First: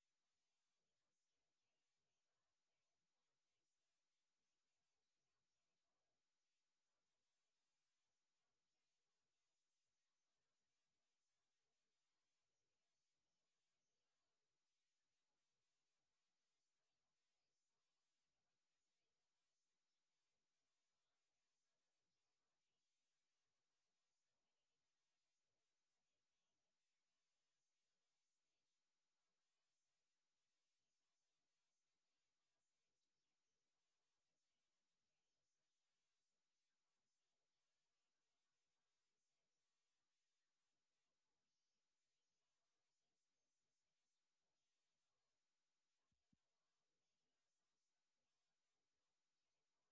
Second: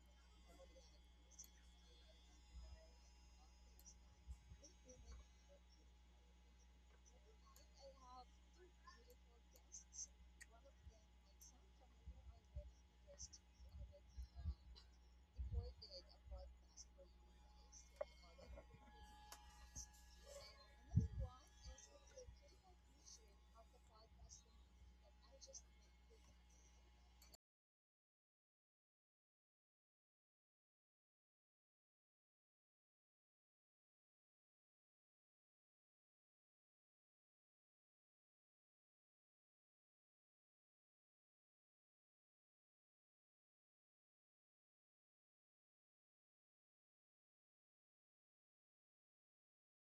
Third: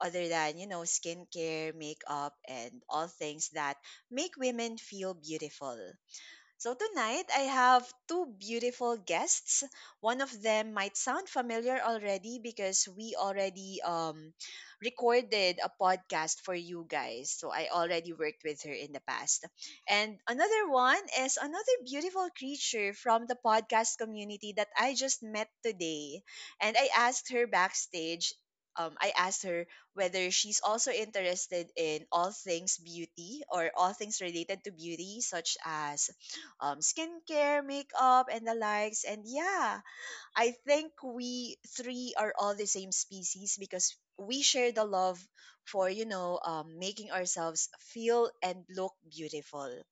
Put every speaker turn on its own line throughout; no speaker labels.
Other than, you know, skincare, makeup, and all things that make women feel beautiful. So tonight I have two beautiful guests. One of them might sound familiar already because we already recorded a podcast for you guys. So I already worked with her in the past. And another one is another beautiful creature from the podcast community that I just met today. And I asked her backstage I asked her whether she's also interested in all things beauty or all things related to beauty, such as skincare, makeup, and the likes. And yeah, I think we three are all the same species because we share the love for, making ourselves feel and look beautiful.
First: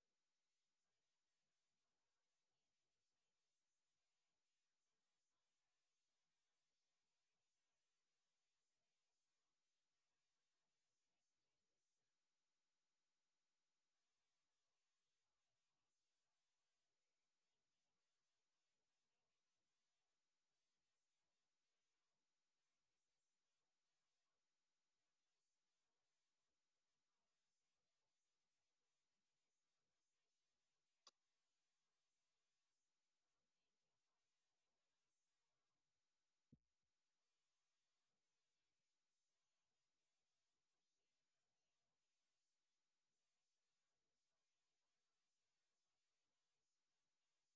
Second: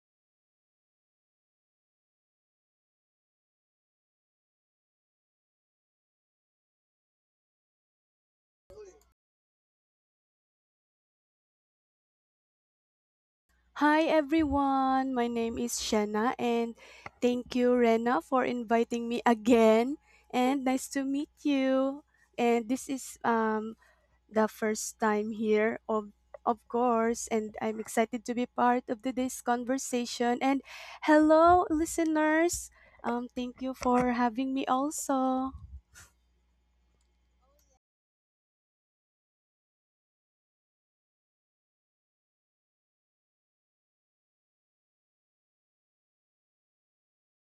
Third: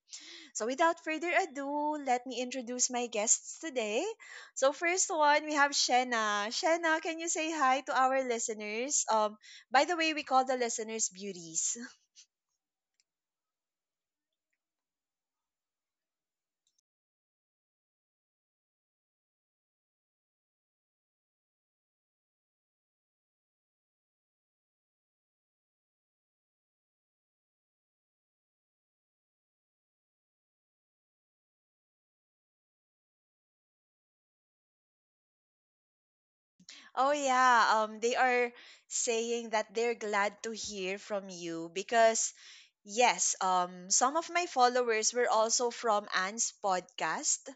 So without further ado, let me introduce my guests today. So first one, we have Shenna. Shenna, can you say hi to our listeners? By the way, we call the listeners beauties.
Hi.
Oh yeah, they are saying that they're glad to hear from you because yes, some of my followers were also from Anne's podcast.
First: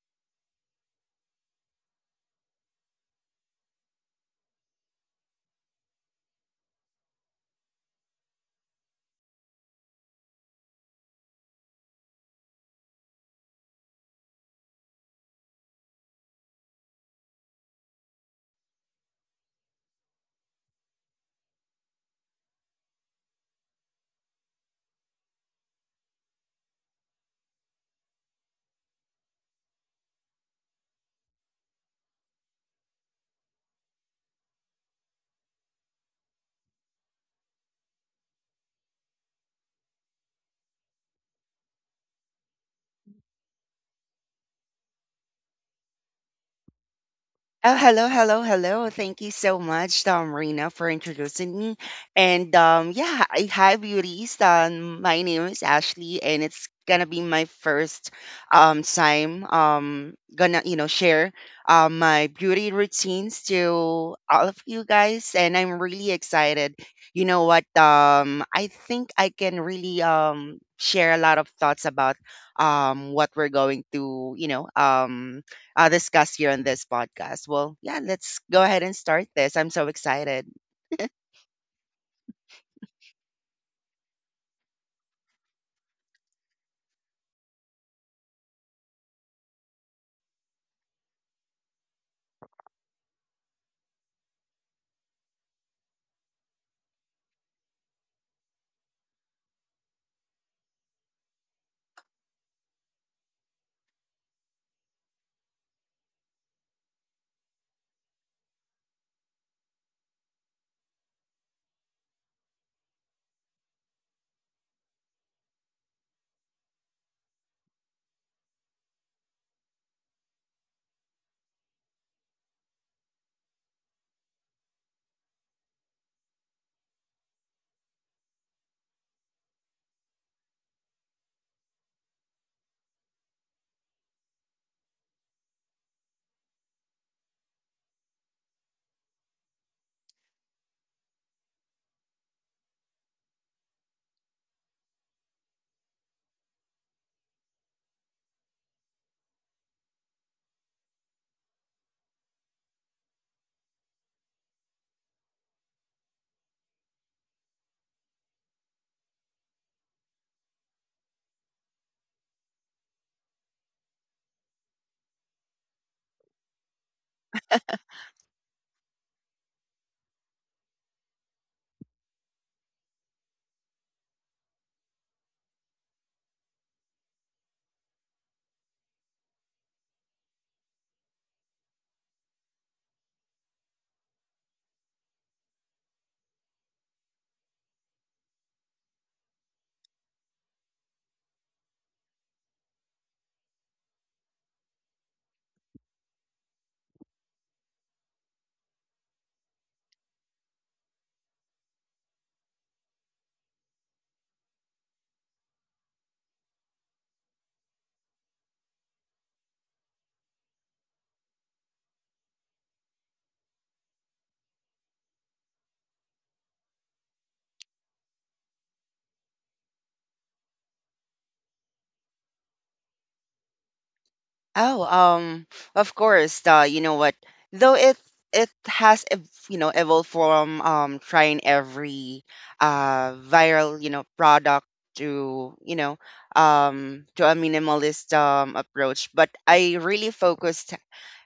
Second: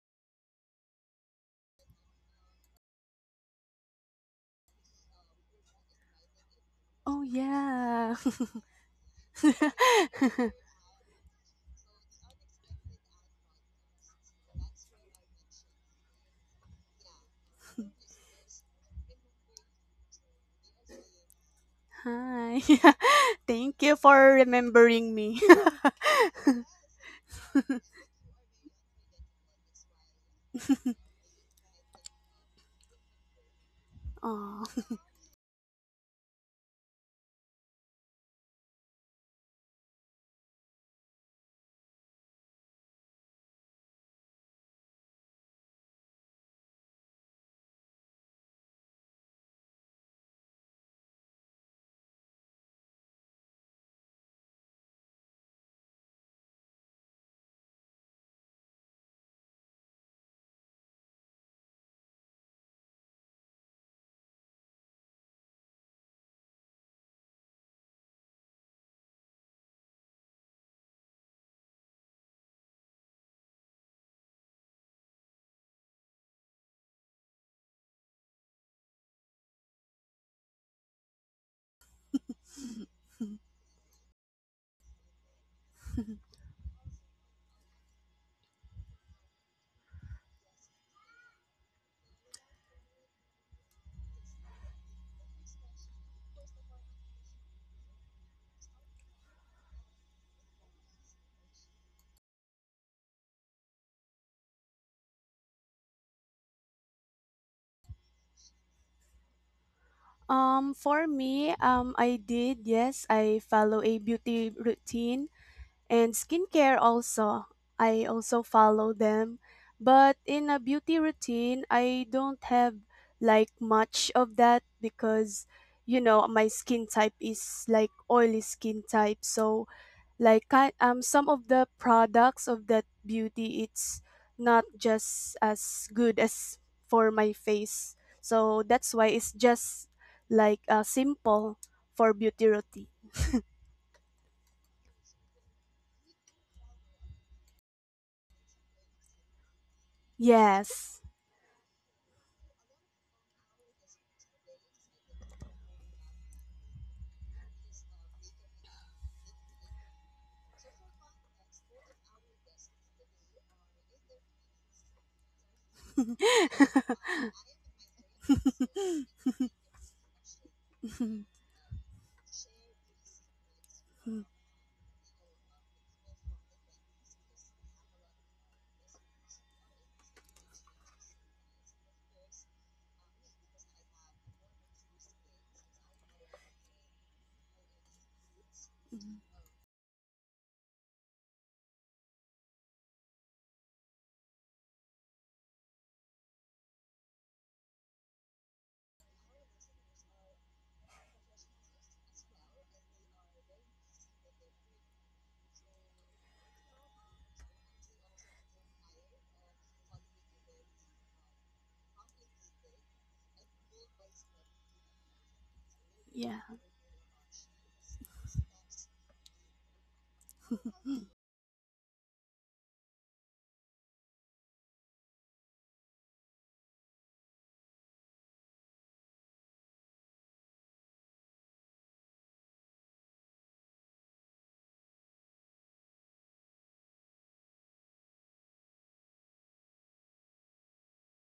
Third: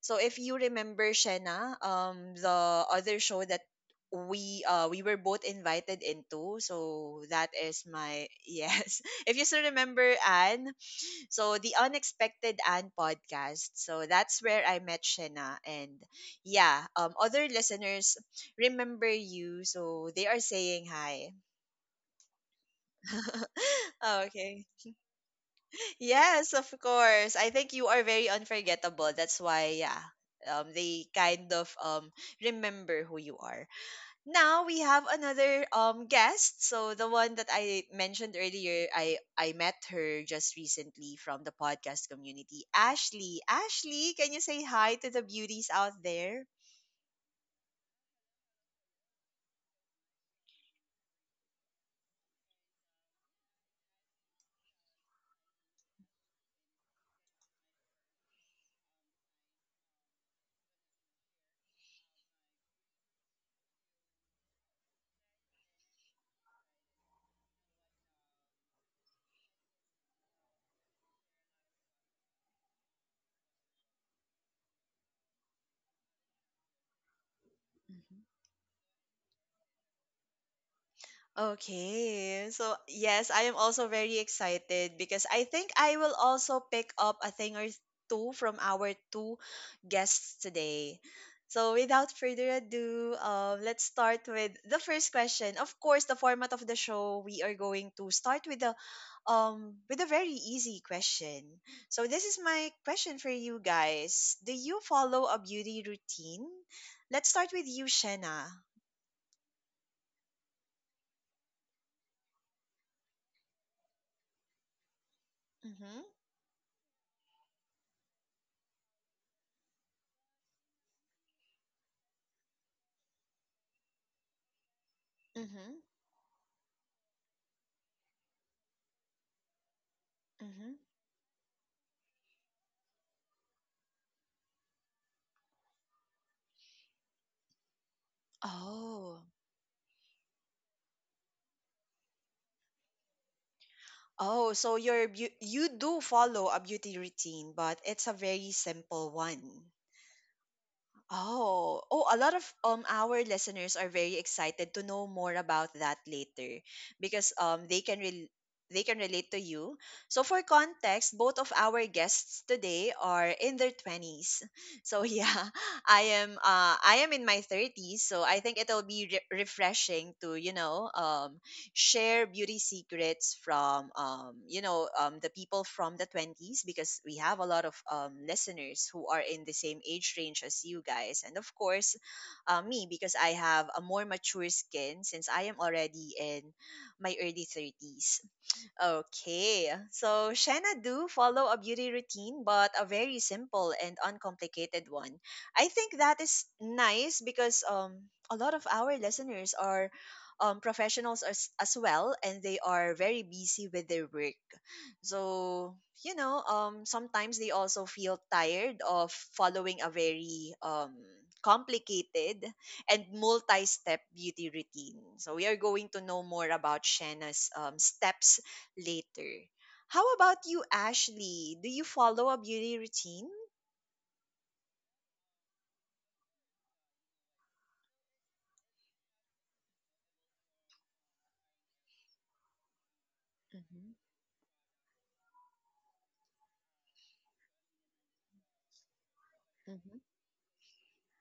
So if you remember Shena, the other show that we were both invited into,
Oh,
so that is
yeah.
my yes. If you still remember Anne, so the Unexpected and podcast. So that's where I met Shena. And yeah, other listeners remember you. So they are saying hi.
Hi. Thank you for
Okay.
remembering me.
Yes, of course. I think you are very unforgettable. That's why, yeah. They kind of remember who you are. Now
Oh.
we have another guest. So the one that I mentioned earlier, I met her just recently from the podcast community. Ashley, Ashley, can you say hi to the beauties out there?
Oh, hello, hello, hello. Thank you so much, Rena, for introducing me. And yeah, hi, beauties. My name is Ashley, and it's gonna be my first time gonna share my beauty routines to all of you guys, and I'm really excited. You know what? I think I can really share a lot of thoughts about what we're going to discuss here on this podcast. Well, yeah, let's go ahead and start this. I'm so excited.
Okay. So, yes, I am also very excited because I think I will also pick up a thing or two from our two guests today. So, without further ado, let's start with the first question. Of course, the format of the show, we are going to start with a very easy question. So, this is my question for you guys. Do you follow a beauty routine? Let's start with you, Shena.
For me, I did, yes, I follow a beauty routine
Mhm.
and skincare also. I also follow them. But in a beauty routine, I don't have like much of that because, you know, my skin type is like oily skin type. So, like kind
Mhm.
some of the products of that beauty it's not just as good as for my face, so that's why
Oh.
it's just like simple for beauty routine.
Oh, so you do follow a beauty routine, but it's a very simple one.
Yes.
Oh, oh, a lot of our listeners are very excited to know more about that later because they can relate to you. So for context, both of our guests today are in their 20s. So yeah, I am in my 30s, so I think it'll be re refreshing to, you know, share beauty secrets from
Hmm.
the people from the 20s because we have a lot of listeners who are in the same age range as you guys, and of course me, because I have a more mature skin since I am already in my early 30s.
Hmm.
Okay, so Shanna do follow a beauty routine, but a very simple and uncomplicated one. I think that is nice because a lot of our listeners are professionals as well, and they are very busy with their work. So, you know, sometimes they also feel tired of following a very complicated and multi step beauty routine. So, we are going to know more about Shanna's steps later. How about you, Ashley? Do you follow a beauty routine?
Oh, um, of course. You know what? Though it has evolved from trying every viral
Mm-hmm,
product to to a minimalist approach, but I
mm-hmm,
really focused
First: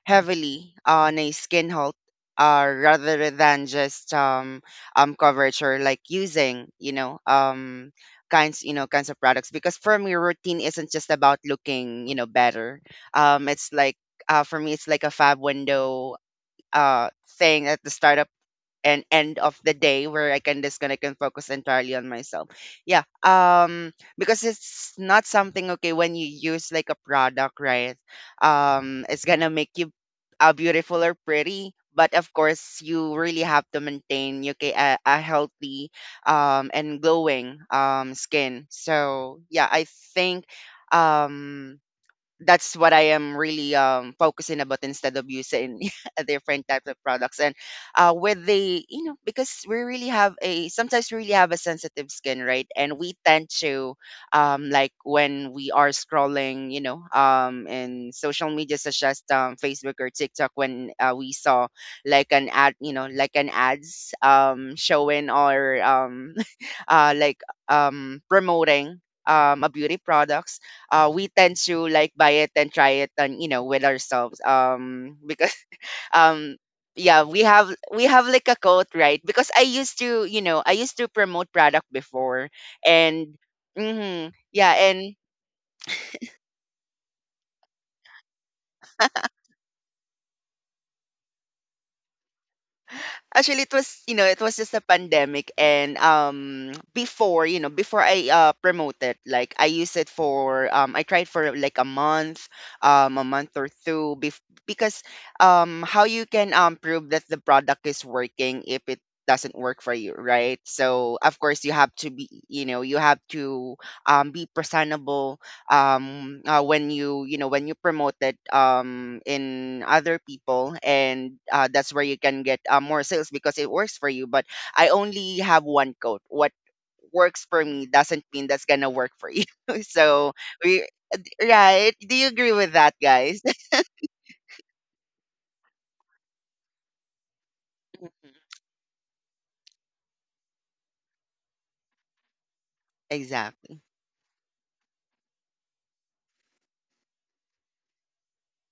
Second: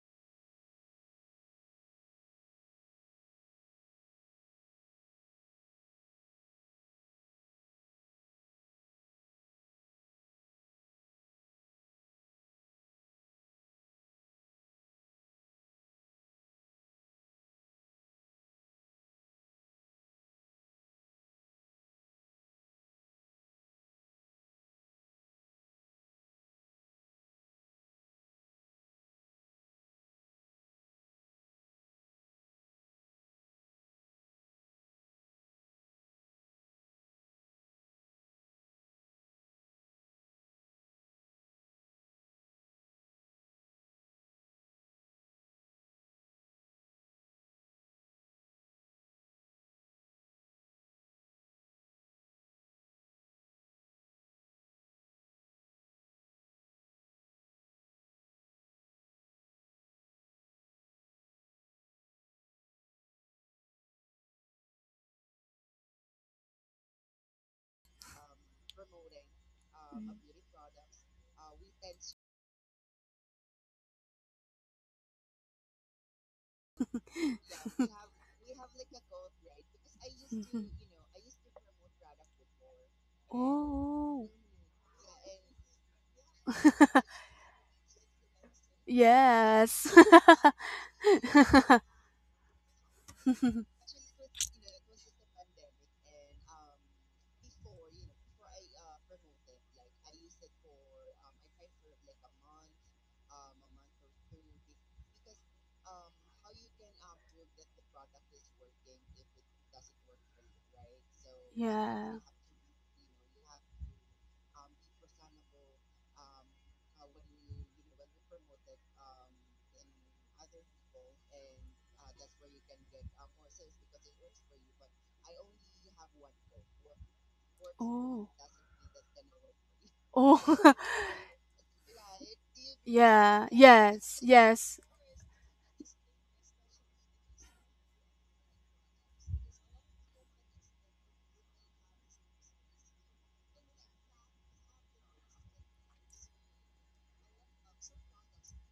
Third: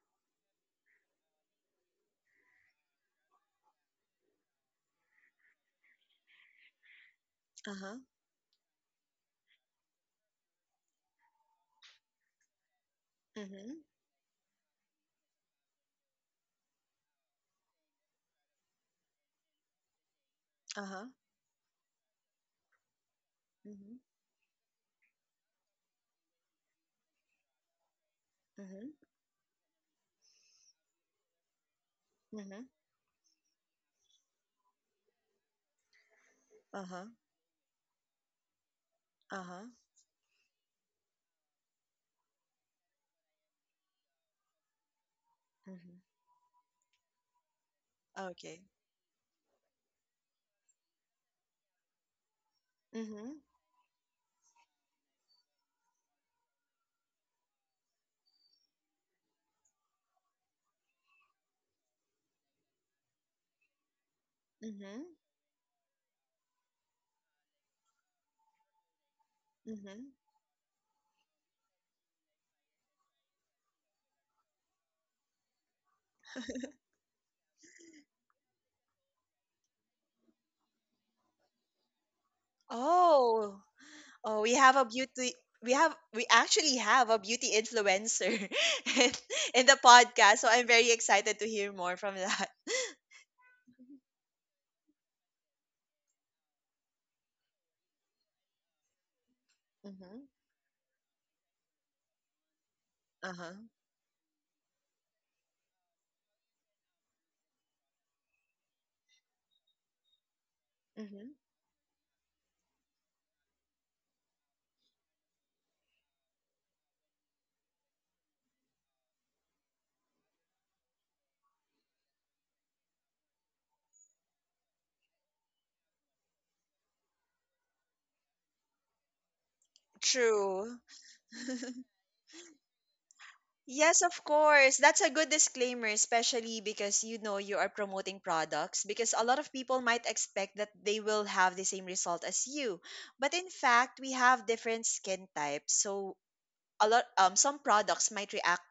heavily on a skin health, rather than just coverage or like using
uh-huh,
kinds kinds of products, because for me routine isn't just about looking better. It's
mm-hmm,
like, for me it's like a fab window uh thing at the start of and end of the day where I can disconnect
uh-huh,
and focus entirely on myself. Yeah.
mm-hmm,
Because it's not something okay when you use like a product, right?
mm-hmm,
It's gonna make you beautiful or pretty. But of
mm-hmm,
course, you really have to maintain okay, a healthy and
uh-huh,
glowing skin. So
uh-huh,
yeah, I think um, that's what I am really focusing about instead of using
mm-hmm.
different types of products. And, with
Okay.
the, you know, because we really have a, sometimes we really have a sensitive skin, right? And we
Mm-hmm,
tend to, like when we are scrolling, you know, in social media such as Facebook or TikTok, when we saw like an ad, you know, like an ads,
mm-hmm,
showing or like promoting a beauty
mm-hmm.
products, we tend to like buy it and try it and you know with ourselves because um yeah, we have like a quote, right? Because I used to, you know, I used to promote product before and
Oh.
hmm,
Oh, we
yeah,
have a
and
beauty. We actually have a beauty influencer in, in the
Yes.
podcast, so I'm very excited to hear more from that.
actually, it was, you know, it was just a pandemic and before, you know, before I promote it, like I use it
Mm-hmm.
for I tried for like a month
Uh-huh.
or two because how you can prove that the product is working if it doesn't work for you, right? So,
Mm-hmm.
of course, you have to
Yeah.
be, you know, you have to be presentable when you know, when you promote it in other people, and that's where you can get more sales because it works for you, but I only have one code. What works for me doesn't
Oh.
mean that's gonna work for you. So
Oh.
True.
we, right? Do you agree with that, guys?
Yeah.
Yes,
Yes.
of course.
Yes.
That's a good disclaimer, especially because you know you are promoting products. Because a lot of people might expect that they will have the same result as you, but in
Exactly.
fact, we have different skin types. So a lot, some products might react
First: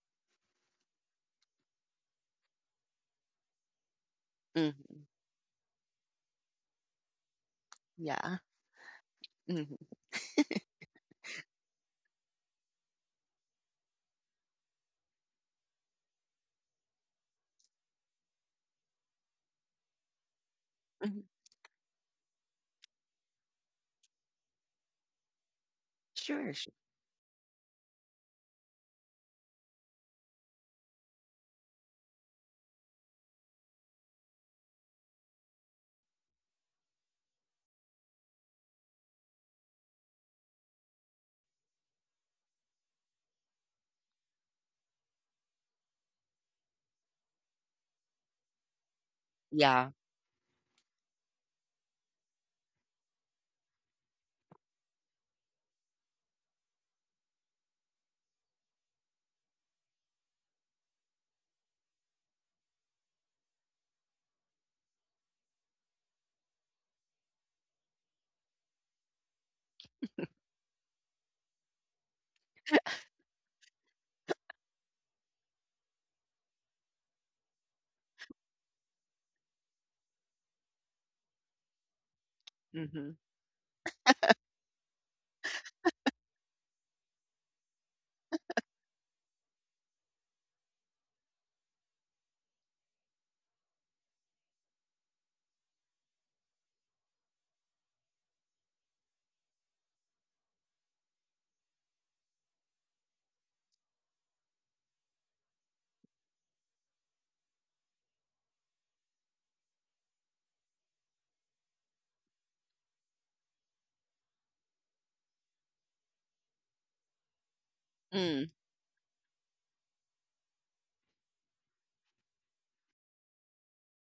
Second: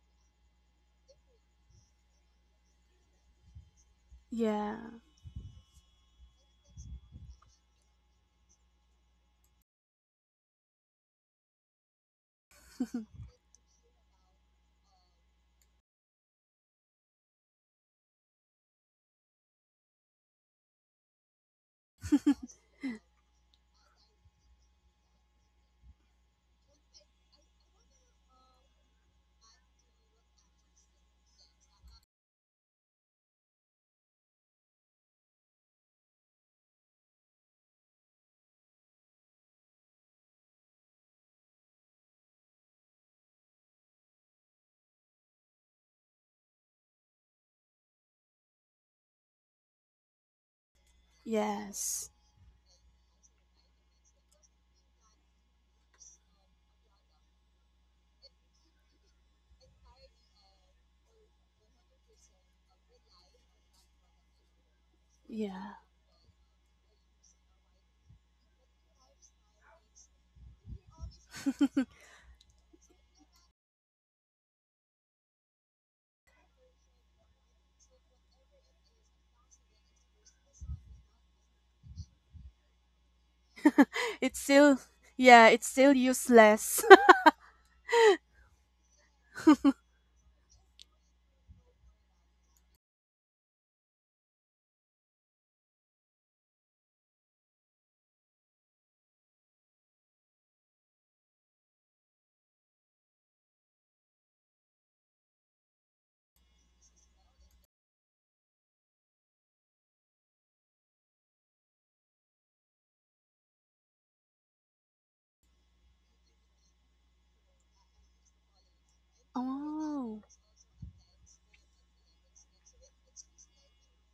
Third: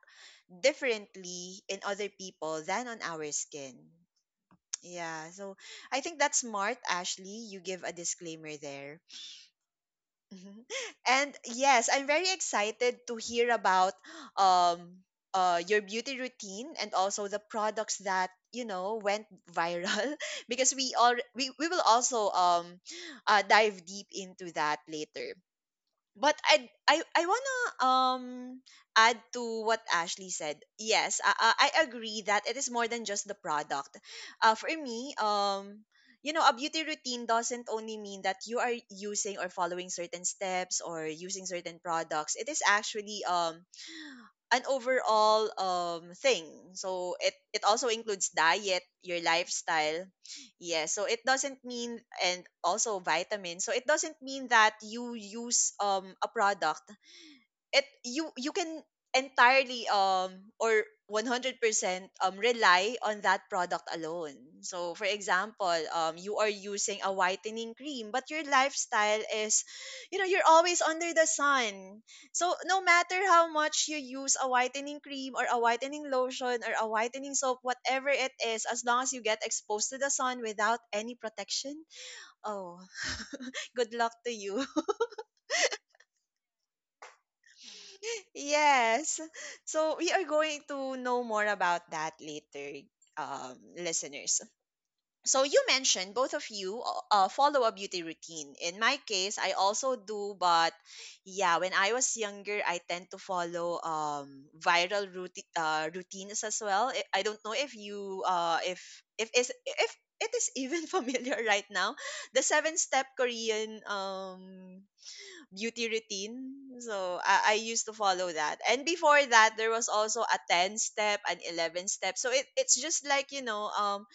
differently in other people than on our skin.
Yeah.
Hmm.
Yeah, so I think that's smart, Ashley. You give a
Yeah.
disclaimer there.
Hmm.
Mhm. And yes, I'm very excited to hear about um your beauty routine and also the products that you know went viral because
Hmm.
we will also dive deep into that later, but
Sure,
I
sure.
I I wanna add to what Ashley said. Yes, I agree that it is more than just the product. For me, you know, a beauty routine doesn't only mean that you are using or following certain steps or using certain products. It is actually an overall thing. So it also includes diet, your
Yeah.
lifestyle. Yeah, so it doesn't mean,
Yes.
and also vitamins. So it doesn't mean that you use a product, it you you can entirely or 100% rely on that product alone. So for example,
Yeah.
you are using a whitening cream but your lifestyle is, you know, you're always under the sun. So no matter how much you use a whitening cream or a whitening lotion or a whitening soap, whatever it is, as long as you get exposed to the sun without any protection, oh,
Hmm.
good luck to
It's
you.
still Yeah, it's still useless.
Yes. So we are going to know more about that later, listeners. So you mentioned both of you follow a beauty routine. In my case, I also do, but yeah, when I was younger, I tend to follow viral routines as well. I don't know if you if is if it is even familiar right now, the 7 step Korean beauty routine. So I used to follow
Mm-hmm.
that. And before that, there was also
Oh.
a 10 step, an 11 step. So it's just like, you know,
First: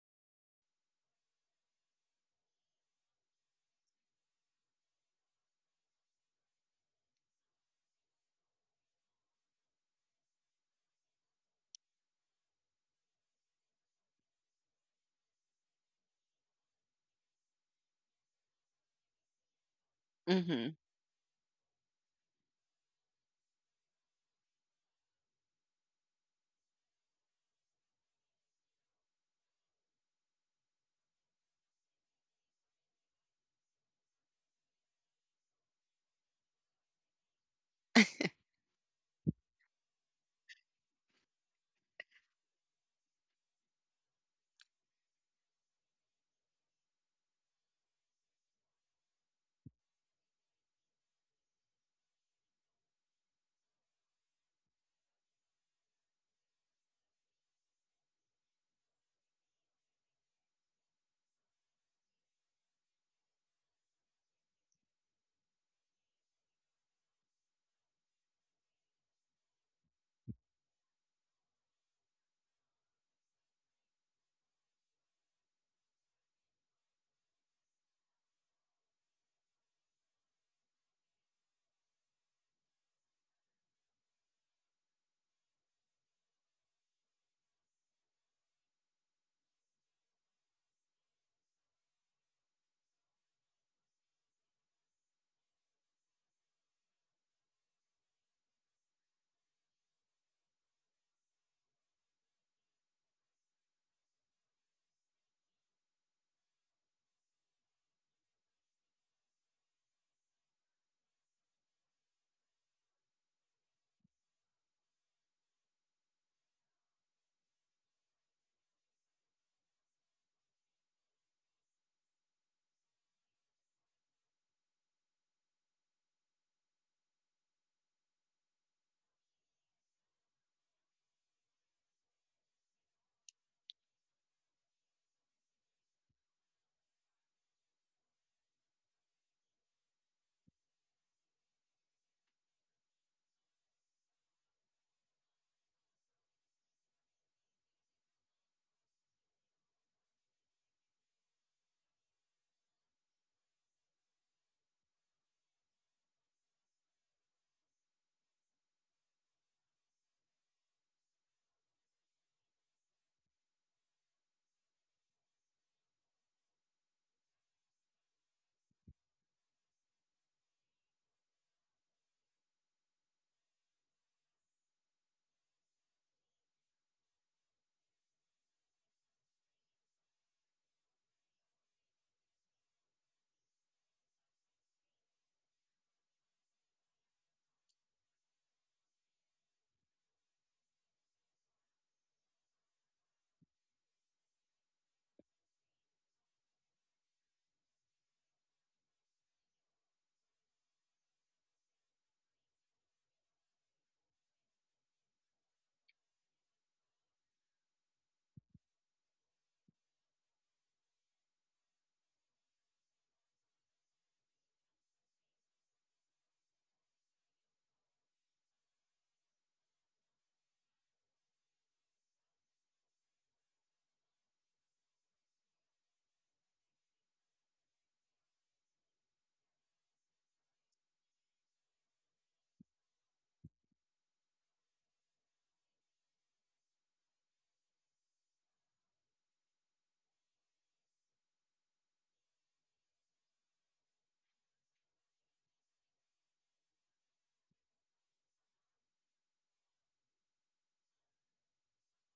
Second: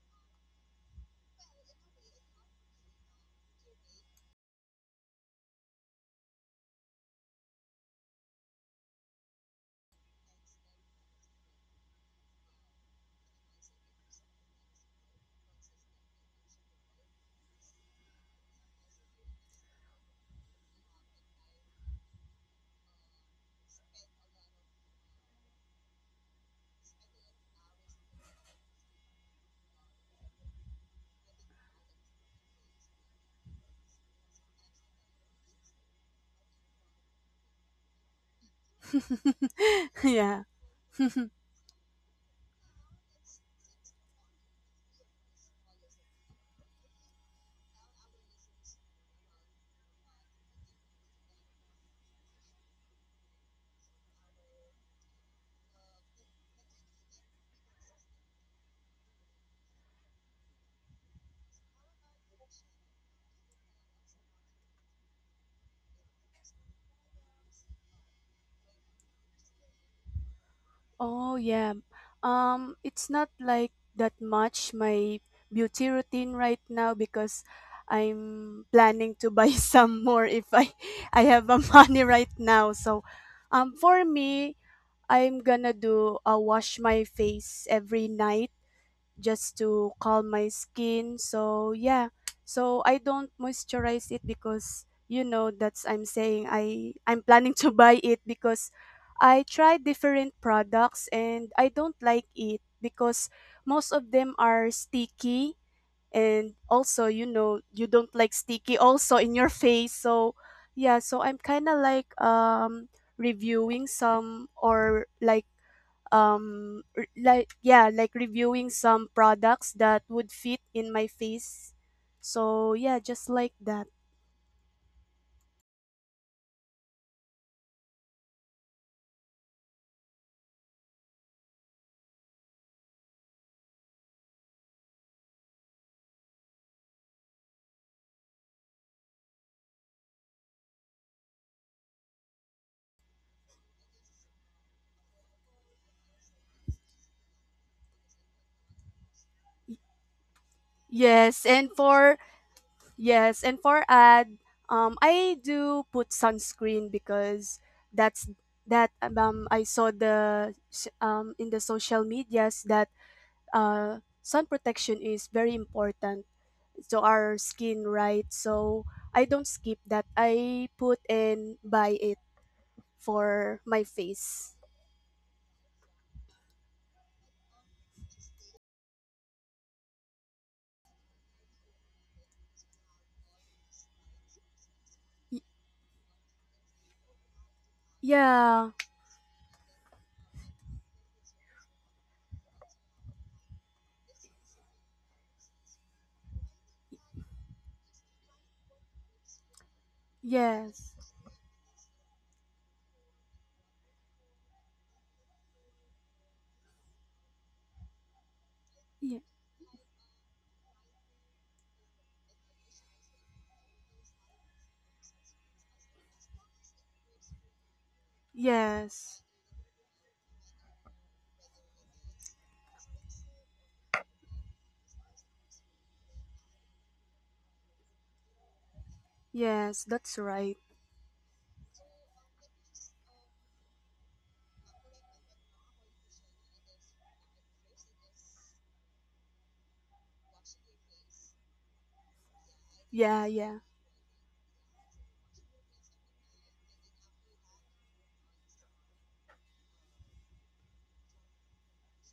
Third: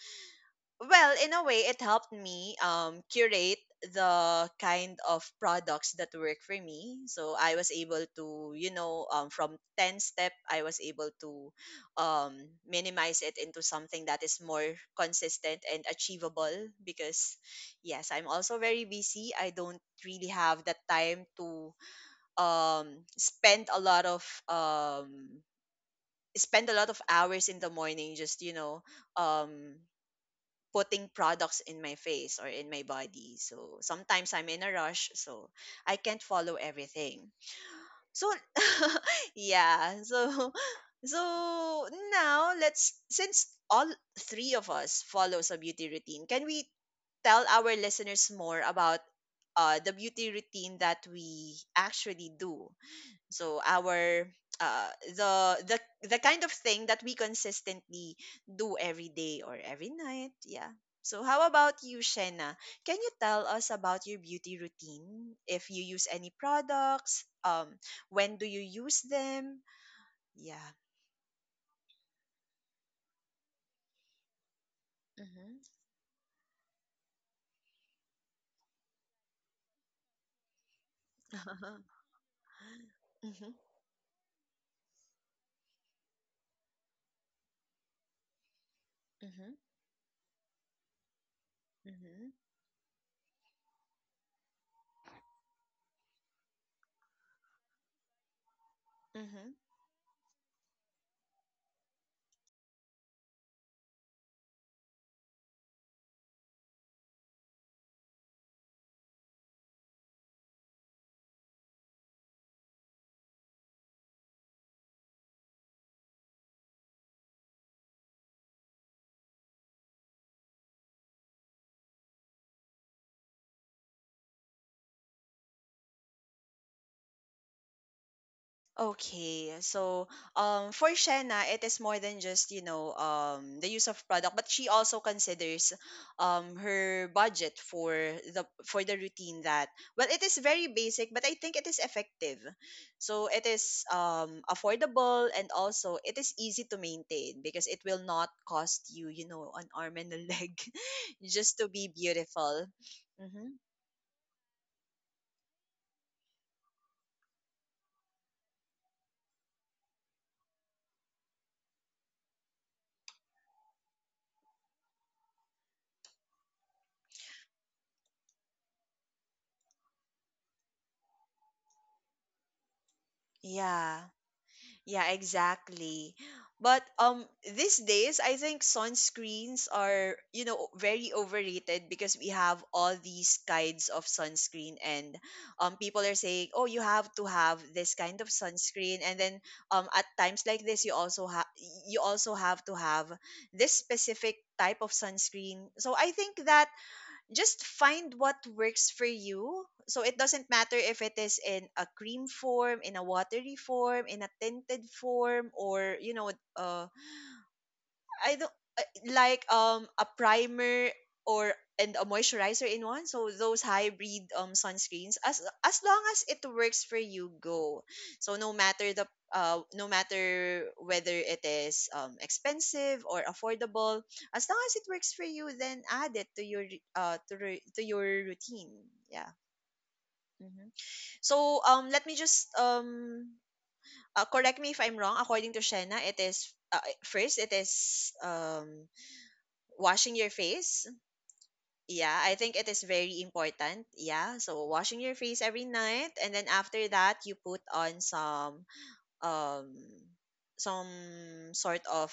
well, in a way, it helped me curate the kind of products that work for me. So I was able to, you know, from 10 step, I was able to minimize it into something that is more consistent and achievable, because yes, I'm also very busy. I don't really have
Mm-hmm.
the time to um spend a lot of um spend a lot of hours in the morning, just, you know, um putting products in my face or in my body. So sometimes I'm in a rush, so I can't follow everything. So yeah. So
Yeah.
so now let's, since all three of us follows a beauty routine, can we tell our listeners more about the beauty routine that we actually do? So our uh the the the kind of thing that we consistently do every day or every night, yeah. So how about you, Shena, can you tell us about your beauty routine? If you use any products, when do you use them, yeah.
Oh, yeah. It's not like that much my
Mhm.
beauty routine right now because I'm planning to buy some more if I have a
Mhm.
money right now. So
Mhm.
for me, I'm gonna do a wash my face every night just to calm my skin. So yeah,
Mhm.
so I don't moisturize it because you know that's I'm saying I'm planning to buy it because I
Mhm.
tried different products and I don't like it because most of them are sticky and also you know you don't like sticky also in your face. So yeah, so I'm kind of like reviewing some or like yeah, like reviewing some products that would fit in my face, so yeah, just like that.
Okay, so for Shanna, it is more than just, you know, the use of product, but she also considers her budget for the routine that, well, it is very basic, but I think it is effective. So it is affordable, and also it is easy to maintain because it will not cost you, you know, an arm and a leg
yes
just to
and
be
for
beautiful.
yes, and
Mm-hmm.
for ad, I do put sunscreen because that's, that I saw in the social medias that sun protection is very important to our skin, right? So I don't skip that. I put and buy it for my
Yeah.
face.
Yeah, exactly. But these days I think sunscreens are, you know, very overrated because we have all these kinds of sunscreen, and
Y-
people are saying, "Oh, you have to have this kind of
yeah,
sunscreen." And then at times like this you also have, you also have to have this specific type of sunscreen. So I think that just find what works for you. So it doesn't matter
yes,
if it is in a cream form, in a watery form, in a tinted form, or you know, I don't
y-
like a primer or and a moisturizer in one. So those hybrid sunscreens, as long as it works for you, go. So no matter the
yes,
no matter whether it is expensive or affordable, as long as it works for you, then add it to your to your routine. Yeah.
yes, that's right.
Hmm. So let me just correct me if I'm wrong. According to Shena, it is first it is washing your face. Yeah, I think it is very
Yeah, yeah.
important. Yeah, so washing your face every night and then after that you put on um some sort of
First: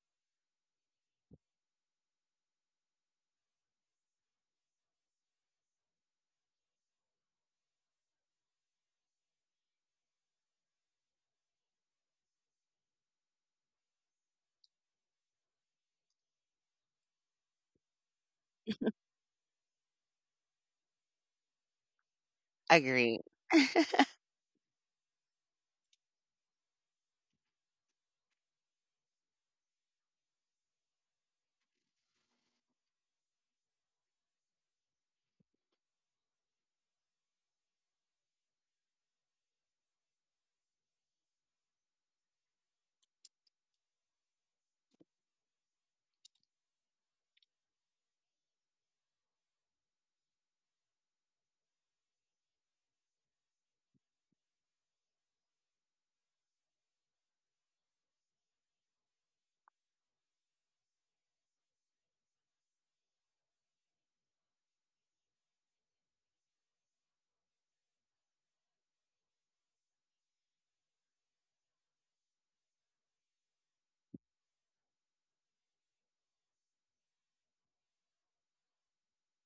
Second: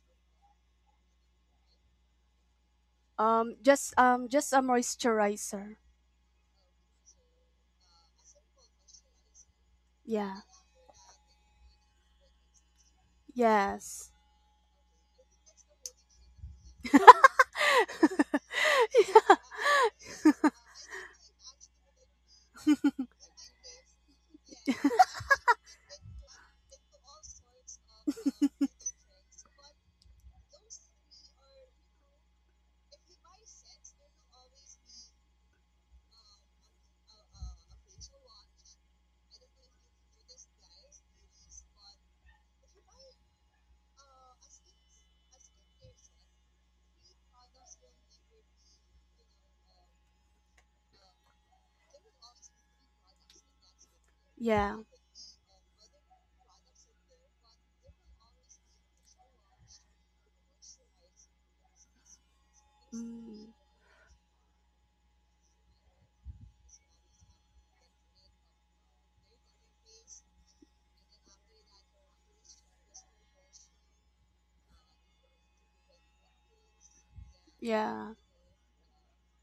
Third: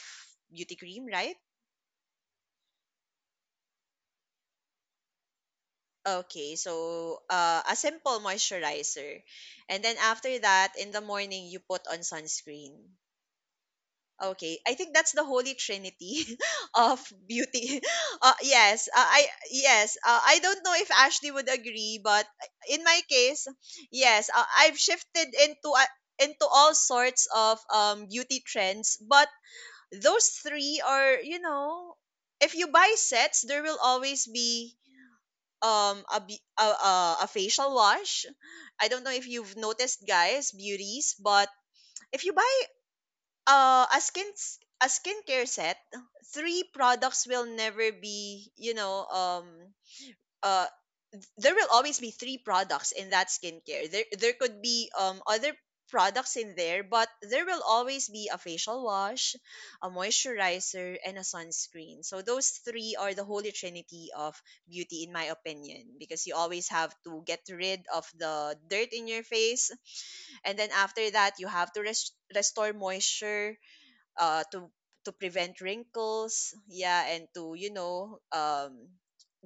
beauty cream, right?
Just a moisturizer.
Okay, so a simple moisturizer and then
Yeah,
after that in the morning you put on sunscreen.
yes.
Okay, I think that's the holy trinity of beauty. Uh, yes, uh, I
Yeah.
yes, I don't know if Ashley would agree, but in my
Agree.
case, yes, I've shifted into all sorts of beauty trends, but those three are, you know, if you buy sets, there will always be um a be- a, a, a facial wash. I don't know if you've noticed, guys, beauties, but if you buy uh, a skin a skincare set, three products will never be, you know, uh there will always be three products in that skincare. There could
Yeah.
be other products in there, but there will always be a facial wash, a moisturizer, and a sunscreen. So those three are the
Mm.
holy trinity of beauty in my opinion, because you always have to get rid of the dirt in your face and then after that you have to restore moisture uh to to prevent wrinkles, yeah, and to, you
Yeah.
know,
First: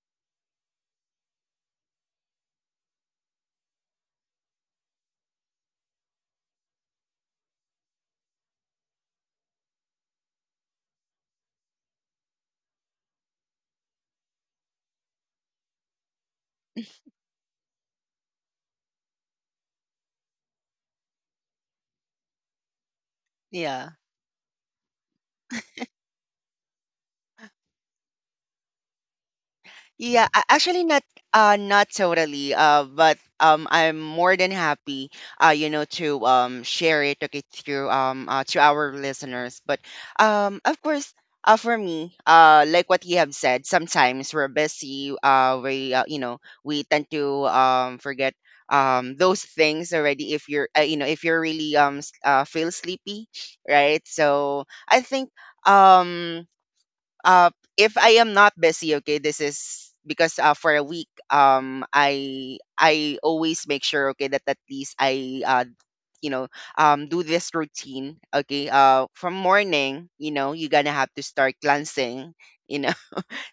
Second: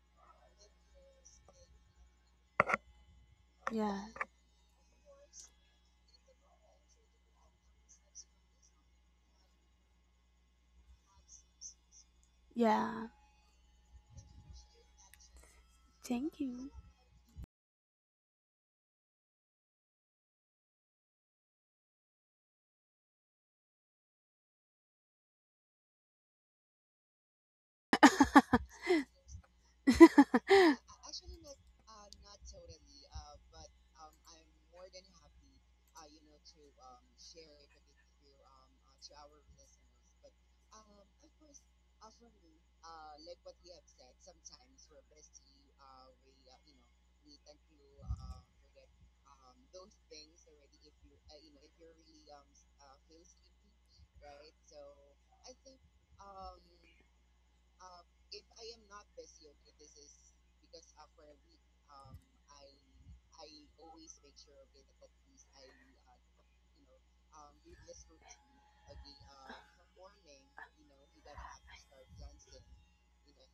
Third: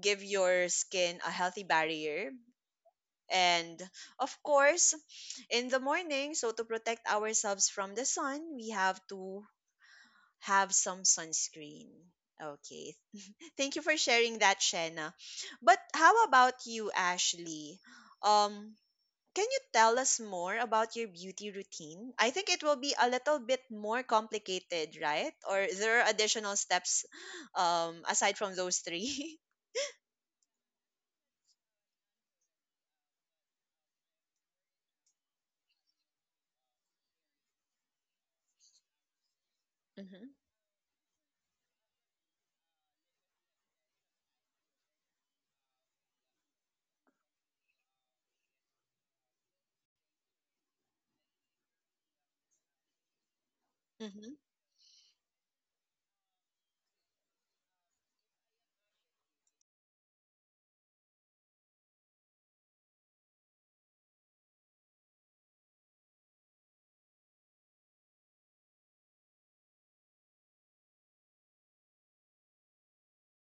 give your skin a healthy barrier, and
Yeah.
of course in the morning, so to protect ourselves from the sun we have to have some sunscreen. Okay,
Yeah.
thank you for sharing that, Shena. But how
Thank
about
you.
you, Ashley? um can you tell us more about your beauty routine? I think it will be a little bit
Yeah.
more complicated, right? Or there are additional steps aside from those three?
Yeah, actually not, not totally, but I'm more than happy, you know, to share it okay through to our listeners. But
Mm-hmm.
of course, for me, like what you have said, sometimes we're busy, we, you know, we tend to forget those things already if you're, you know, if you're really feel sleepy, right?
Mm-hmm.
So I think, um uh if I am not busy, okay, this is because, for a week, I always make sure, okay, that at least I, you know do this routine, okay. From morning, you know, you're gonna have to start cleansing. You know,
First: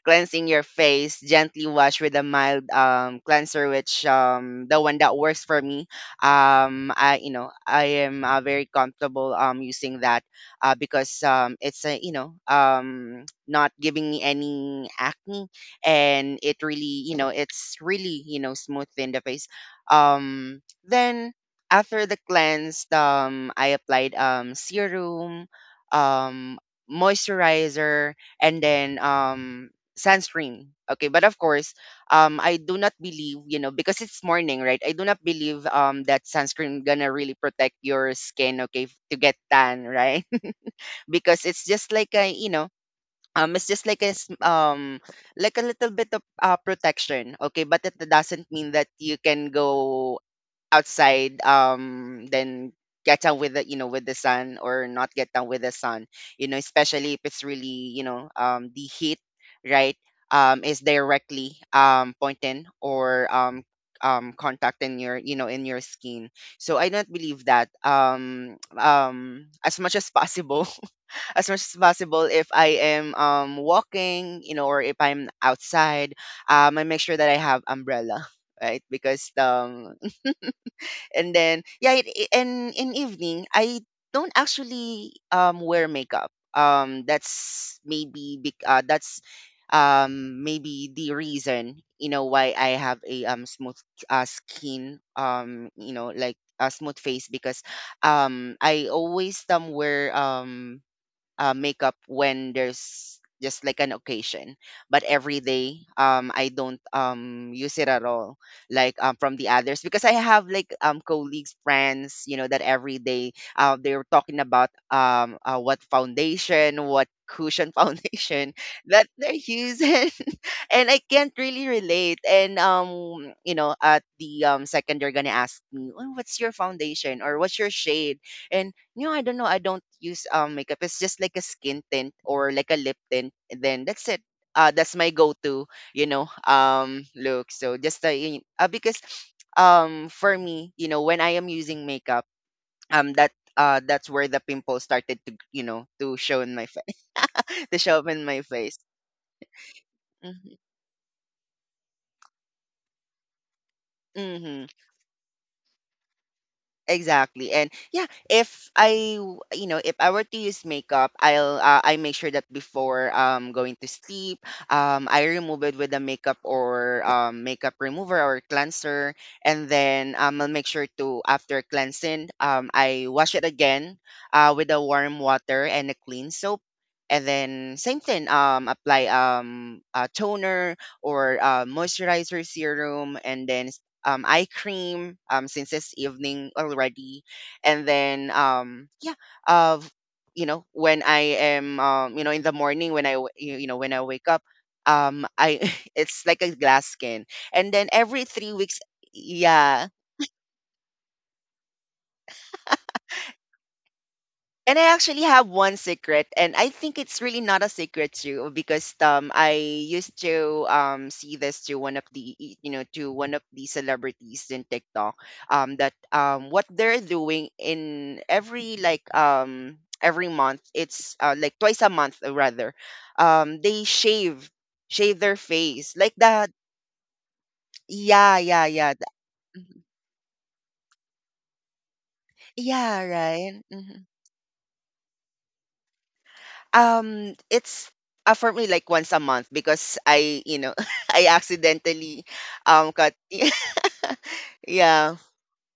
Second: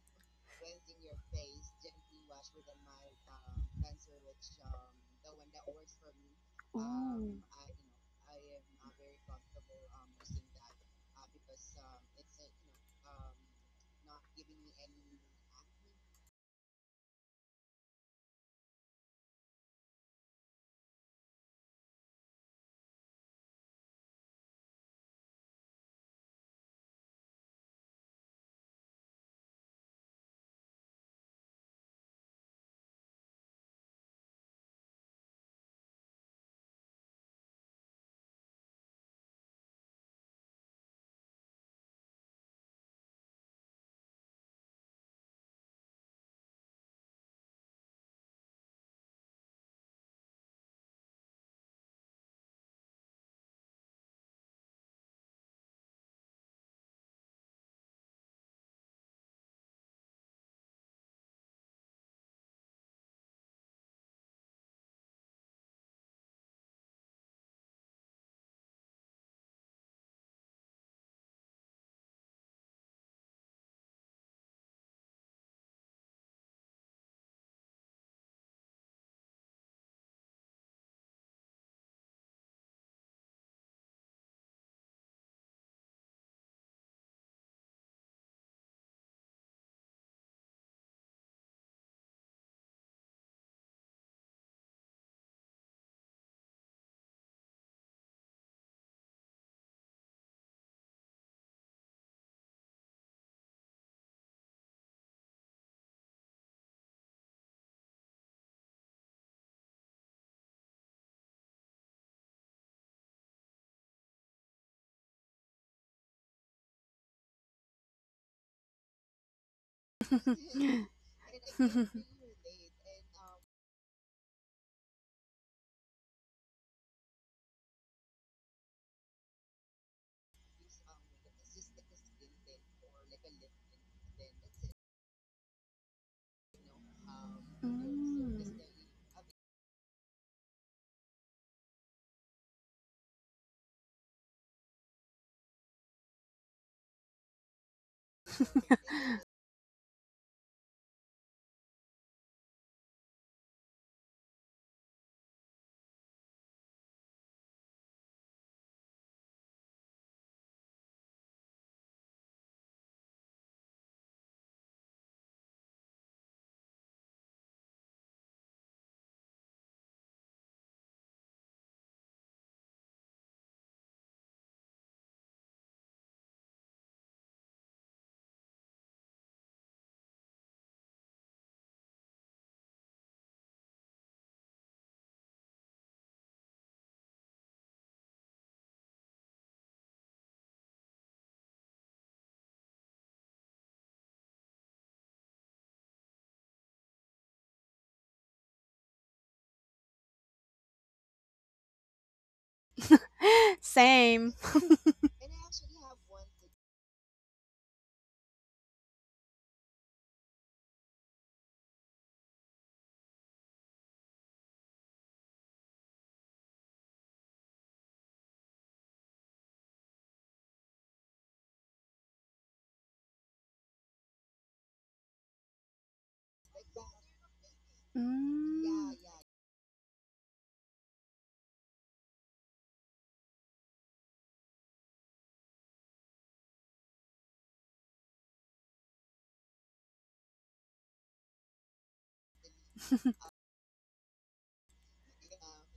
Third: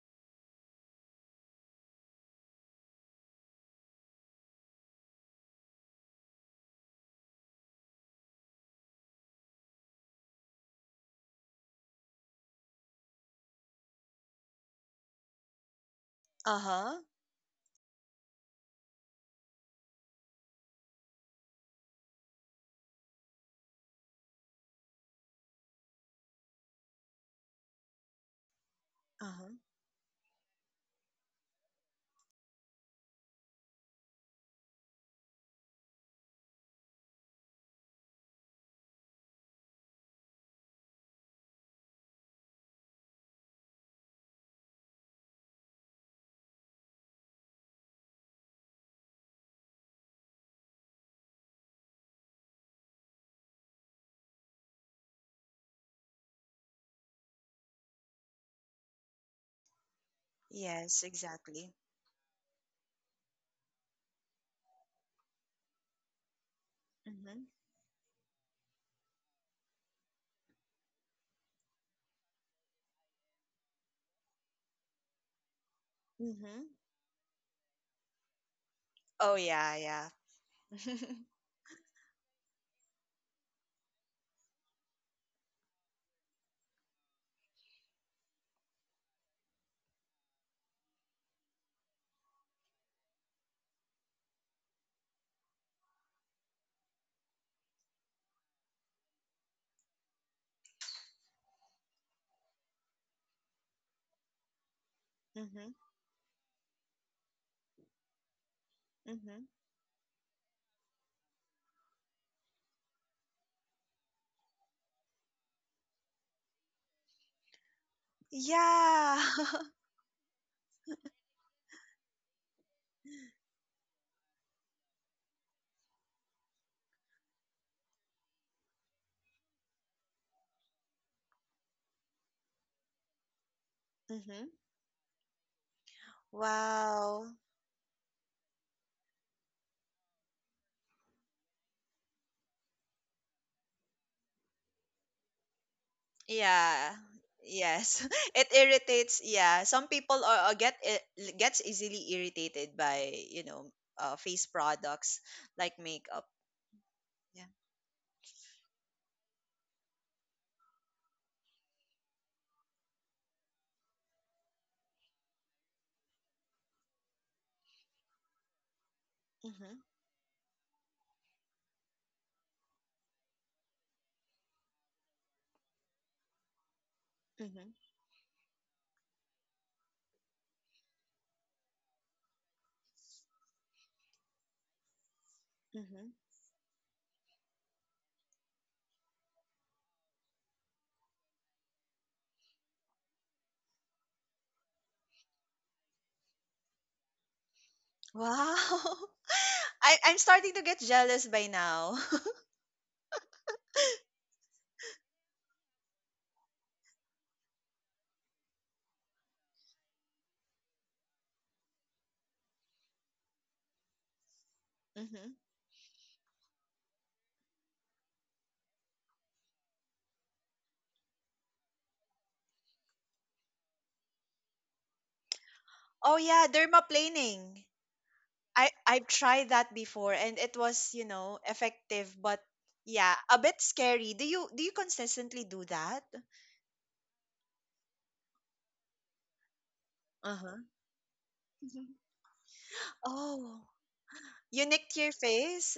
cleansing your face, gently wash with a mild cleanser, which the one that works for me. I, you
Ooh.
know, I am, very comfortable using that, because it's a, you know, not giving me any acne, and
Uh
it
huh.
really, you know, it's really, you know, smooth in the face. Um, then after the cleanse, I applied serum, um moisturizer, and then
Uh huh.
sunscreen. Okay, but of course, I do not believe, you know, because it's morning, right? I do not believe that sunscreen gonna really protect your skin, okay, to get tan, right? Because it's just like a, you know, it's just like a like a little bit of protection, okay, but it doesn't mean that you can go outside then get down with the, you know, with the sun or not get down with the sun, you know, especially if it's really, you know, the heat, right, is
Yes,
directly
exactly.
pointing or contacting your, you know, in your skin. So I don't believe
Mm-hmm.
that. As much as possible, as much as possible, if I am walking, you know, or if I'm outside,
Mm-hmm.
I make sure that I have umbrella, right? Because
Oh, yeah, yeah.
and then yeah, and in evening I don't actually wear makeup. That's maybe that's maybe the reason, you know, why I have a smooth, skin, you know, like a smooth face, because I always wear makeup when there's just like an occasion, but every
Mm-hmm.
day I don't use it at all, like from
Mm-hmm.
the others, because I have like colleagues, friends, you know, that every day, they are talking about what foundation, what cushion foundation that
Yeah.
they're using. And I can't really relate. And you know, at the second they're gonna ask me, "Oh, what's your foundation or what's your shade?" And no, I don't know. I don't use makeup. It's just like a skin tint or like a lip tint, and then that's it.
Mm-hmm.
That's my go-to, you know,
Wow.
look. So just
Mm.
because, for me, you know, when I am using makeup, um, that that's where the pimple started to, you know, to show in my
Yeah.
face, to
Yes.
show up in my
It
face.
irritates. Yeah. Some people are
Mm-hmm.
gets easily irritated by, you know, face
Mm-hmm.
products like makeup. Yeah.
Exactly. And yeah, if I you know, if I were to use makeup, I make sure that before going to sleep, I remove it with a makeup or makeup remover or cleanser. And
Mhm.
then I'll make sure to, after cleansing, I wash it again, with a warm water and a clean soap. And
Mhm.
then same thing, apply a toner or moisturizer serum, and then eye cream, since it's
Mhm.
evening already. And then, yeah, uh, you know, when I am you know, in the morning when I when I wake up, I it's like a glass skin. And then every three
Wow.
weeks, yeah,
I'm starting to get jealous by now.
Same.
and I actually have one secret, and I think it's really not a secret too, because I used to see this to one of the you know, to one of the celebrities in TikTok,
Mhm.
that what they're doing in every like every month, it's like twice a month, rather, they shave their face like
Oh yeah,
that.
dermaplaning.
Yeah, yeah,
I
yeah.
Mm.
I've tried that
Mm-hmm.
before and it was, you know, effective, but
Yeah,
yeah, a bit
right. Mm-hmm.
scary. Do you consistently do that?
It's For me, like once a month because I,
Uh-huh.
you know, I accidentally cut.
Oh. You nicked your
Yeah,
face?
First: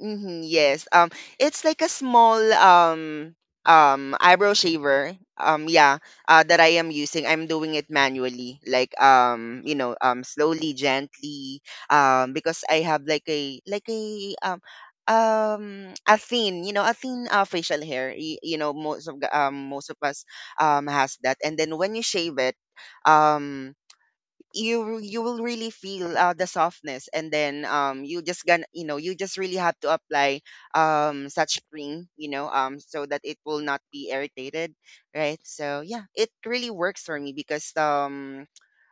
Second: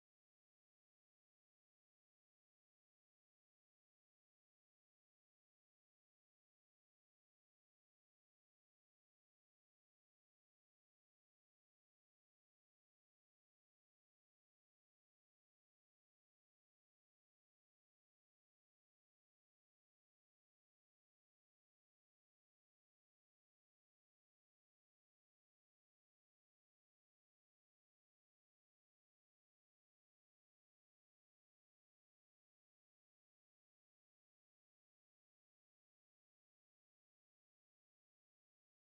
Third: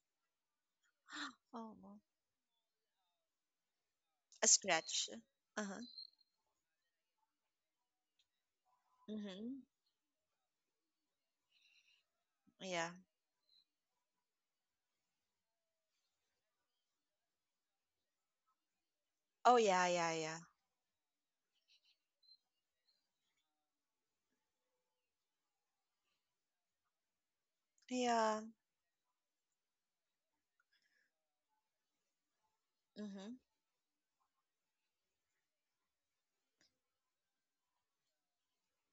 mm-hmm, yes. It's
Oh,
like a
well,
small
a
eyebrow
scratch.
shaver.
Uh-huh.
Yeah. That I am using. I'm doing it manually, like
Mm-hmm.
you know, slowly, gently. Because I
Yeah.
have like a a thin, you know, a thin, facial hair. You know, most of the,
Oh, yeah,
most of
yeah,
us
yeah.
has that, and then when you shave it um you you will really feel the softness, and then you
Yeah.
just gonna, you know, you just really have to apply such cream, you know, so that
Mm-hmm.
it will not be irritated, right? So yeah, it really works for me because,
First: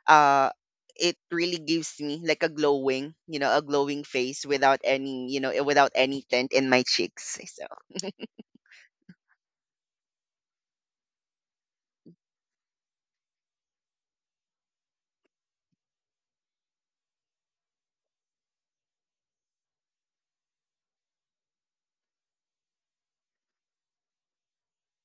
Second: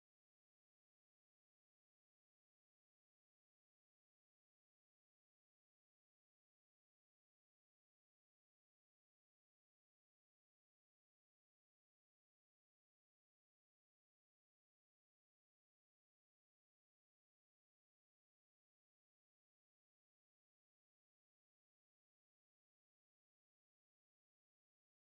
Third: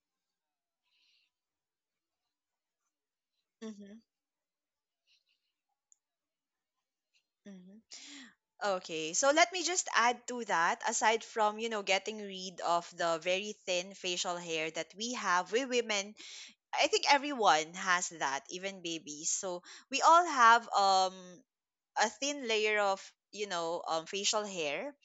uh it really gives me like a glowing, you know, a
Mm-hmm.
glowing face without any, you know, without any tint in my cheeks. So
Mm-hmm. Okay. So let me just add to that, aside from, you know, getting rid of the very thin facial hair that we have, we women, I think everyone has that, even babies. So we all have a thin layer of, you know, facial hair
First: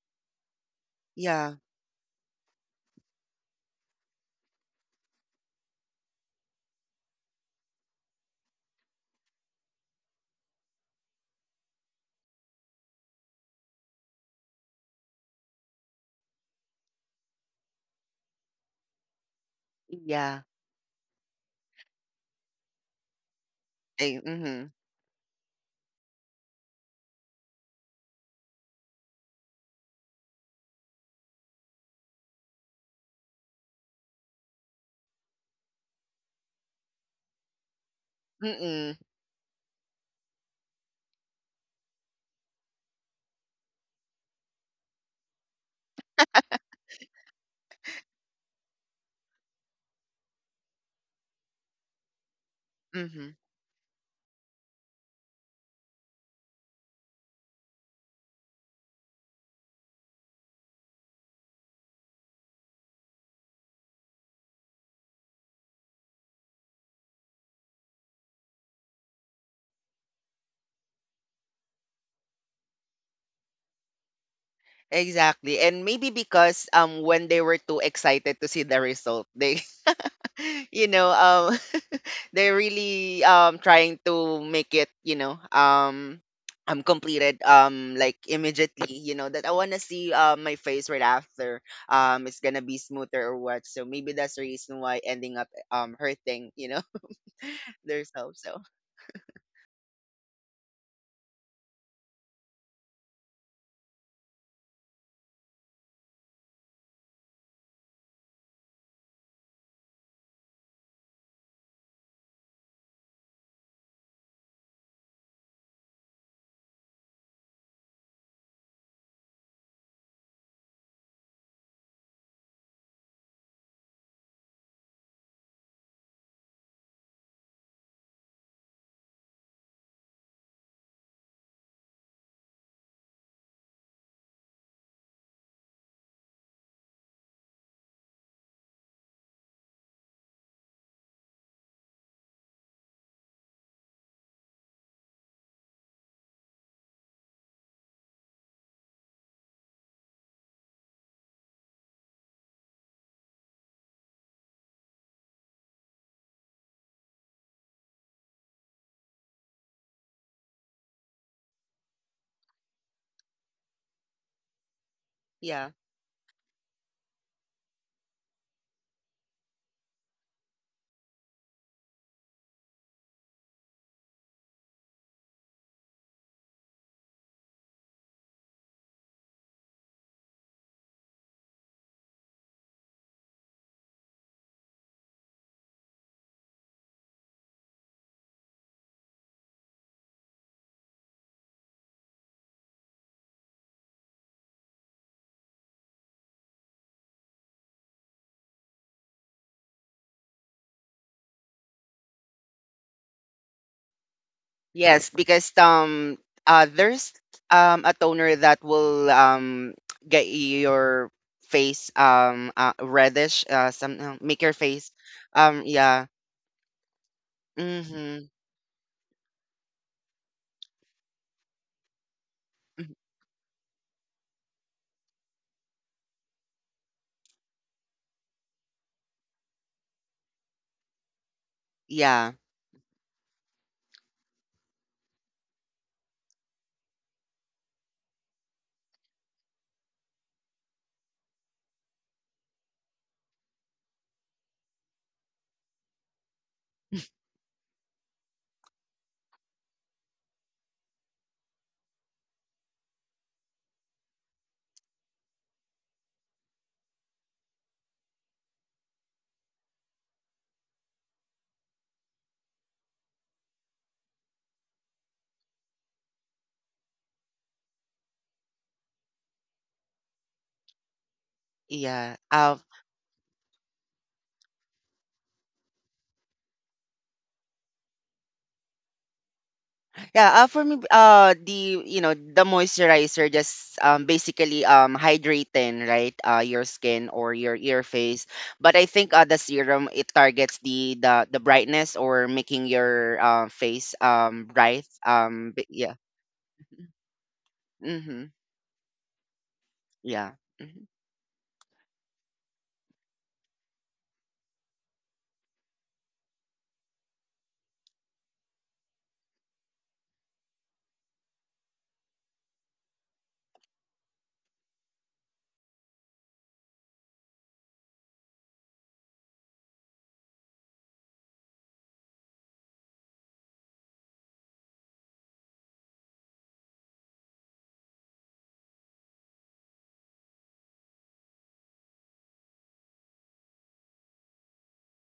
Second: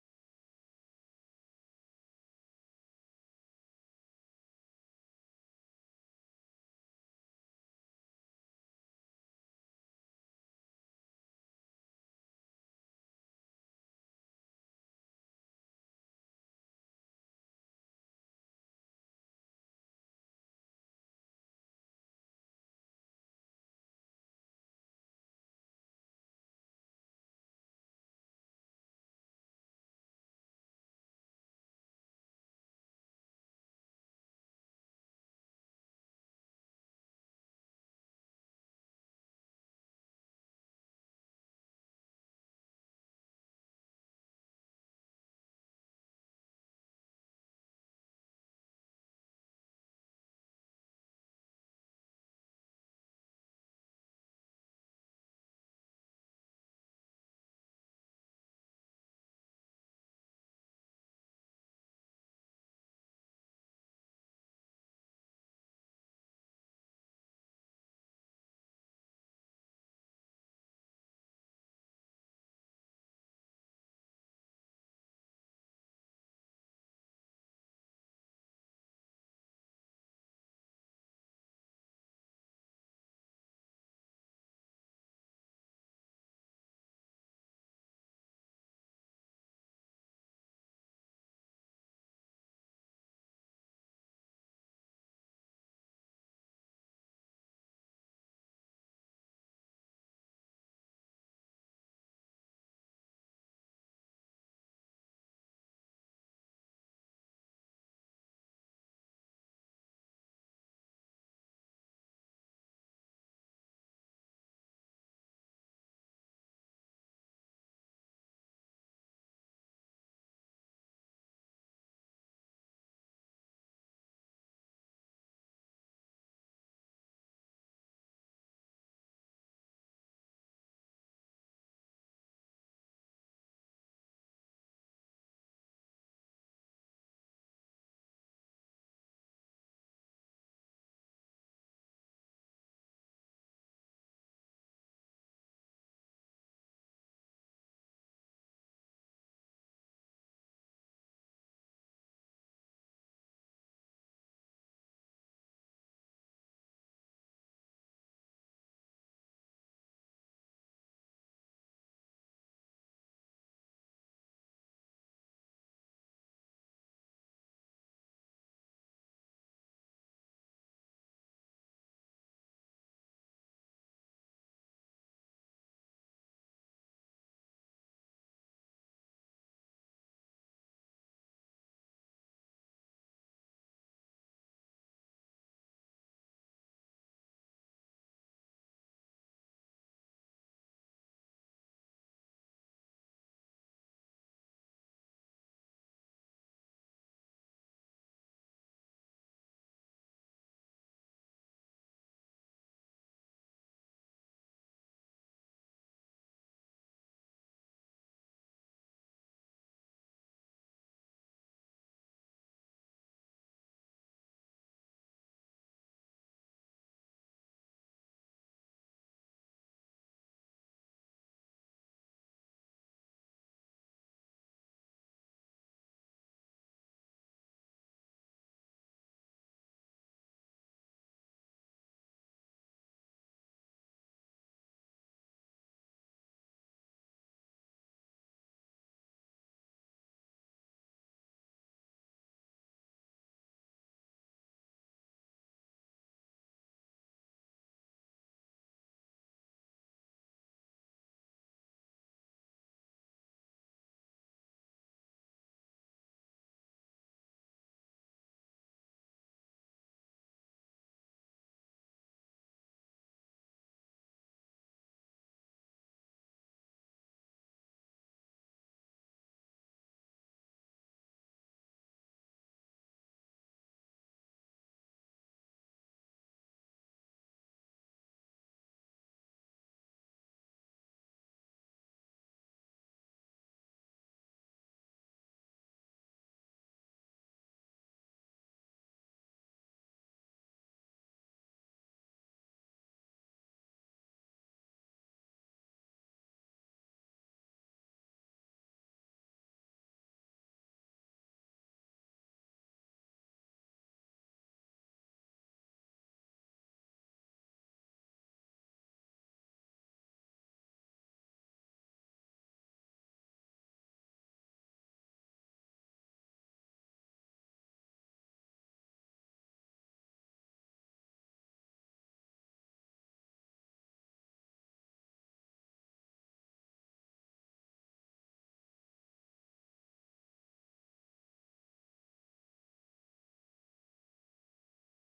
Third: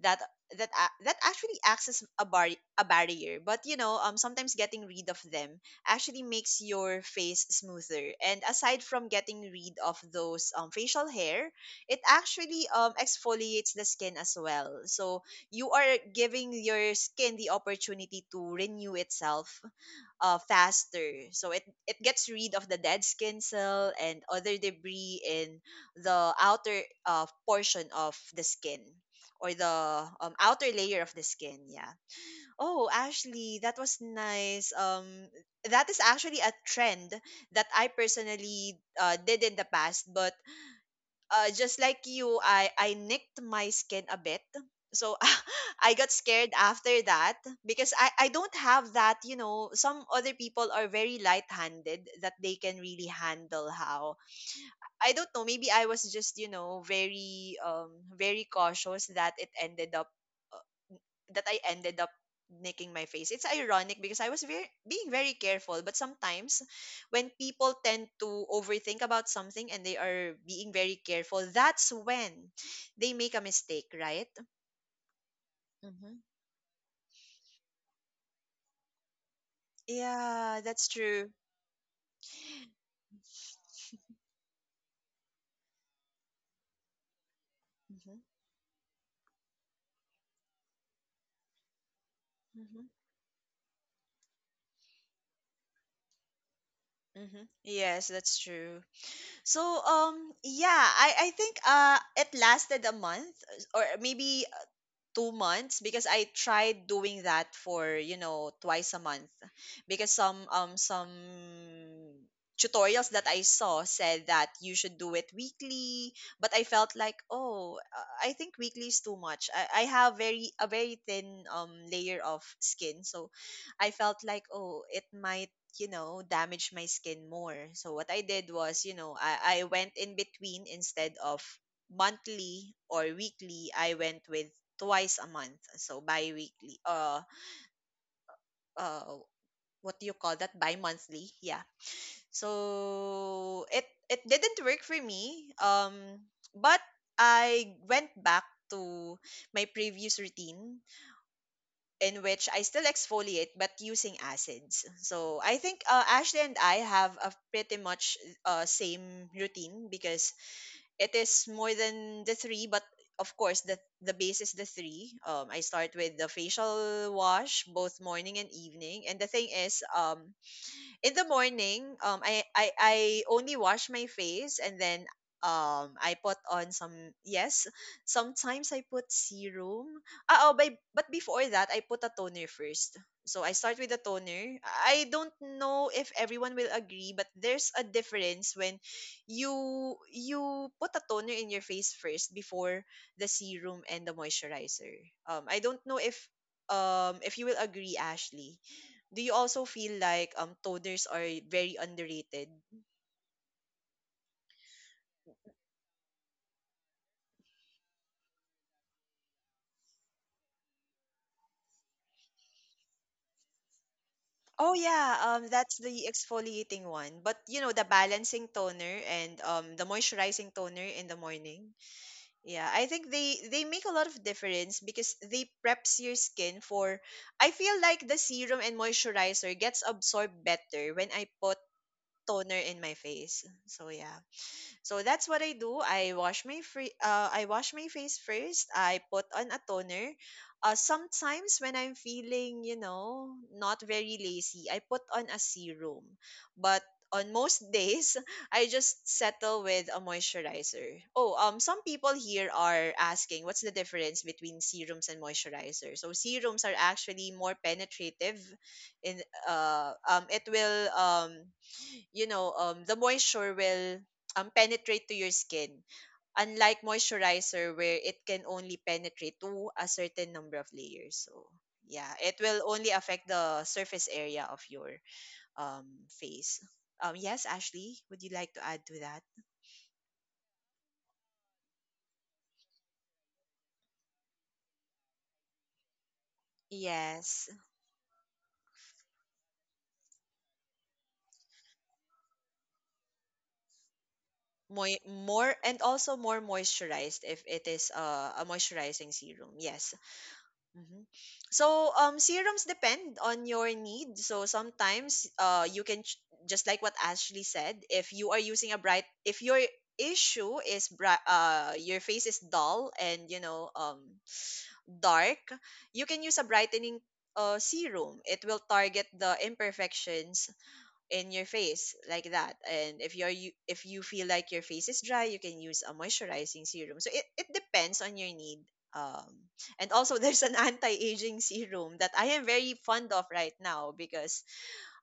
that that
yeah.
actually acts as a bar, a barrier. But, you know, sometimes getting rid of them actually makes your face smoother. And aside from getting rid of those facial hair, it actually exfoliates the skin as well, so you are giving your skin the opportunity to renew itself,
Yeah.
faster. So it gets rid of the dead skin cell
Eh,
and other
mm-hmm.
debris in the outer portion of the skin, or the outer layer of the skin. Yeah. Oh, Ashley, that was nice. That is actually a trend that I personally
Mm-mm.
did in the past, but just like you, I nicked my skin a bit. So I got scared after that because I don't have that, you know. Some other people are very light-handed that they can really
Mm-hmm.
handle how. I don't know, maybe I was just, you know, very very cautious that it ended up that I ended up making my face. It's ironic because I was very careful, but sometimes when people tend to overthink about something and they are being very careful, that's when they make a mistake, right?
Exactly. And maybe
Hmm.
because when they were too excited to see the result, they
Yeah,
you
that's
know,
true.
they're really trying to make it, you know, completed like
Hmm.
immediately, you know, that I wanna see my face right after it's gonna be
Hmm.
smoother or what. So maybe that's the reason why ending up hurting, you know,
Hmm. Yes,
themselves.
that's
So
true. So yeah, I think it lasted a month or maybe 2 months, because I tried doing that for, you know, twice a month, because some tutorials that I saw said that you should do it weekly, but I felt like, oh, I think weekly is too much. I have very a very thin layer of skin, so I felt like, oh, it might, you know, damage my skin more. So what I did was, you know, I went in between. Instead of monthly or weekly, I went with twice a month, so bi-weekly. Uh, what do you call that? Bi-monthly. Yeah. So it didn't work for me. But I went back to my previous routine, in which I still exfoliate but using acids. So I think Ashley and I have a pretty much same routine, because it is more than the three, but of course the base is the three. I
yeah.
start with the facial wash both morning and evening, and the thing is, in the morning, I only wash my face and then I put on some yes. Sometimes I put serum. But before that I put a toner first. So I start with a toner. I don't know if everyone will agree, but there's a difference when you you put a toner in your face first before the serum and the moisturizer. I don't know if you will agree, Ashley. Do you also feel like toners are very underrated?
Yes, because there's a toner that will get your face reddish, some, make your
Oh
face
yeah, that's
yeah.
the exfoliating one. But you know, the
Mhm.
balancing toner and the moisturizing toner in the morning. Yeah, I
Mm.
think they make a lot of difference because they preps your skin for I feel like the serum and moisturizer gets absorbed better when I put
Yeah,
toner in my face. So yeah. So that's what I do. I wash my face first. I put on a toner. Sometimes when I'm feeling, you know, not very lazy, I put on a serum. But on most days, I just settle with a moisturizer. Oh, some people here are asking what's the difference between serums and moisturizer. So serums are actually more penetrative, in it will you know, the moisture will penetrate to your skin. Unlike moisturizer where it can only penetrate to a certain number of layers. So, yeah,
yeah,
it will only affect the surface area of your um, face. Yes, Ashley, would you like to add to that?
yeah, for me, the, you know, the moisturizer just basically hydrating, right, your skin or
Yes,
your face, but I think, the serum, it targets the brightness or making your, face bright,
more and
yeah.
also more moisturized if it is
Mm-hmm,
a moisturizing serum. Yes,
yeah, mm-hmm,
Mhm. So serums depend on your need. So sometimes you can just like what Ashley said, if you are using a bright if your issue is bright your face is dull and you know dark, you can use a brightening serum. It will target the imperfections in your face like that. And if you're you if you feel like your face is dry, you can use a moisturizing serum. So it depends on your need, um and also there's an anti-aging serum that I am very fond of right now, because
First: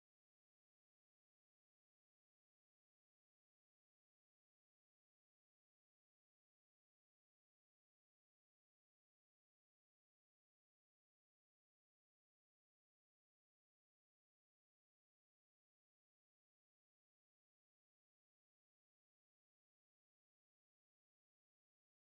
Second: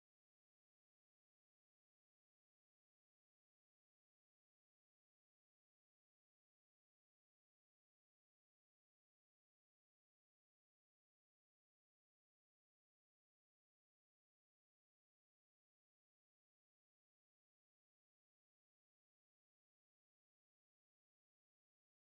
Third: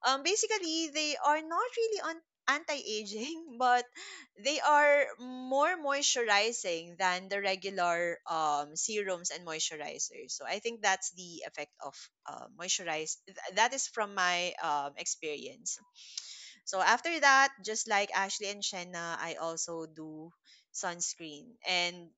basically they are not really on anti-aging but they are more moisturizing than the regular serums and moisturizers. So I think that's the effect of that is from my experience. So after that, just like Ashley and Shenna, I also do sunscreen. And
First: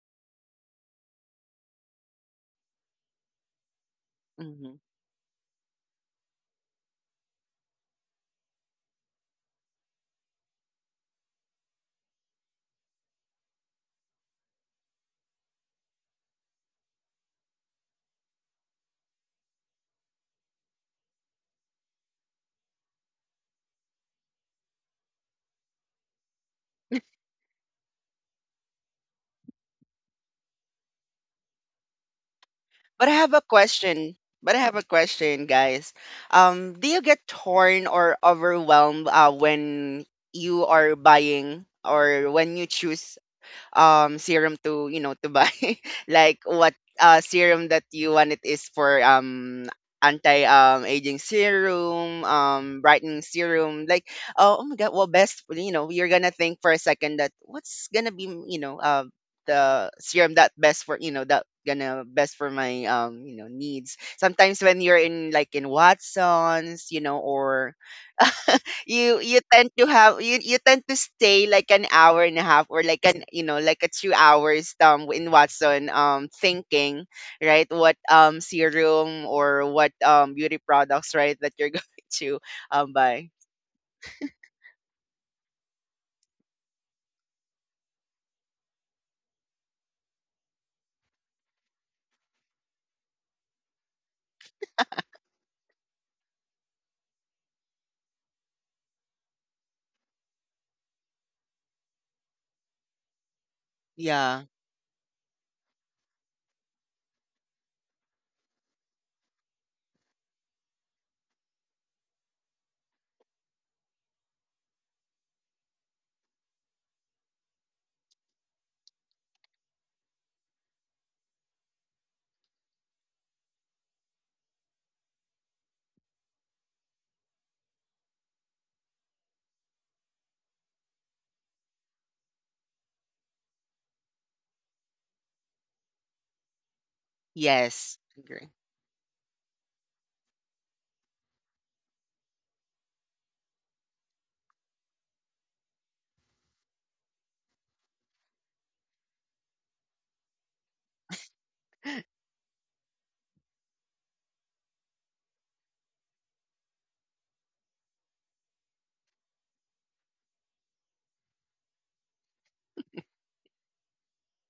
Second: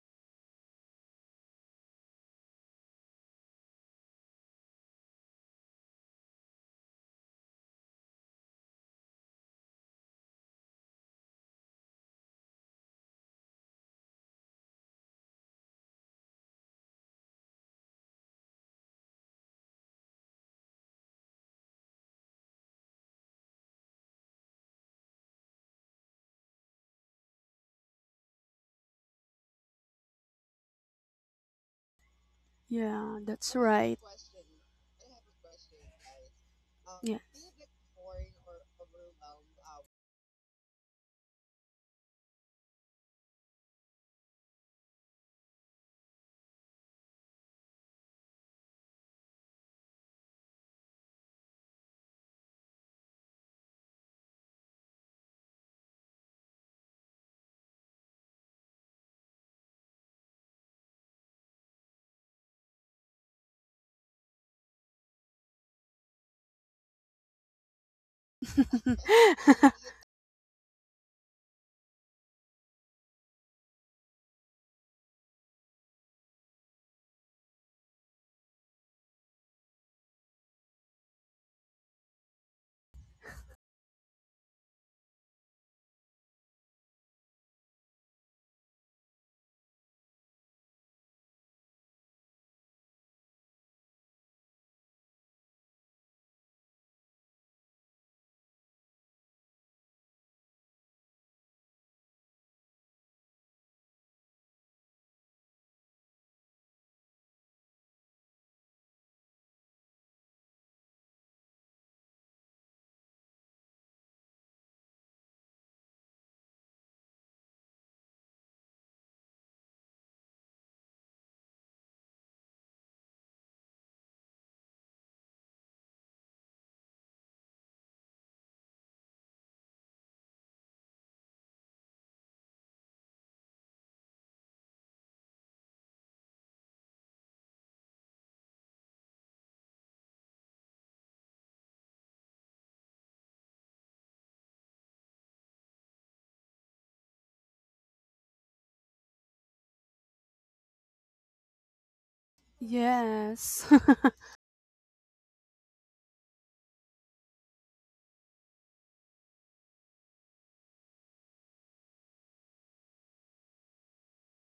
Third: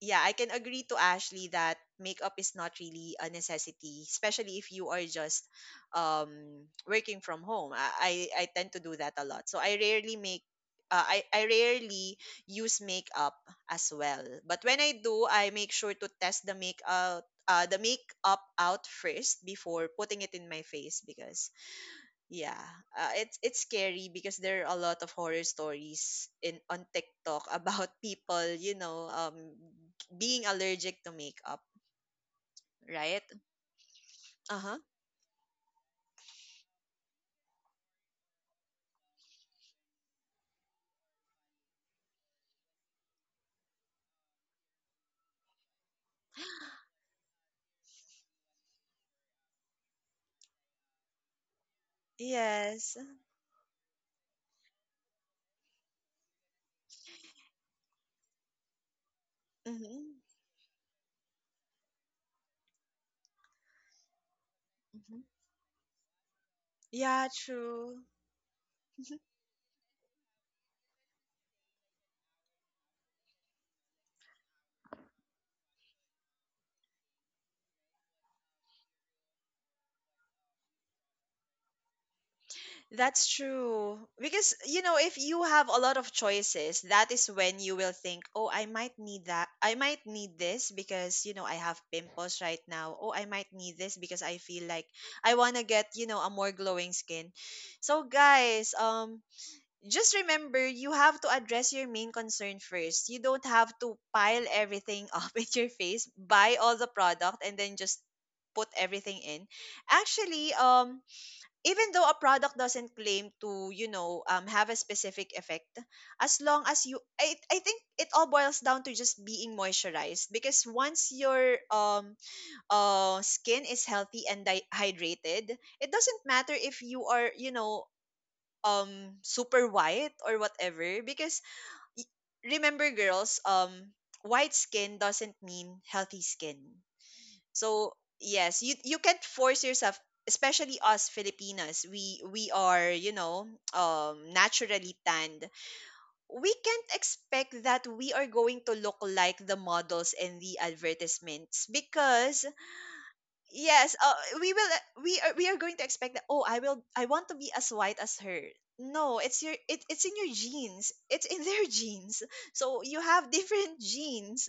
yeah, I can agree to Ashley that makeup is not really a necessity, especially if
mm-hmm.
you are just working from home. I tend to do that a lot. So I rarely use makeup as well. But when I do, I make sure to test the makeup out first before putting it in my face, because yeah, it's scary because there are a lot of horror stories in on TikTok about people, you know, being allergic to makeup,
But
Yeah,
I
right?
have a
that's right.
question. But
Uh
I have
huh.
a question, guys. Do you
Yeah.
get torn or overwhelmed, when you are buying or when you choose serum to, you know, to buy, like what serum that you want, it is for anti, aging serum,
Yes.
brightening serum, like oh, oh my god. Well, best, you know, you're gonna think for a second that what's gonna be, you know, the serum
Mm-hmm.
that best for, you know, that gonna best for my, you know, needs. Sometimes when you're
Mm-hmm.
in, like, in Watsons, you know,
Yeah,
or
true.
you tend to have, you tend to stay like an hour and a half or like an, you know, like a 2 hours in Watson thinking, right, what serum or what beauty products, right, that you're going to
That's
buy.
true. Because, you know, if you have a lot of choices, that is when you will think, oh, I might need that. I might need this because, you know, I have pimples right now. Oh, I might need this because I feel like I want to get, you know, a more glowing skin. So, guys, just remember, you have to address your main concern first. You don't have to
Yeah,
pile everything up in your face, buy all the product, and then just put everything in. Actually, even though a product doesn't claim to, you know, have a specific effect, as long as you I think it all boils down to just being moisturized, because once your skin is healthy and hydrated, it doesn't matter if you are, you know, super white or whatever, because y- remember, girls, white skin doesn't mean healthy skin, so
yes, agree.
yes, you can't force yourself, especially us Filipinas. We are, you know, naturally tanned. We can't expect that we are going to look like the models in the advertisements because
Yes.
yes, we will we are going to expect that, oh, I want to be as white as her. No, it's in your genes. It's in their genes. So you have different genes.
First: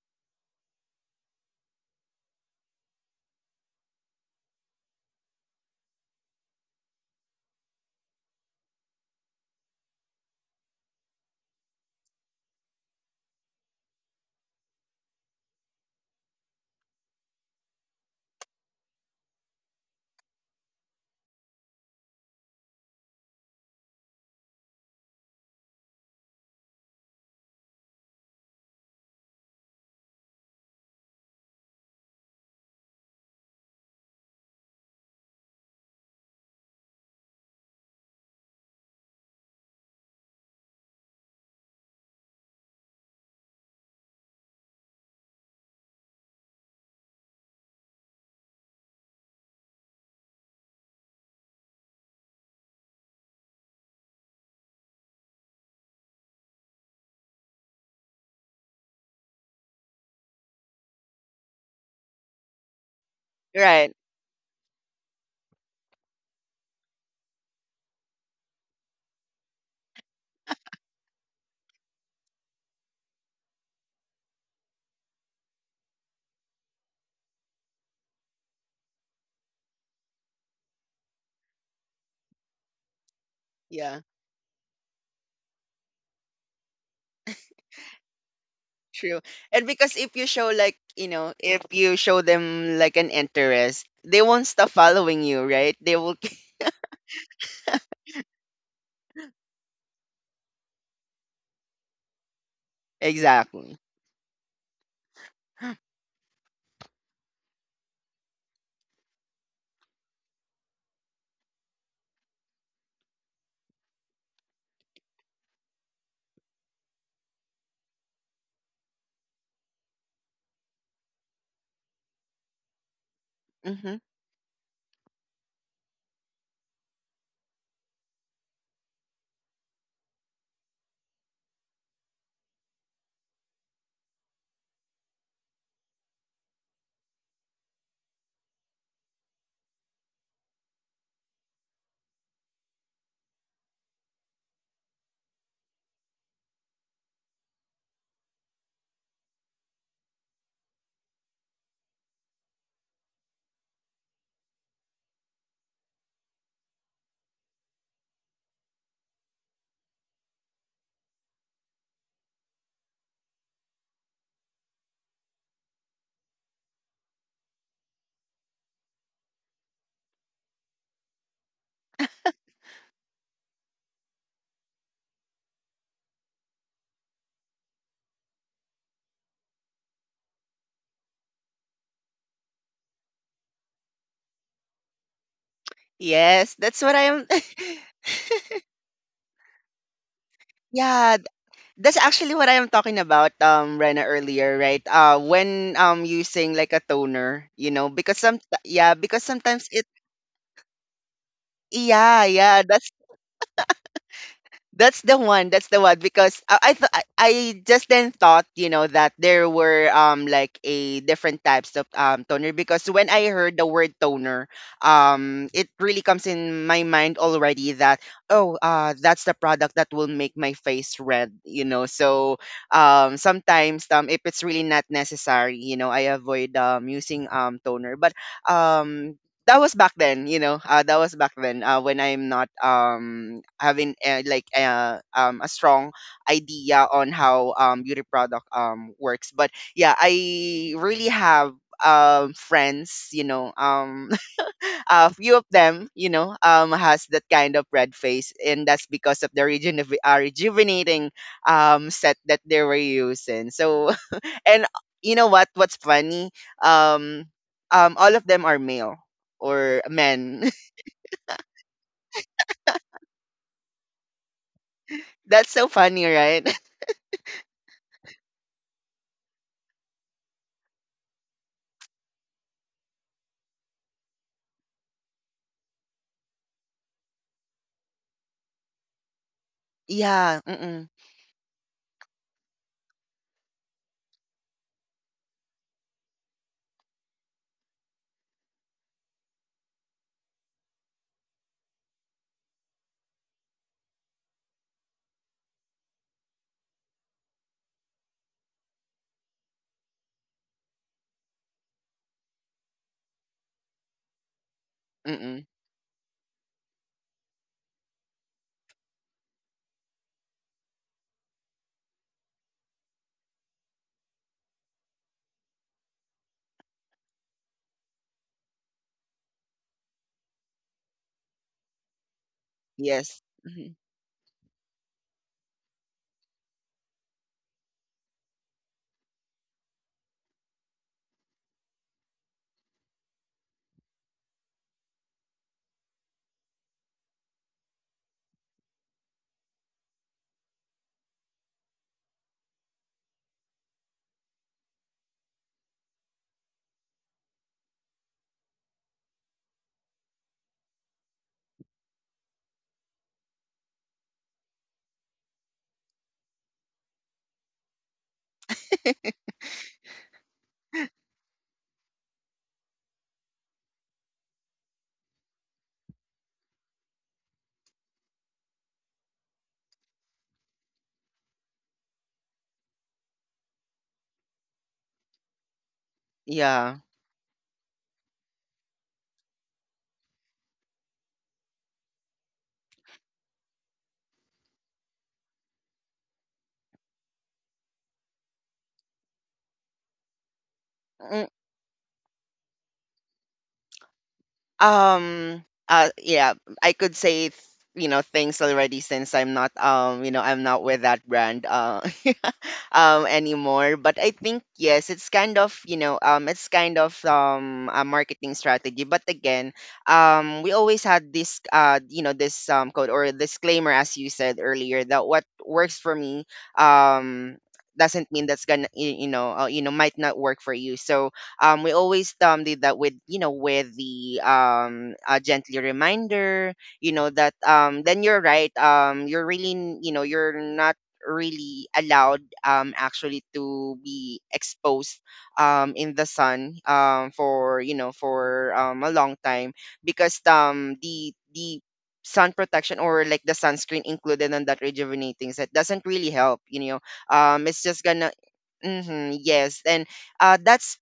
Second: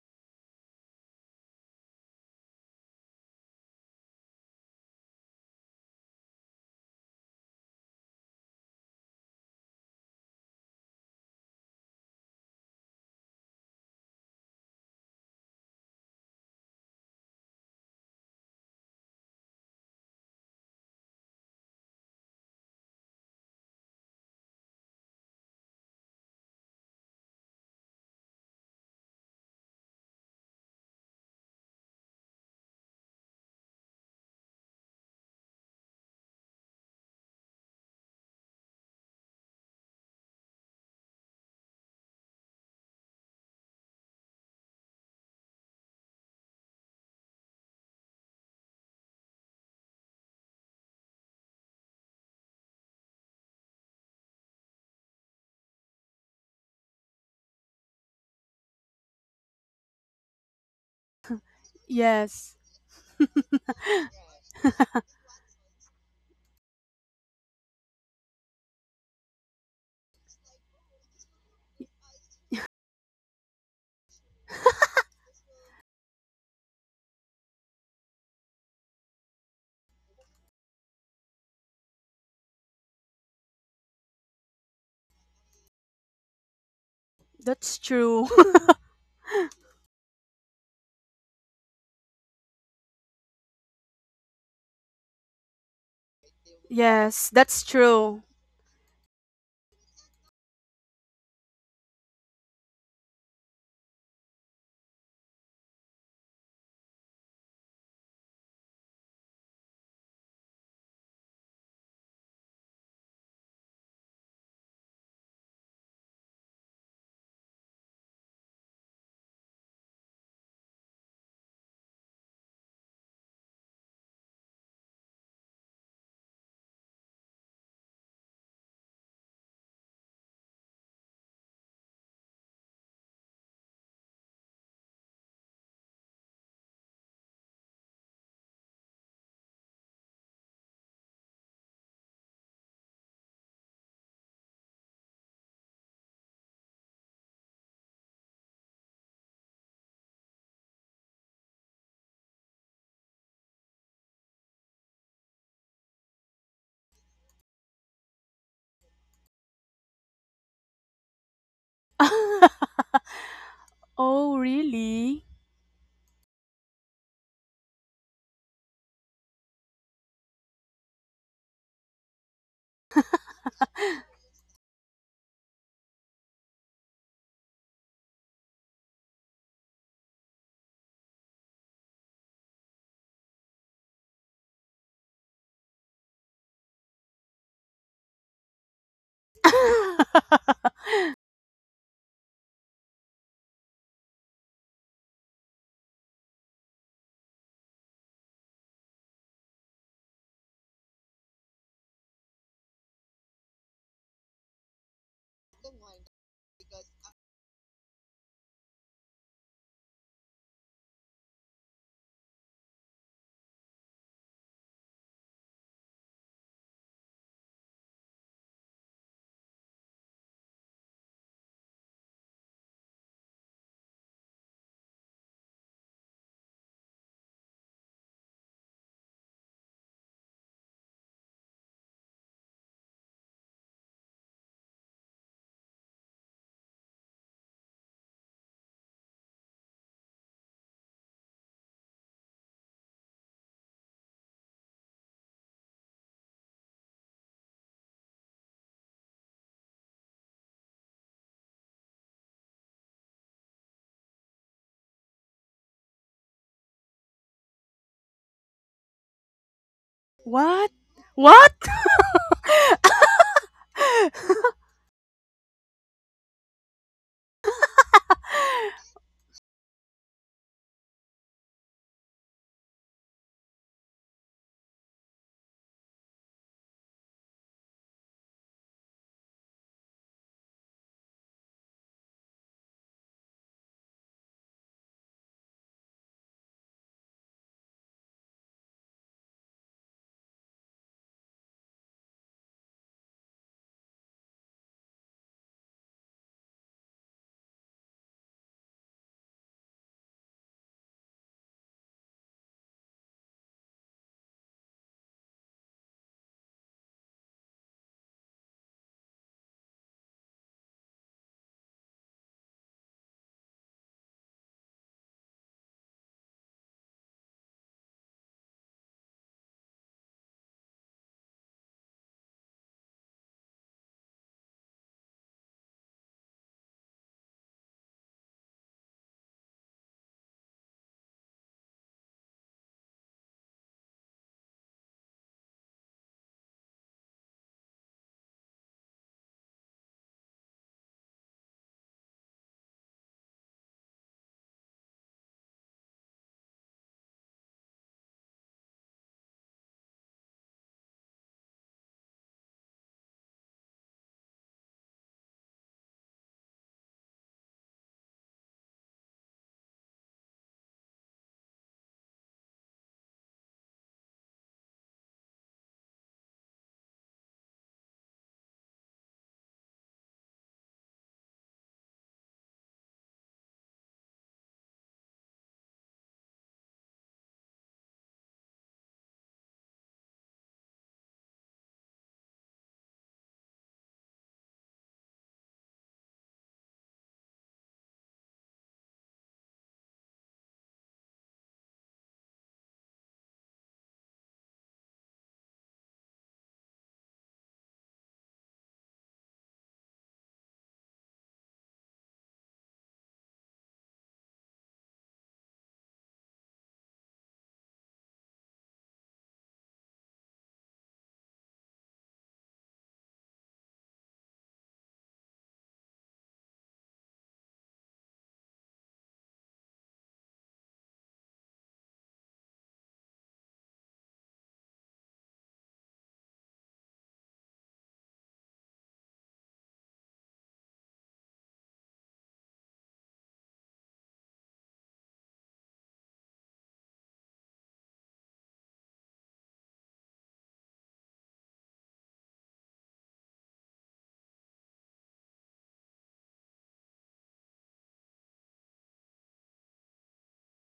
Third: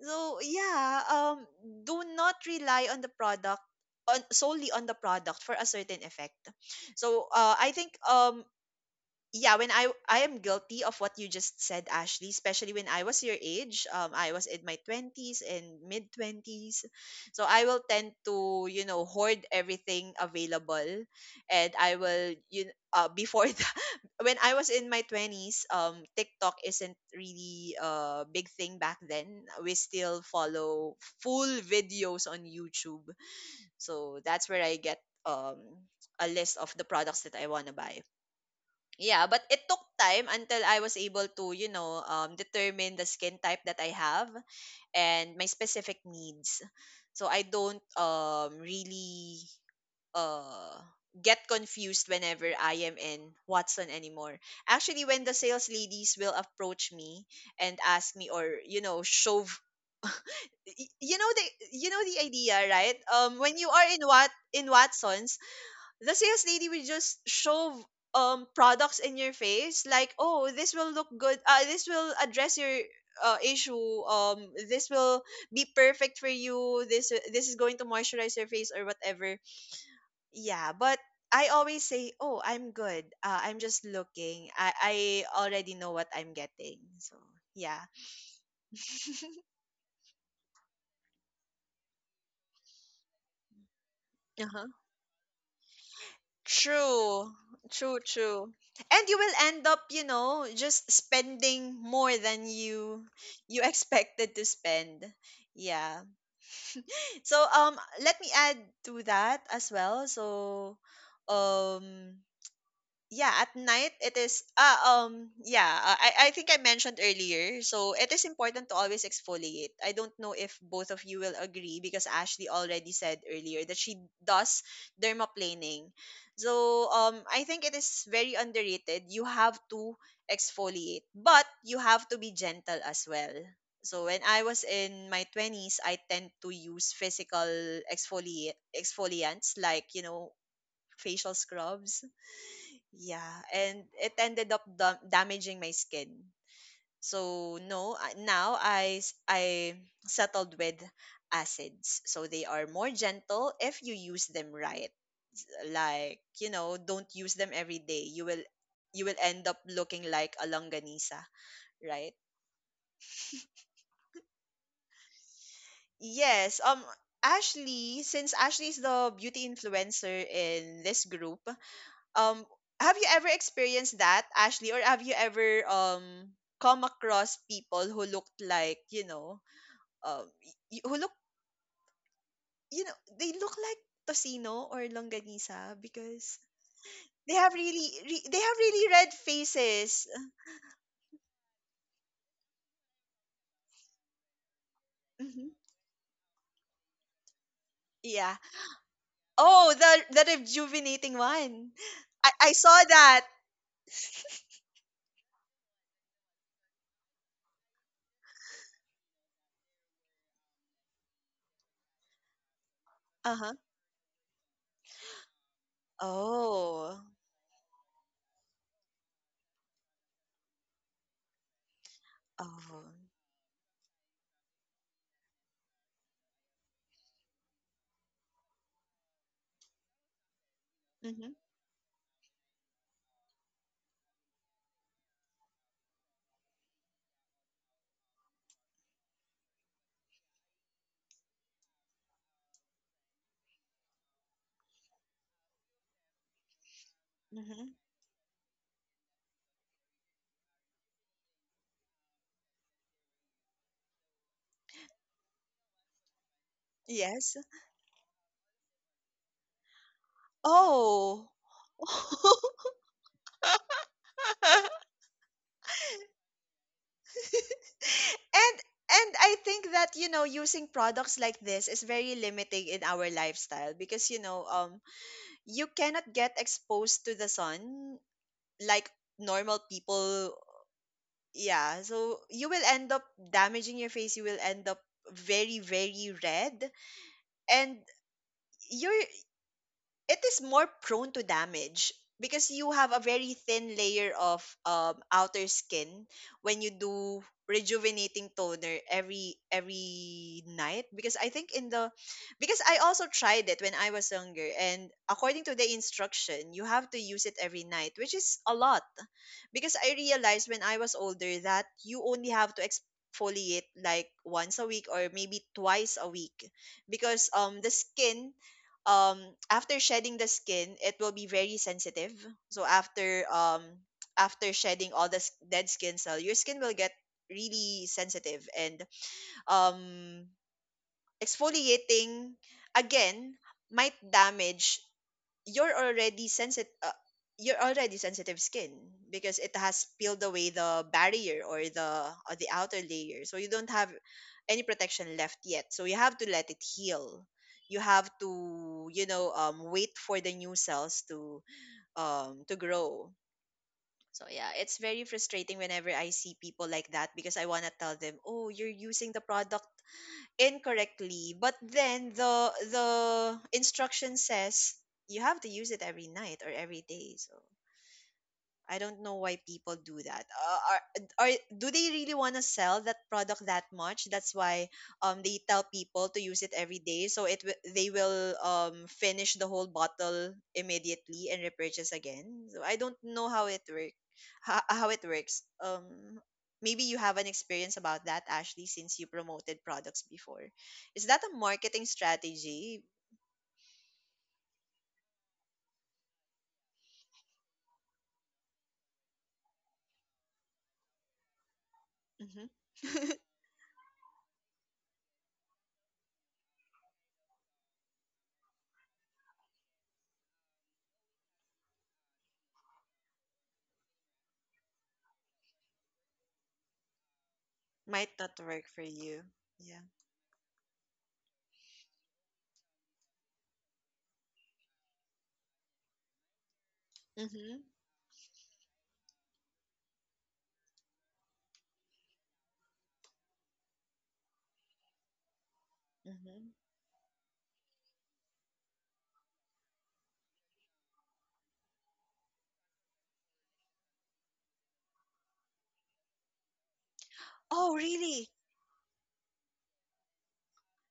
So yeah, do not rely on the product, on solely on the product for a certain effect. So I think yeah, when I am guilty of what you just said, Ashley, especially when I was your age. I was in my 20s and mid 20s, so I will tend to, you know, hoard everything available, and I will before that, when I was in my 20s, TikTok isn't really a big thing back then. We still follow full videos on YouTube, so that's where I get a list of the products that I want to buy. Yeah, but it took time until I was able to, you know, determine the skin type that I have and my specific needs. So I don't really uh, get confused whenever I am in Watson anymore. Actually, when the sales ladies will approach me and ask me or, you know, shove, y- you know the you know the idea,
Yes.
right? When you are
Right.
in what in Watsons, the sales lady will just shove products in your face, like, oh, this will look good, this will address your issue, this will be perfect for you, this is going to moisturize your face or whatever. Yeah, but I always say, oh, I'm good, I'm just
Yeah,
looking, I already know what I'm getting. So
That's
yeah.
true.
true. And because if you show, like, you know, if you show them like an interest, they won't stop following you, right, they will.
True,
Yes, that's true.
true. And you will end up, you know, just spending more than you
exactly.
expected to spend. Yeah. So let me add to that as well. So um yeah, at night, it is yeah, I think I mentioned earlier, so it is important to always exfoliate. I don't know if both of you will agree, because Ashley already said earlier that
Hmm.
she does dermaplaning. So I think it is very underrated. You have to exfoliate, but you have to be gentle as well. So when I was in my 20s, I tend to use physical exfoliate exfoliants, like, you know, facial scrubs. Yeah, and it ended up damaging my skin. So no, now I settled with acids. So they are more gentle if you use them right. Like, you know, don't use them every day. You will end up looking like a longanisa, right?
Oh, really?
Yes. Ashley, since Ashley is the beauty influencer in this group, um have you ever experienced that, Ashley, or have you ever come across people who looked like, you know, um who look, you know, they look like tocino or longanisa, because
Yes, that's what I
they
am.
have they have really red faces.
yeah. That's actually what I am talking about, Rena, earlier, right?
Hmm.
When using like a toner, you know, because
Yeah.
some, yeah, because
Oh,
sometimes it,
the rejuvenating one. i
yeah,
i
yeah,
saw
that's.
that.
That's the one. That's the one, because I, th- I just then thought, you know, that there were like a different types of toner, because when I
Uh-huh.
heard the word toner, it really comes in my
Oh.
mind already that oh, that's the product that will make my face red, you know. So
Oh.
sometimes, if it's really not necessary, you know, I avoid using toner, but um that was back then, you know. That was
Mm-hmm,
back then, when I'm not having, a strong idea on how beauty product works. But yeah, I really have friends, you know, a few of them, you know, has that kind
mm-hmm.
of red face, and that's because of the rejuvenating set that they were using. So, and you know what? What's funny? Um,
Yes.
all of them are male or men.
What?
Oh.
What?
That's so funny, right?
And I think that, you know, using products like this is very limiting in our lifestyle, because, you know, you cannot get exposed to the sun like normal people.
yeah. Mm-mm,
Yeah, so you will end up damaging your face. You will end up very, very red, and you're, it is more prone to damage because you have a very thin layer of outer skin when you do rejuvenating toner every night. Because I think in the, because I also tried it when I was younger, and according to
mm-mm.
the instruction, you have to use it every night, which is a lot. Because I realized when I was older that you only have to exfoliate, like, once a week or maybe twice a week. Because the skin, um after shedding the skin, it will be very sensitive. So after
Yes. Mhm,
after shedding all the dead skin cell, your skin will get really sensitive, and um exfoliating again might damage you're already sensitive uh, you're already sensitive skin, because it has peeled away the barrier, or the outer layer, so you don't have any protection left yet. So you have to let it heal. You have to, you know, wait for the new cells to grow. So yeah, it's very frustrating whenever I see people like that, because I want to tell them, oh, you're using the product incorrectly, but then the instruction says you have to use it every night or every day. So I don't know why people do that. Are, do they really want to sell that product that much? That's why they tell people to use it every
yeah.
day, so they will finish the whole bottle immediately and repurchase again. So I don't know how it work, how it works. Maybe you have an experience about that, Ashley, since you promoted products before. Is that a marketing strategy?
Yeah, I could say you know, things already, since I'm not, you know, I'm not with that brand,
Hmm.
anymore. But I think, yes, it's kind of, you know, it's kind of a marketing strategy. But again, we always had this, you know, this code or disclaimer, as you said earlier, that what works for me, um
Might
doesn't mean
not
that's
work
gonna
for
you
you.
know, you know,
Yeah.
might not work for you. So, we always did that with, you know, with the, a gently reminder, you know, that
Mm-hmm.
then you're right. You're really, you know, you're not really allowed, actually, to be exposed in the
Mm-hmm.
sun for, you know, for a long time, because the sun protection, or like the sunscreen included in that rejuvenating set, doesn't really help, you know, it's
Oh,
just gonna.
really?
Hmm, yes. And uh that's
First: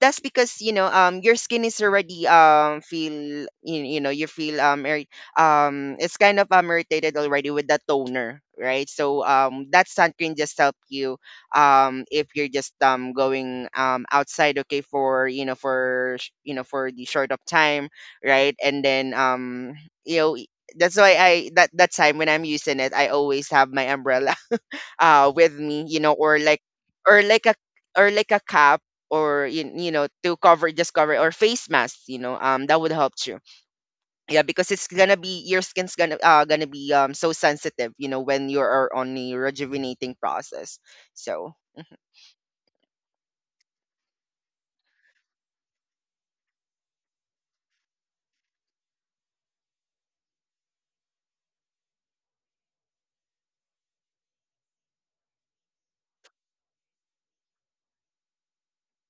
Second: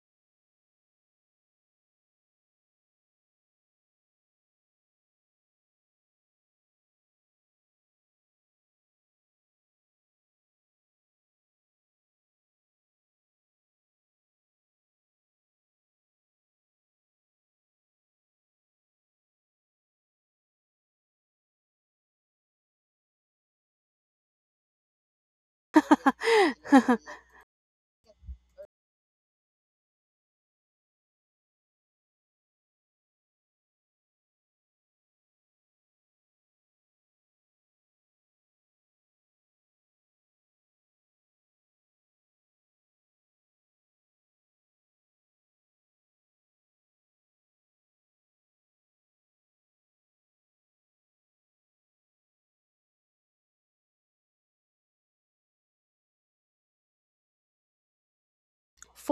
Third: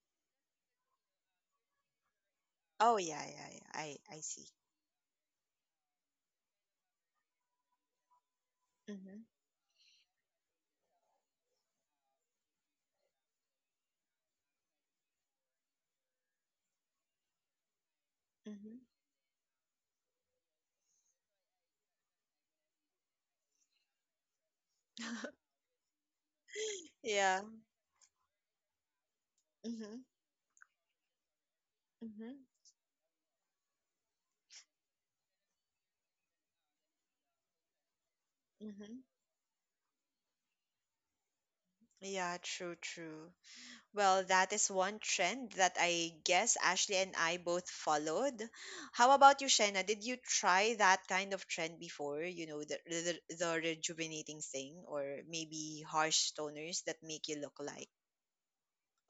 that's because, you know, your skin is already,
Oh, yeah,
feel,
yeah, yeah.
you know,
I
you
see.
feel it's kind of, irritated already with the toner, right?
Mm-hmm,
So that sunscreen just help you, if you're just going outside, okay, for, you know, for you know, for the short of time, right.
mm-hmm.
and then you know I- That's why I, that that time when I'm using it, I always have my umbrella with me, you know, or like, or
Yeah.
like a or like a cap, or, you
Mm-hmm,
know, to cover, just cover, or face mask, you
mm-hmm,
know, that would help you. Yeah, because it's gonna be, your skin's gonna, gonna be so sensitive, you know, when you are
mm-hmm.
on a rejuvenating process. So.
Yeah, true, true. Well, that is one trend that I guess Ashley and I both followed. How about you, Shena? Did you try that kind of trend before? You know, the the rejuvenating thing, or maybe harsh toners that make you look like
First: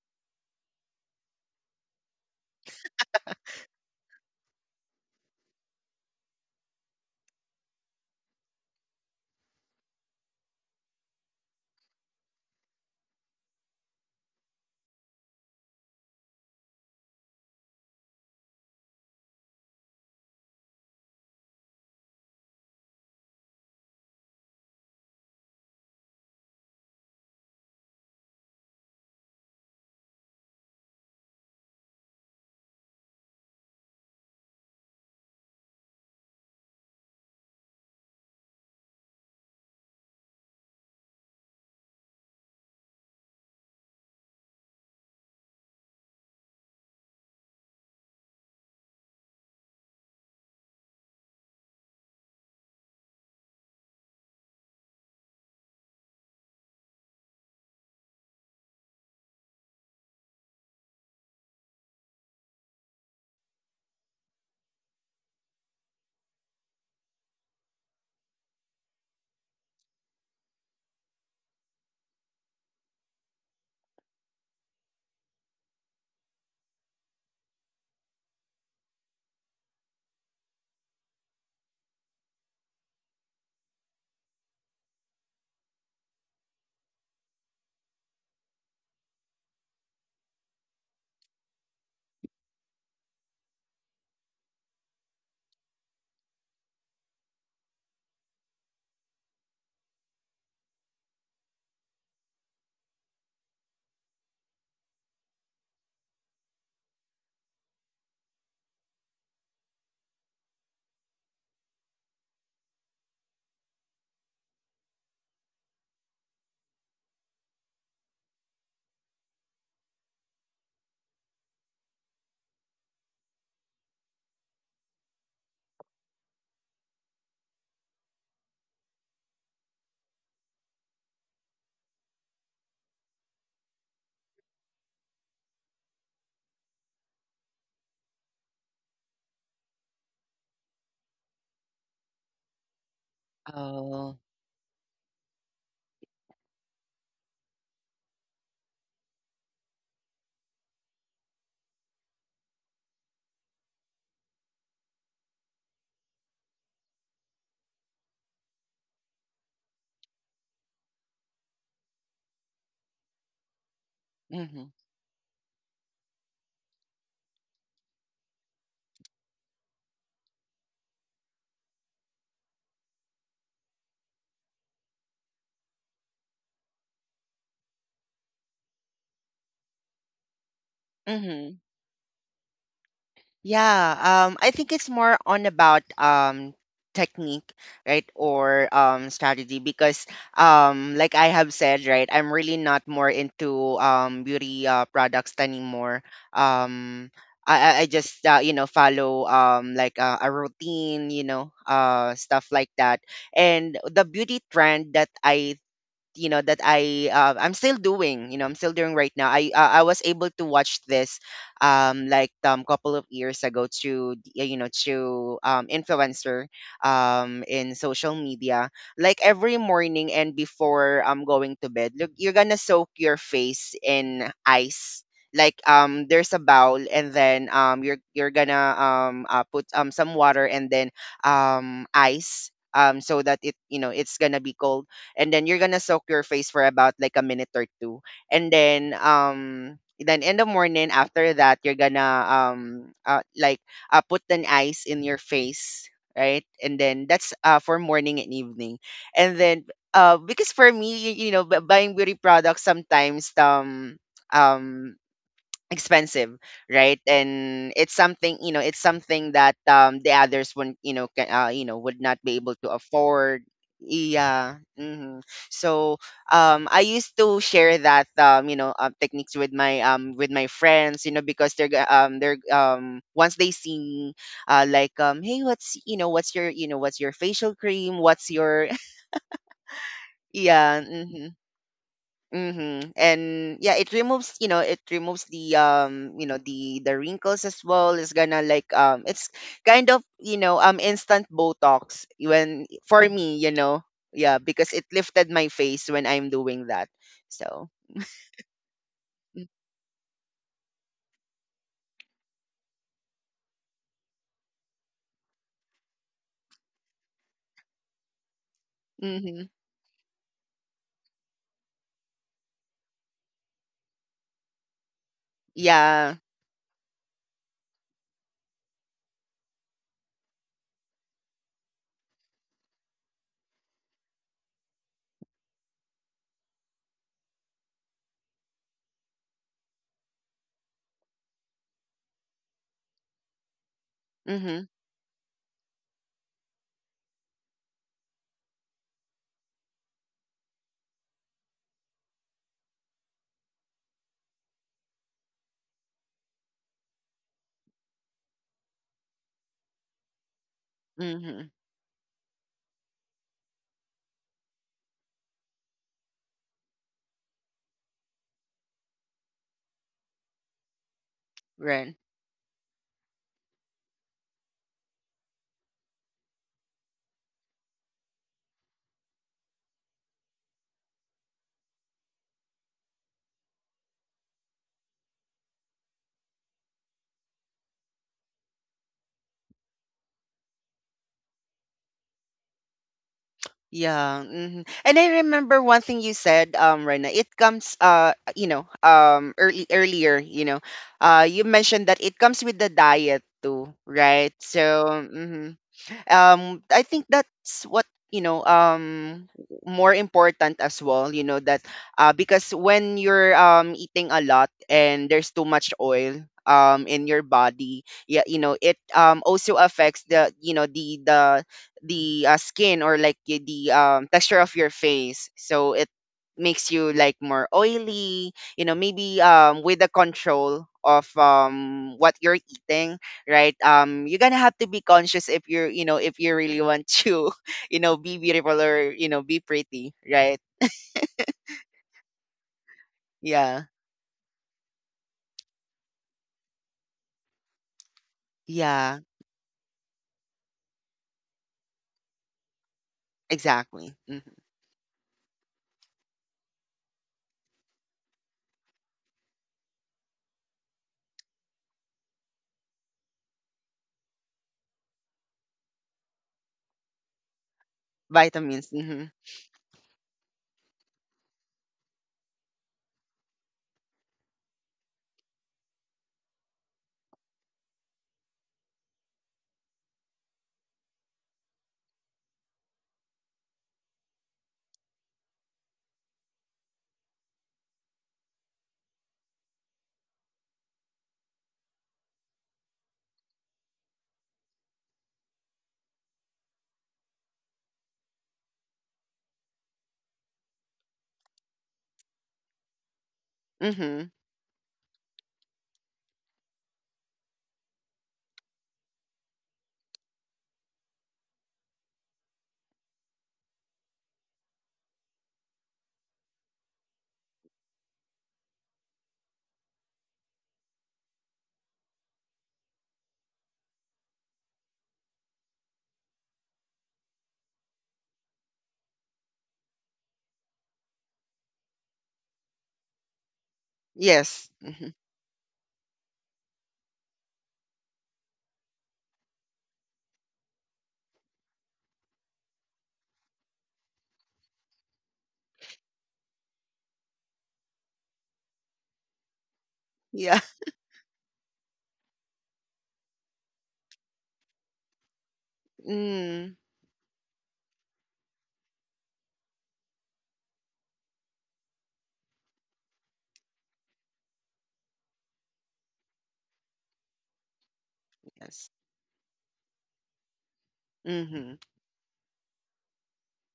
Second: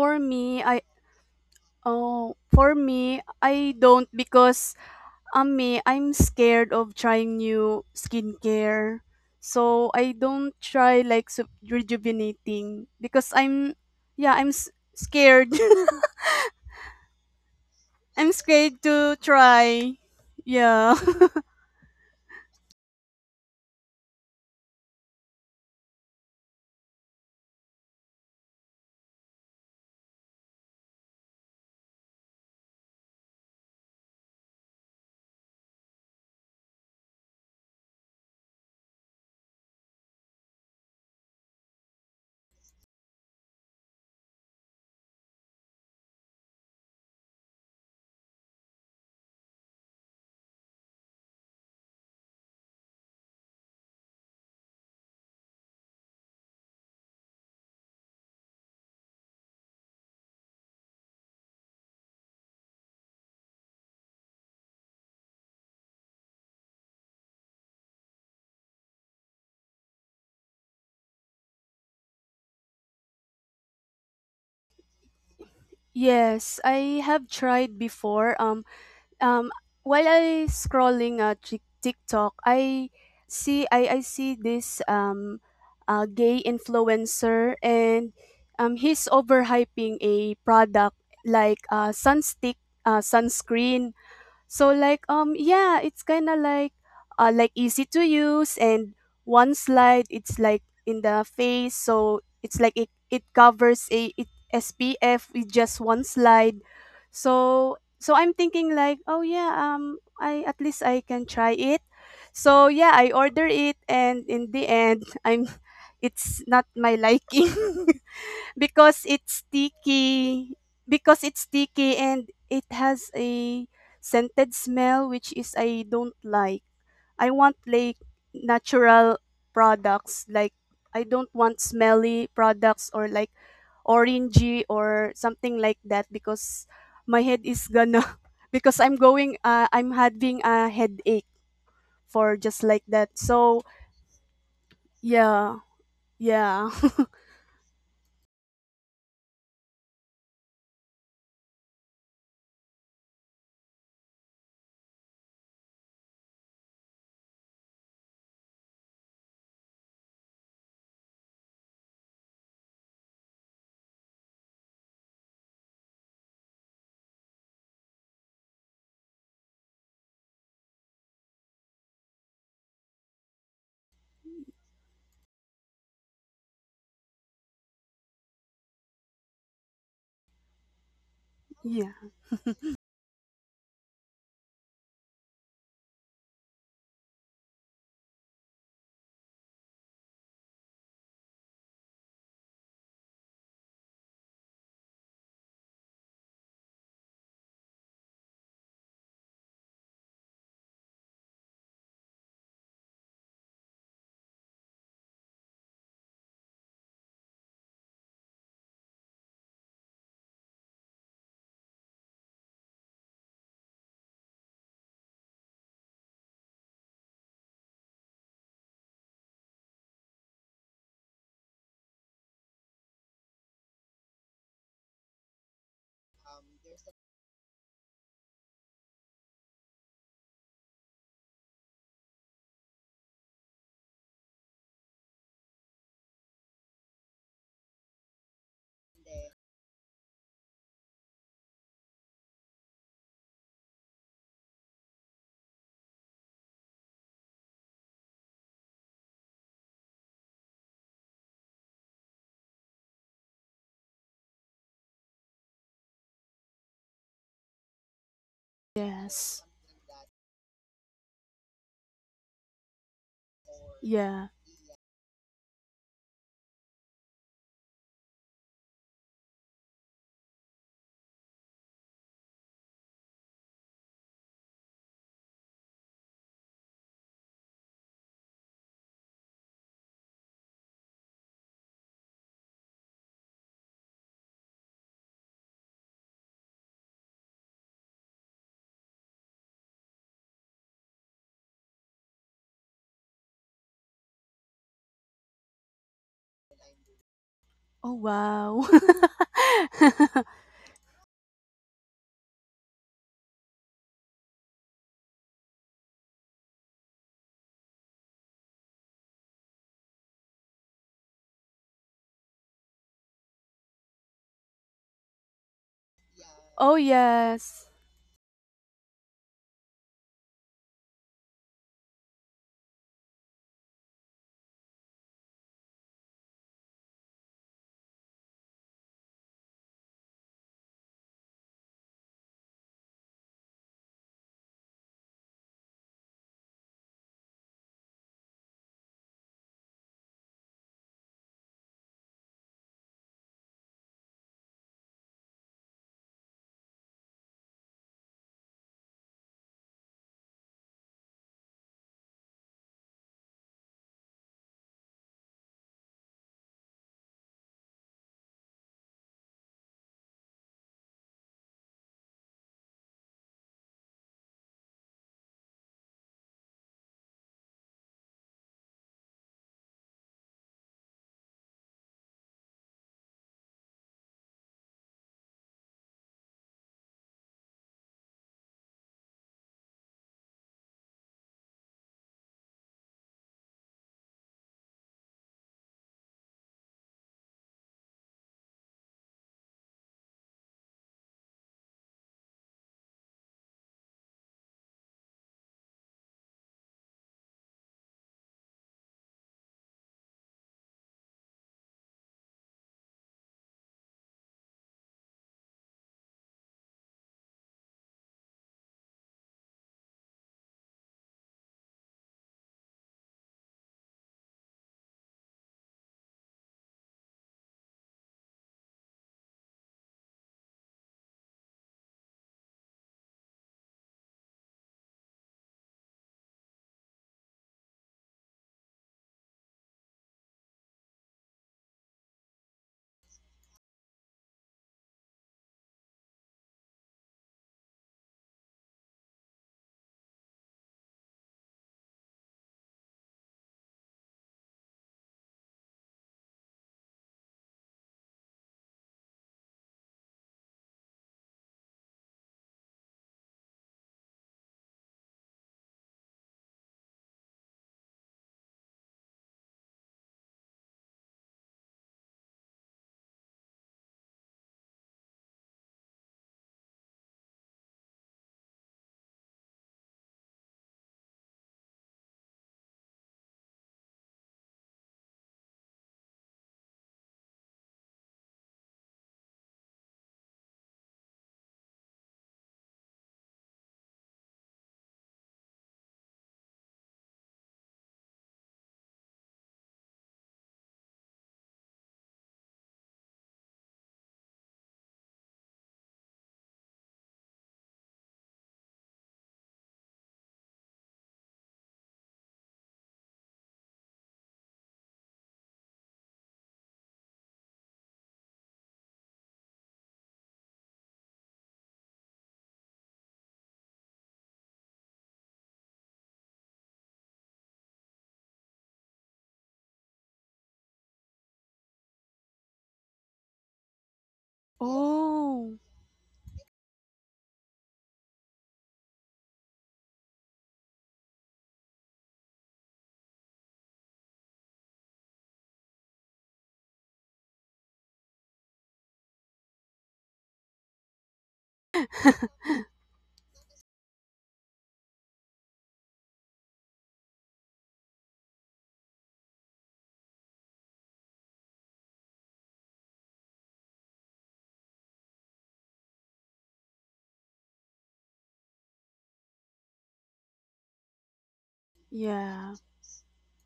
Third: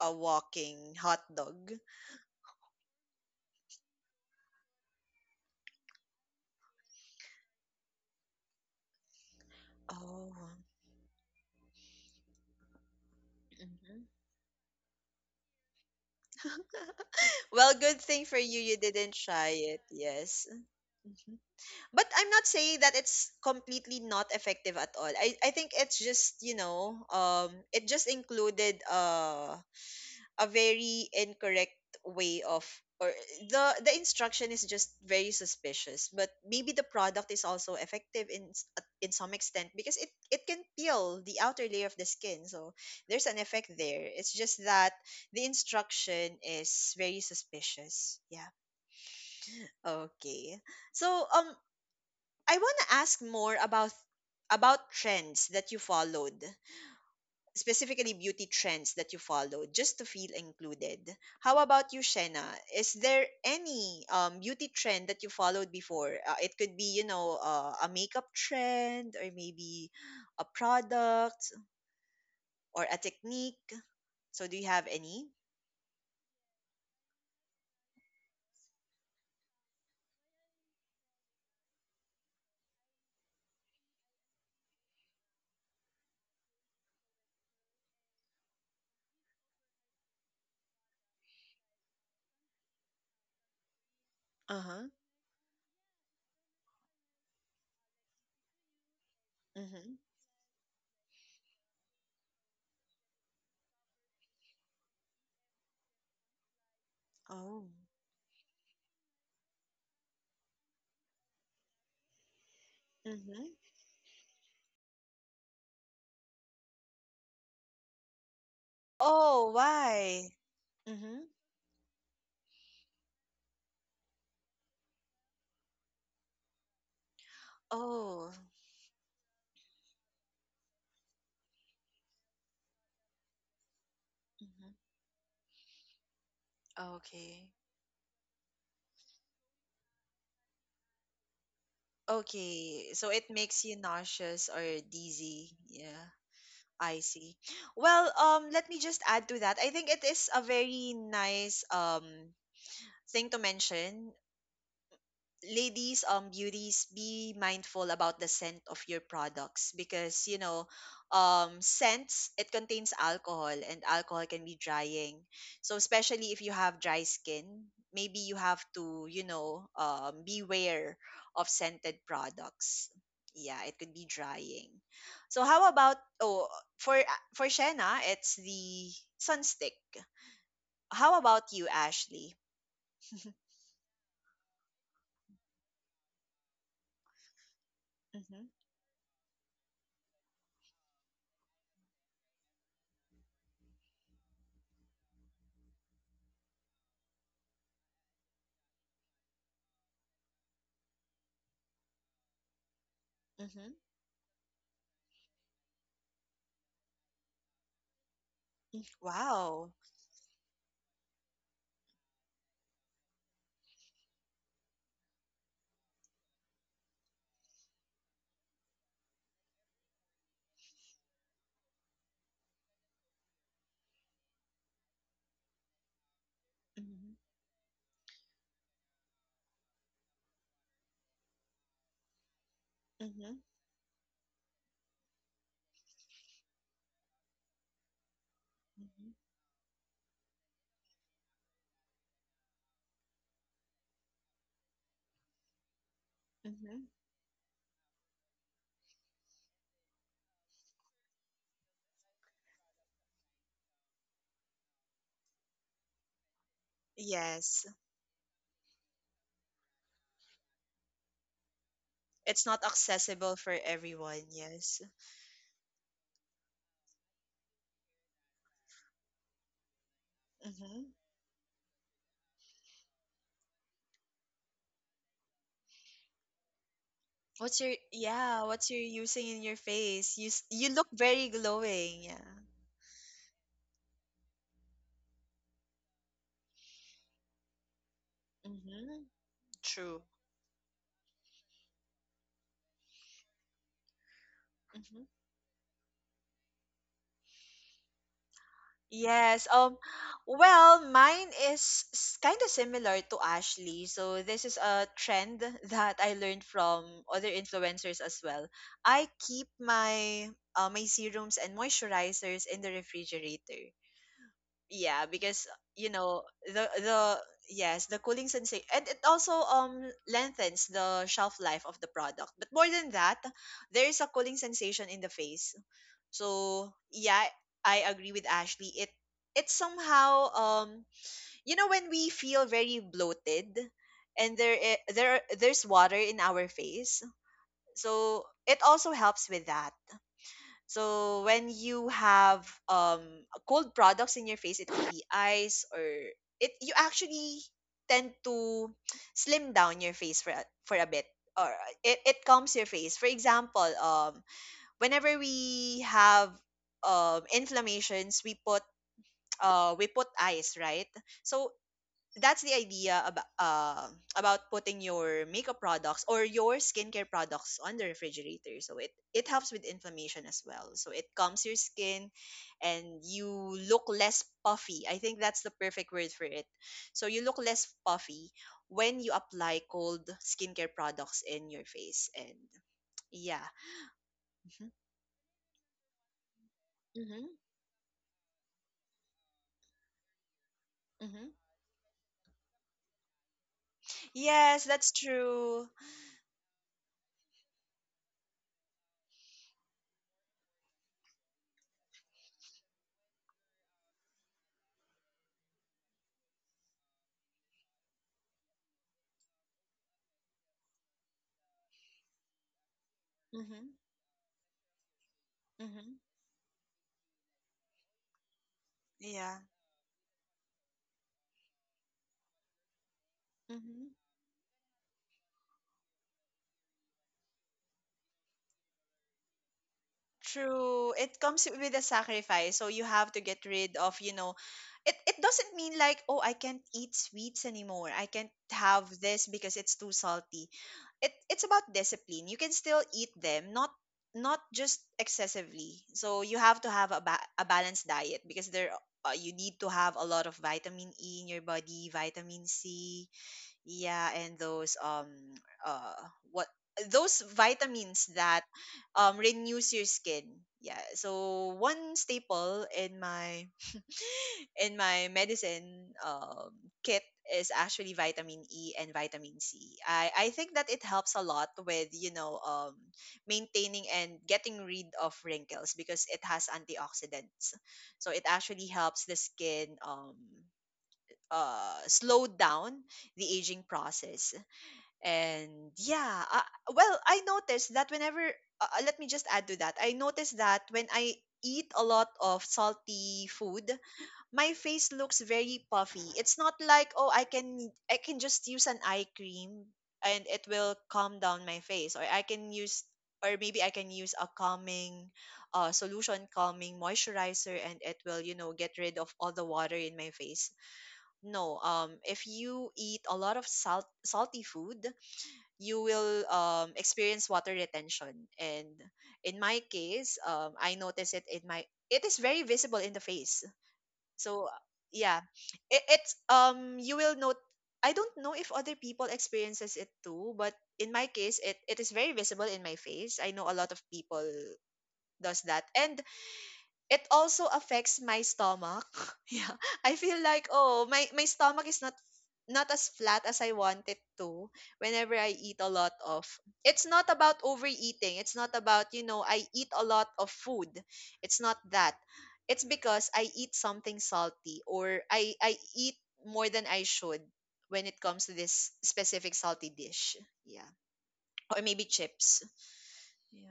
a
me, I
walking hot dog?
Oh, for me, I don't because me, I'm scared of trying new skincare. So I
Oh.
don't try like sub- rejuvenating because I'm,
Hmm.
yeah, I'm scared.
Well, good thing
I'm
for you, you
scared
didn't
to
try it.
try.
Yes.
Yeah.
Mhm. But I'm not saying that it's completely not effective at all. I think it's just, you know, it just included a very incorrect way of, or the instruction is just very suspicious. But maybe the product is also effective, in in some extent, because it can peel the outer layer of the skin. So there's an effect there. It's just that the instruction is very suspicious, yeah. Okay, so I want to ask more about trends that you followed, specifically beauty trends that you followed, just to feel included. How about you, Shena? Is there any beauty trend that you followed before? It could be, you know, a makeup trend, or maybe a product, or a technique. So, do you have any?
Yes, I have tried before. Um, while I scrolling Tik- TikTok, I see this gay influencer, and he's overhyping a product like sunstick, sunscreen.
Uh
So
huh.
like yeah, it's kind of like easy to use, and one
Mm-hmm.
slide it's like in the face, so it's like it covers a, it SPF with just one slide.
Oh.
So I'm thinking like, oh yeah, I at least I can try it. So yeah, I order
Mm-hmm.
it, and in the end I'm it's not my liking. because it's
Oh, why?
sticky
Mm-hmm.
because it's sticky and it has a scented smell, which is I don't like. I want like
Oh.
natural products. Like, I don't want smelly products or like
Mm-hmm.
orangey or something like that because my
Okay.
head is gonna because I'm going I'm having a headache for just
Okay,
like
so
that.
it makes
So
you
Oh,
nauseous or dizzy.
yeah,
Yeah,
yeah.
I see. Well, let me just add to that. I think it is a very nice thing to mention, ladies, beauties, be mindful about the scent of your products, because, you know, scents, it contains alcohol, and alcohol can be
mhm,
drying. So especially if you have dry skin, maybe you have to, you know, beware of scented products. Yeah, it could be drying. So how about, oh, for for Shena, it's the sunstick. How about
mhm.
you,
Yeah.
Ashley?
Yeah, I think it's more on about technique, right,
Mm-hmm.
or strategy. Because like I have said, right, I'm really not more into beauty, products anymore. Um, I just, you know, follow like a routine, you know, stuff like that. And
Mm-hmm.
the beauty trend that I'm still doing, you know, I'm still doing right now,
Wow.
I was able to watch this couple of years ago, to, you know, through influencer in social media. Like, every morning and before going to bed, look, you're gonna soak your face in ice, like, there's a bowl,
Mm-hmm.
and then you're gonna put some water, and then ice, so
Mm-hmm.
that, it, you know, it's gonna be cold. And then you're gonna soak your face for about like a minute or two. And then in the morning after that, you're gonna uh, like put an ice in your face, right. And
Mm-hmm.
then that's, for morning and evening. And then, because for me, you know, buying beauty products sometimes, um expensive, right.
Yes,
And it's something, you know, it's something
Yes.
that the others wouldn't, you know, you know, would not be
it's
able
not
to
accessible
afford.
for everyone.
Yeah.
Yeah.
Yes.
Hmm. So, I used to share that, you know, techniques with my, with my
Mm-hmm.
friends, you know, because they're, once they see me, like hey, what's, you know, what's your, you know, what's your facial
What's your,
cream, what's
yeah?
your.
What's your using in your face? You
yeah,
look
mm-hmm.
very glowing. Yeah.
Mhm. And yeah, it removes, you know, it removes the, you know, the wrinkles as well. It's gonna like,
Mm-hmm.
it's kind of,
True.
you know, instant botox, when, for me, you know. Yeah, because it
Mm-hmm.
lifted my face when I'm doing that. So,
Oh, wow.
Yes. Well, mine is kind of similar to Ashley. So this is a trend that I learned from other influencers as well. I keep
mhm.
my my serums and moisturizers in the refrigerator. Yeah, because you
Yeah.
know
Oh,
the,
yes.
yes, the cooling sensation, and it also lengthens the shelf life of the product. But more than that, there is a cooling sensation in the face. So yeah, I agree with Ashley. It somehow you know, when we feel very bloated, and there
Mhm.
there there's water in our face, so it also helps with that. So when you have cold products in your face, it could be ice, or it, you actually tend to slim down your face for a bit.
Mhm.
Or it calms your face. For example, whenever we have inflammations, we put ice, right? So
Right.
that's the idea about putting your makeup products or your skincare products on the refrigerator. So it helps with inflammation as well. So it calms your skin, and you look less puffy. I think that's the perfect word for it. So you look less puffy when you apply cold skincare products in your face. And yeah.
Yeah. Hmm.
Hmm.
And I remember one thing you said, Rena.
Hmm.
It comes, you know, early earlier, you know,
Hmm.
you mentioned that it comes with the diet too, right? So,
Yes, that's
mhm.
true.
I think that's what, you know, more important as well, you know, that, because when you're eating a lot, and there's too much oil in your body, yeah, you know, it also affects the, you know, the skin, or like, the
Hmm.
texture of your face. So it
Hmm.
makes you like more oily, you know. Maybe,
Yeah.
with the control of what you're eating, right,
Mm-hmm.
you're gonna have to be conscious, if you're, you know, if you really want to, you know, be beautiful, or you know, be pretty, right.
True. It comes with a sacrifice. So you have to get
Yeah,
rid of, you know, it doesn't mean like, oh, I can't eat sweets anymore. I can't have
yeah,
this because it's too salty. It's about discipline. You can still eat them, not
exactly. Hmm.
just excessively. So you have to have a, a balanced diet. Because there you need to have a lot of vitamin E in your body, vitamin C, yeah, and those uh what those vitamins that
Vitamins, mm-hmm.
renews your skin. Yeah. So one staple in my medicine kit is actually vitamin E and vitamin C. I think that it helps a lot with, maintaining and getting rid of wrinkles because it has antioxidants. So it actually helps the skin slow down the aging process and yeah, well, I noticed that let me just add to that. I noticed that when I eat a lot of salty food,
Mm-hmm.
my face looks very puffy. It's not like, oh, I can just use an eye cream and it will calm down my face, or I can use or maybe I can use a calming solution, calming moisturizer, and it will, you know, get rid of all the water in my face. No, if you eat a lot of salty food, you will experience water retention. And in my case, I notice it in my it is very visible in the face. So
Yes. Hmm.
yeah,
Oh,
it's you will note. I don't know if other people experiences it too, but in my case, it is very visible in my face. I know a lot of people does that, and it also affects my stomach. Yeah. I feel
Yeah.
like, oh, my stomach is not not as flat as I want it to whenever I eat a lot of.
mm.
It's not about overeating. It's not about, you know, I eat a lot of food. It's not that. It's because I eat something salty or I eat more than I should when it comes to
Yes.
this specific salty dish. Yeah.
Mm-hmm.
Or maybe chips.
yeah.
Yeah.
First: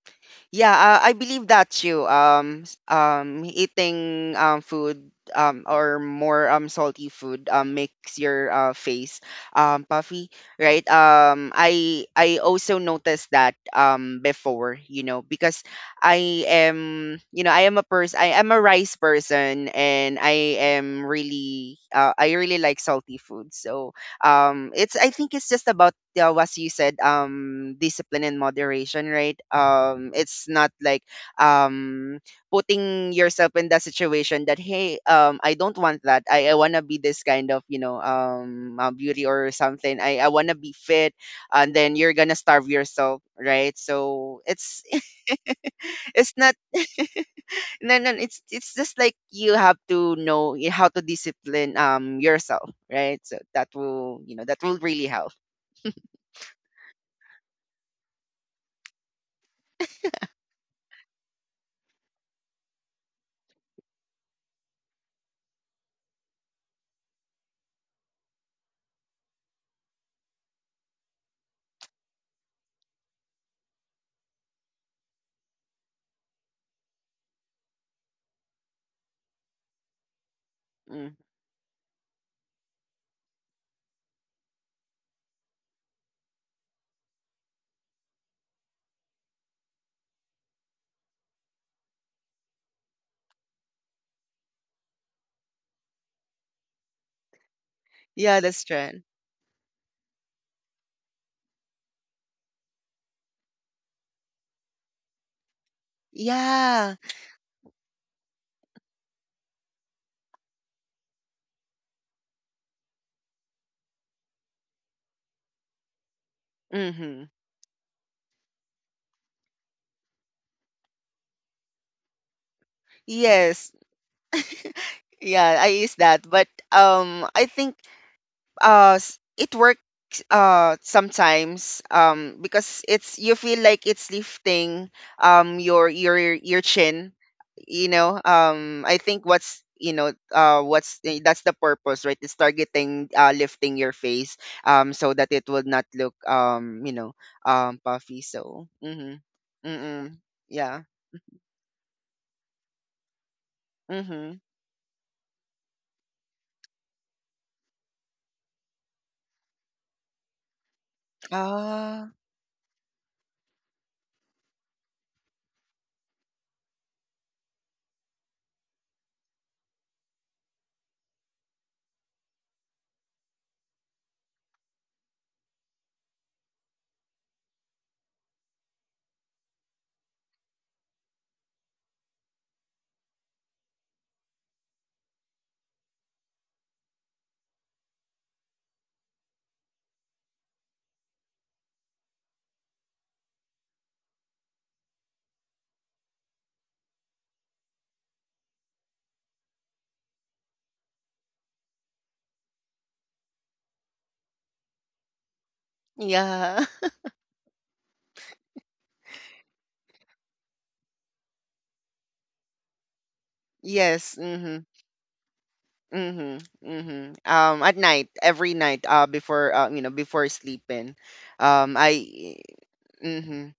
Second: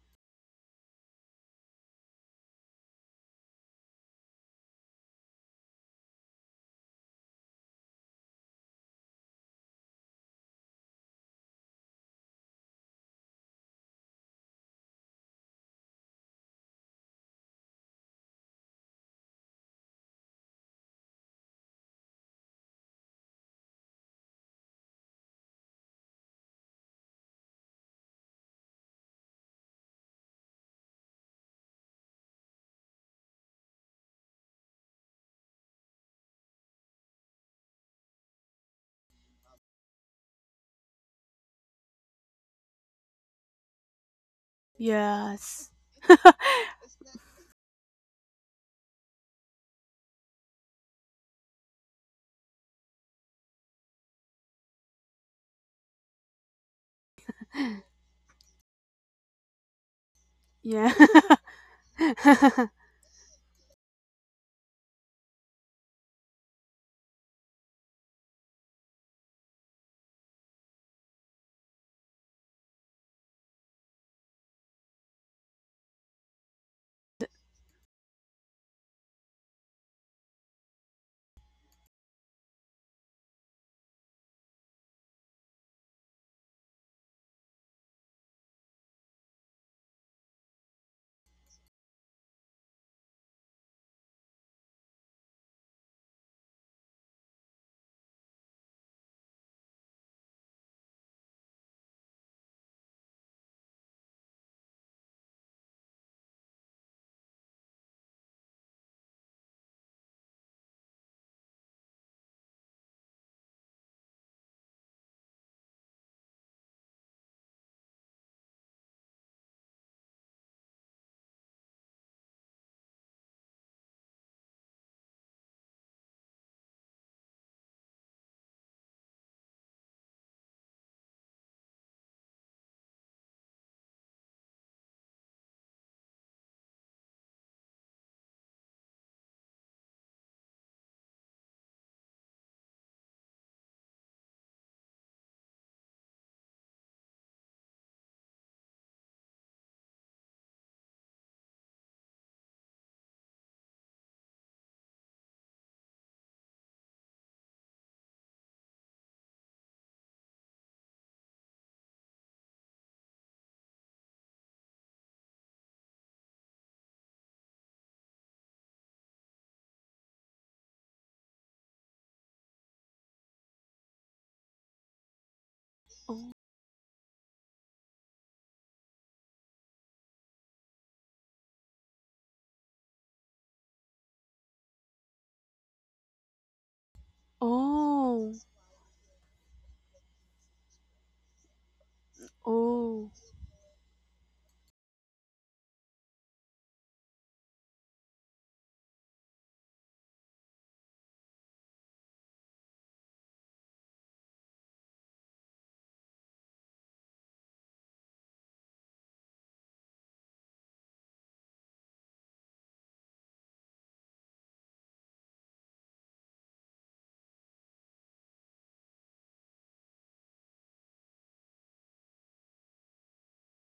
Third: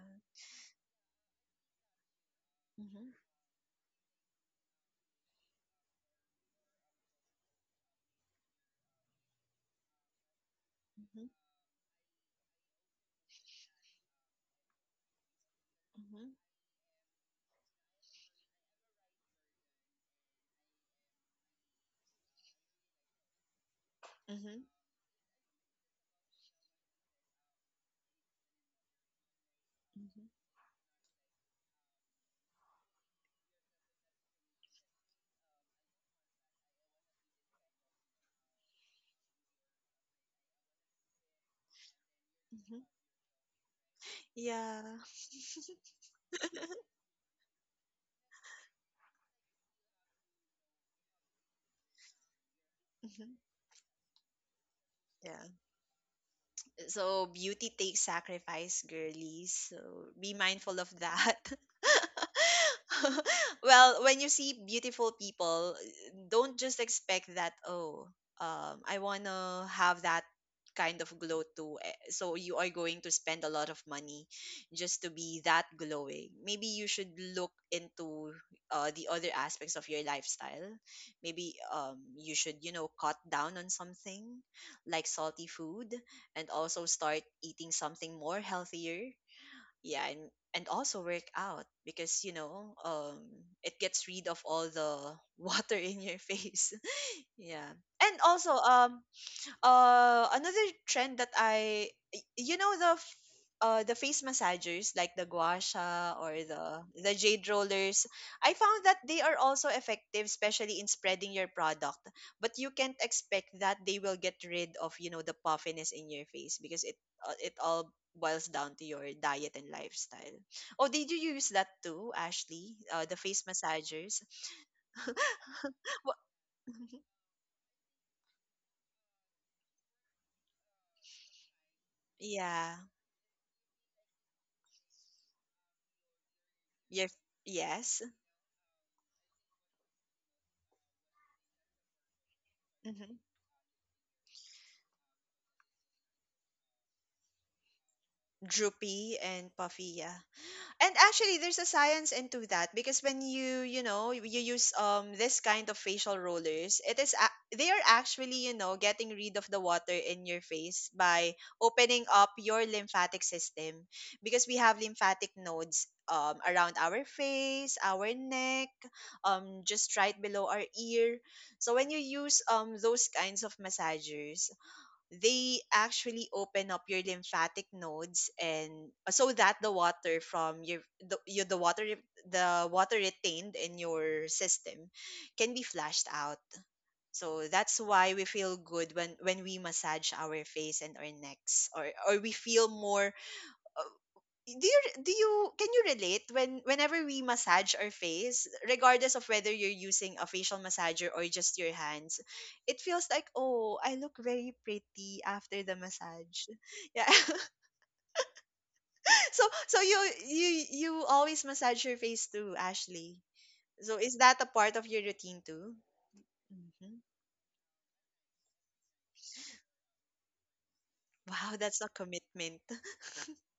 Yeah, I believe that's you.
Mm-hmm.
Eating food, or more salty food, makes your, face puffy, right?
hmm
I also noticed that before, you know, because I am, you know, I am a person, I am a rice person, and I am really, I really like salty food. So
hmm
it's, I think it's just about, what you said, discipline and moderation, right. Um,
hmm
it's not like um putting yourself in that situation that, hey, I don't want that, I want to be this kind of, you know, beauty or something, I want to be fit, and then you're gonna starve
hmm
yourself, right. So
Yeah.
it's,
Yes.
it's not, no, it's just like you have to know, how to discipline yourself, right?
Mhm.
So that will, you know, that will really help.
Yeah. So beauty takes sacrifice, girlies. So be mindful
Yeah.
of that. Well, when you see beautiful people, don't just expect that, oh, I want to have that kind of glow too. Eh, so you are going to spend a lot of money just to be that glowing. Maybe you should look into the other aspects of your lifestyle.
Mm.
Maybe you should, you know, cut down on something like salty food and also start eating something more healthier. Yeah, and also work out because you know it gets rid of all the water in your face. Yeah, and
Yeah,
also
that's trend.
another trend that I, y- you know the, f- the face massagers like the gua sha or the
Yeah.
the jade rollers. I found that they are also effective, especially in spreading your product. But you can't expect that they will get rid of, you know, the puffiness in your face because
Mm-hmm.
it all boils down to your diet and lifestyle. Oh, did you use that too, Ashley? The face
Yes.
massagers.
Yeah, I use
Wha-
that. But I think, it works, sometimes,
yeah,
because it's, you feel like it's lifting your, your
your
chin. You
yes.
know, I think what's, you know, what's, eh, that's the purpose, right, it's targeting,
hmm
lifting your face, so that it will not look, you know, puffy. So, mm-hmm.
Droopy and puffy,
Mm-mm.
yeah.
Yeah,
And actually there's a science into that, because when you you know you
mm-hmm.
you use this kind of facial rollers it is they are actually, you know, getting rid of the water in your face by opening
Ah,
up your lymphatic system, because we have lymphatic nodes around our face, our neck, just right below our ear. So when you use those kinds of massagers, they
Oh.
actually open up your lymphatic nodes and so that the water from your, the water retained in your system can be flushed out. So that's why
Oh.
we feel good when we massage our face and our necks, or we feel
Oh.
more do you can you relate, when whenever we massage our face, regardless of whether you're using a facial massager or just your hands, it feels like, oh, I look very pretty after the massage.
yeah.
Yeah. So you you always massage your face too, Ashley? So
Yes.
is that a
Mhm.
part of your routine too?
Mhm.
hmm
Mhm. Um, at night, every night, before, you know, before sleeping.
wow, that's a
I
commitment.
mhm.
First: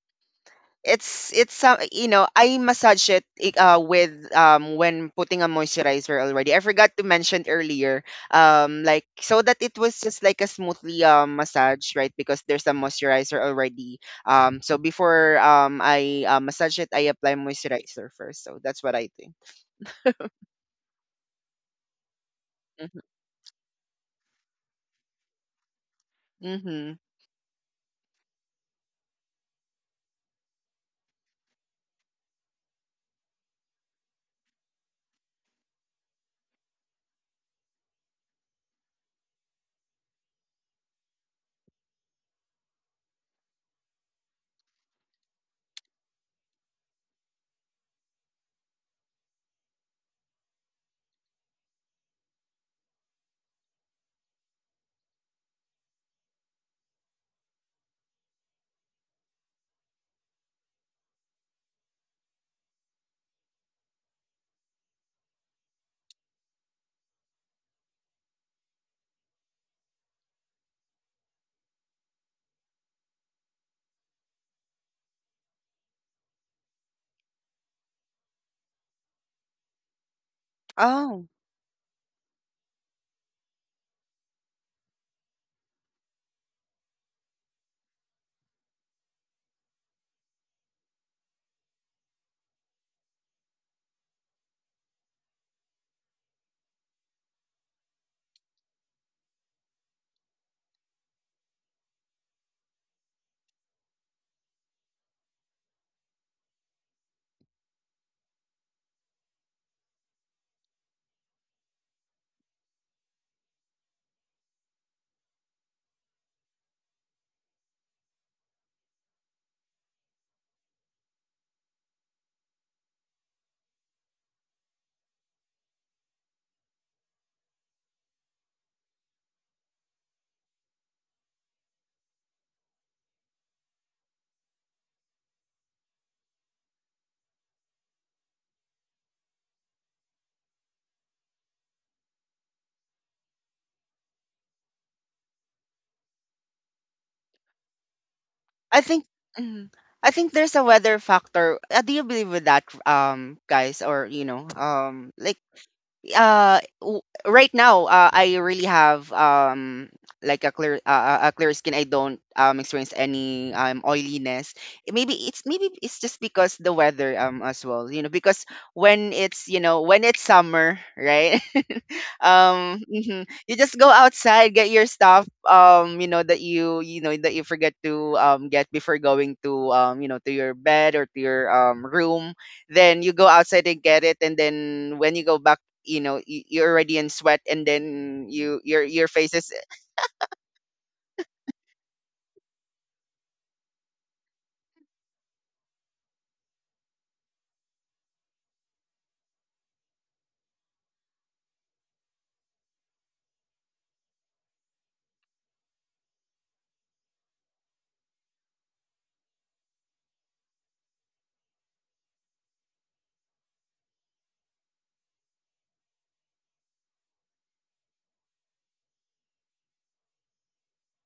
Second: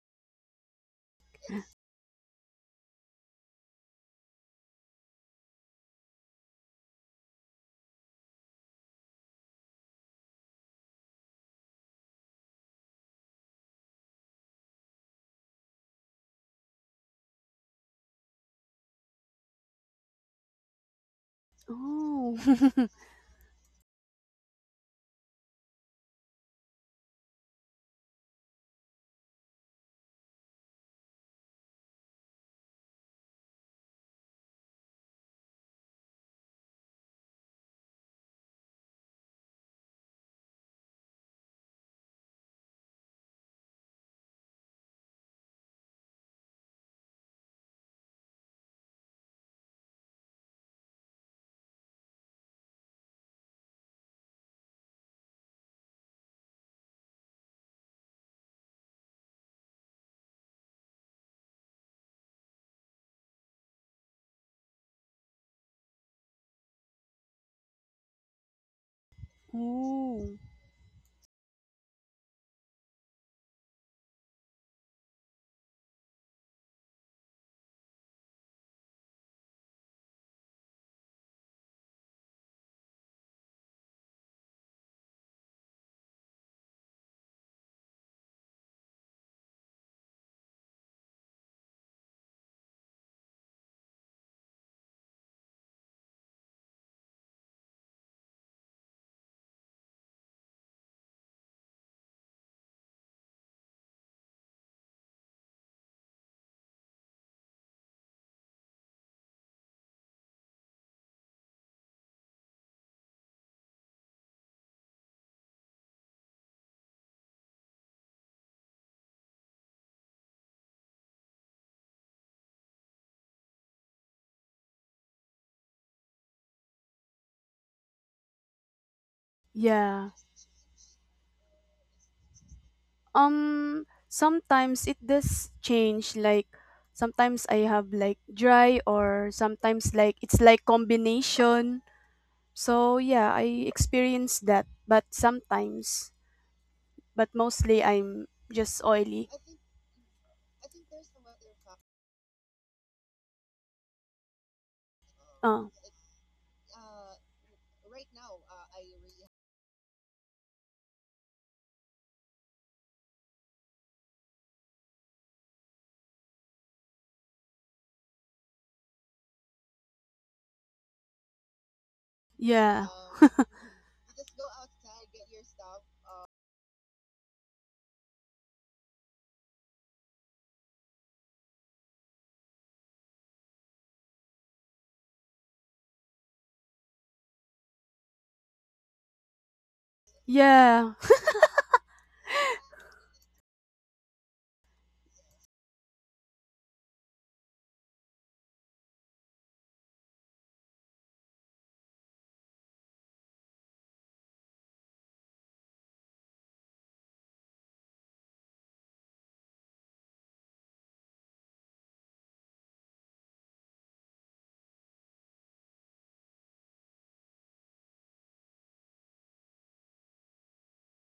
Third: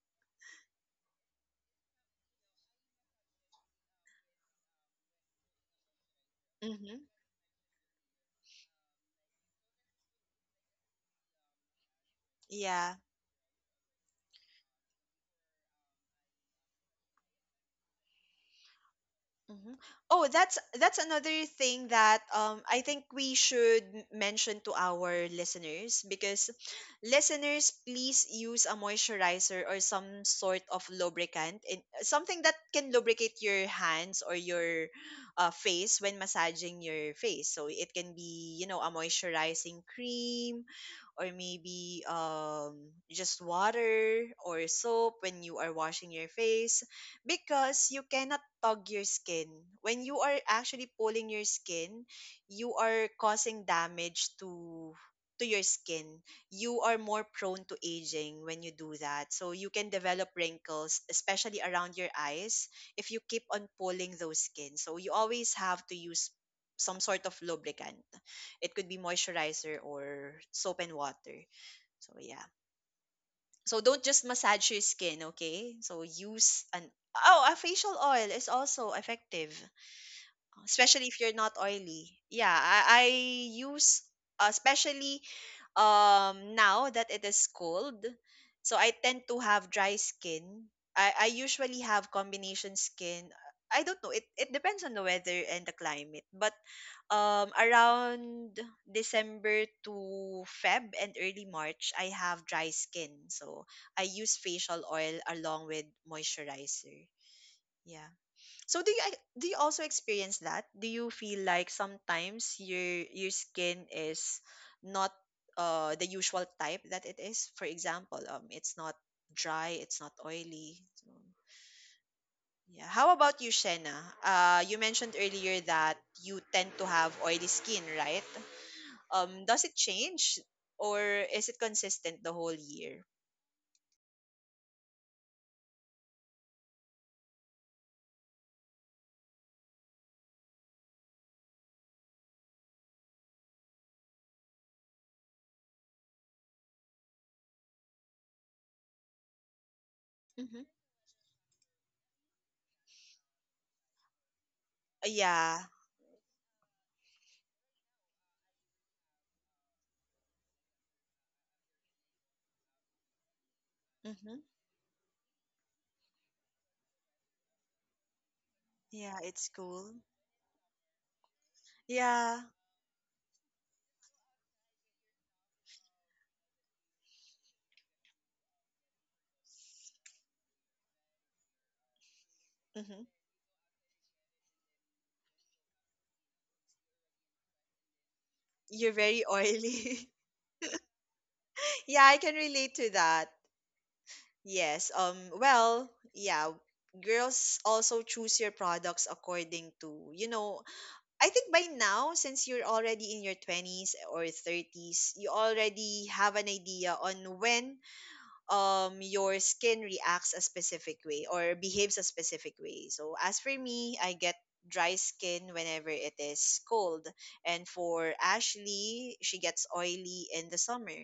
It's, you know, I massage it, with when putting a moisturizer already. I forgot
hmm
to mention earlier. Um, like, so that it was just like a smoothly massage, right? Because there's a
yeah.
moisturizer already. Um, so before, I massage it, I apply moisturizer first. So that's what I think.
Mhm. Oh, that's another thing that
Oh.
I
Mm-hmm.
think we should mention to our listeners, because
Mm-hmm.
listeners, please use a moisturizer or some sort of lubricant, in something that can lubricate your hands or your face when massaging your face. So it can be, you know, a moisturizing cream or maybe just water or soap when you are washing your face, because you cannot tug your skin. When you are actually pulling your skin, you are causing damage to your skin. You are more prone to aging when you do that. So you can develop wrinkles, especially around your eyes, if you keep on pulling those skins. So you always have to use some sort of lubricant. It could be moisturizer
Oh.
or soap and water. So yeah. So don't just massage your skin, okay? So use an oh, a facial oil is also effective, especially if
Oh,
you're not oily. Yeah, I use especially now that it is cold, so I tend to have dry skin. I usually have combination skin. I don't know. It depends on the weather and the climate. But around December to Feb and early March, I have dry skin. So I use facial oil along with moisturizer. Yeah. So do you also experience that? Do you feel like sometimes your skin is not the usual type that it is? For example, it's not dry, it's not oily. So, yeah. How about you, Shena? Uh, you mentioned earlier that you tend to have oily skin, right? Does it
Yeah.
change or is it consistent the whole year?
Sometimes it does change, like sometimes I have like dry or sometimes like it's like combination. So yeah, I experience that, but sometimes, but mostly I'm just
I think,
oily.
mhm. I think there's a
Mm-hmm.
weather factor. Do you believe with that, guys, or, you know, like,
Yeah.
Oh,
uh, w- right now, I really have like a clear, a clear skin. I don't experience any
Mm-hmm.
oiliness. Eh, maybe it's, maybe it's just because the weather as well. You know, because when
Yeah,
it's,
it's
you know,
cool.
when it's summer, right?
Yeah.
yeah.
Mhm. You just go outside, get your stuff, you know, that you know, that you forget to get before going to, you know, to your bed or to your room. Then
Mm-hmm.
you go outside and get it, and then when you go back, you know, you're already in sweat, and then you, your
You're
your
very
face is.
oily.
Yeah.
Yeah, I can relate to that. Yes. Well, yeah. Girls, also choose your products according to, you know. I think by now, since you're already in your twenties or thirties, you already have an idea on when your skin reacts a specific way or behaves a specific way. So as for me, I get dry skin whenever it is cold, and for Ashley, she gets oily in the summer.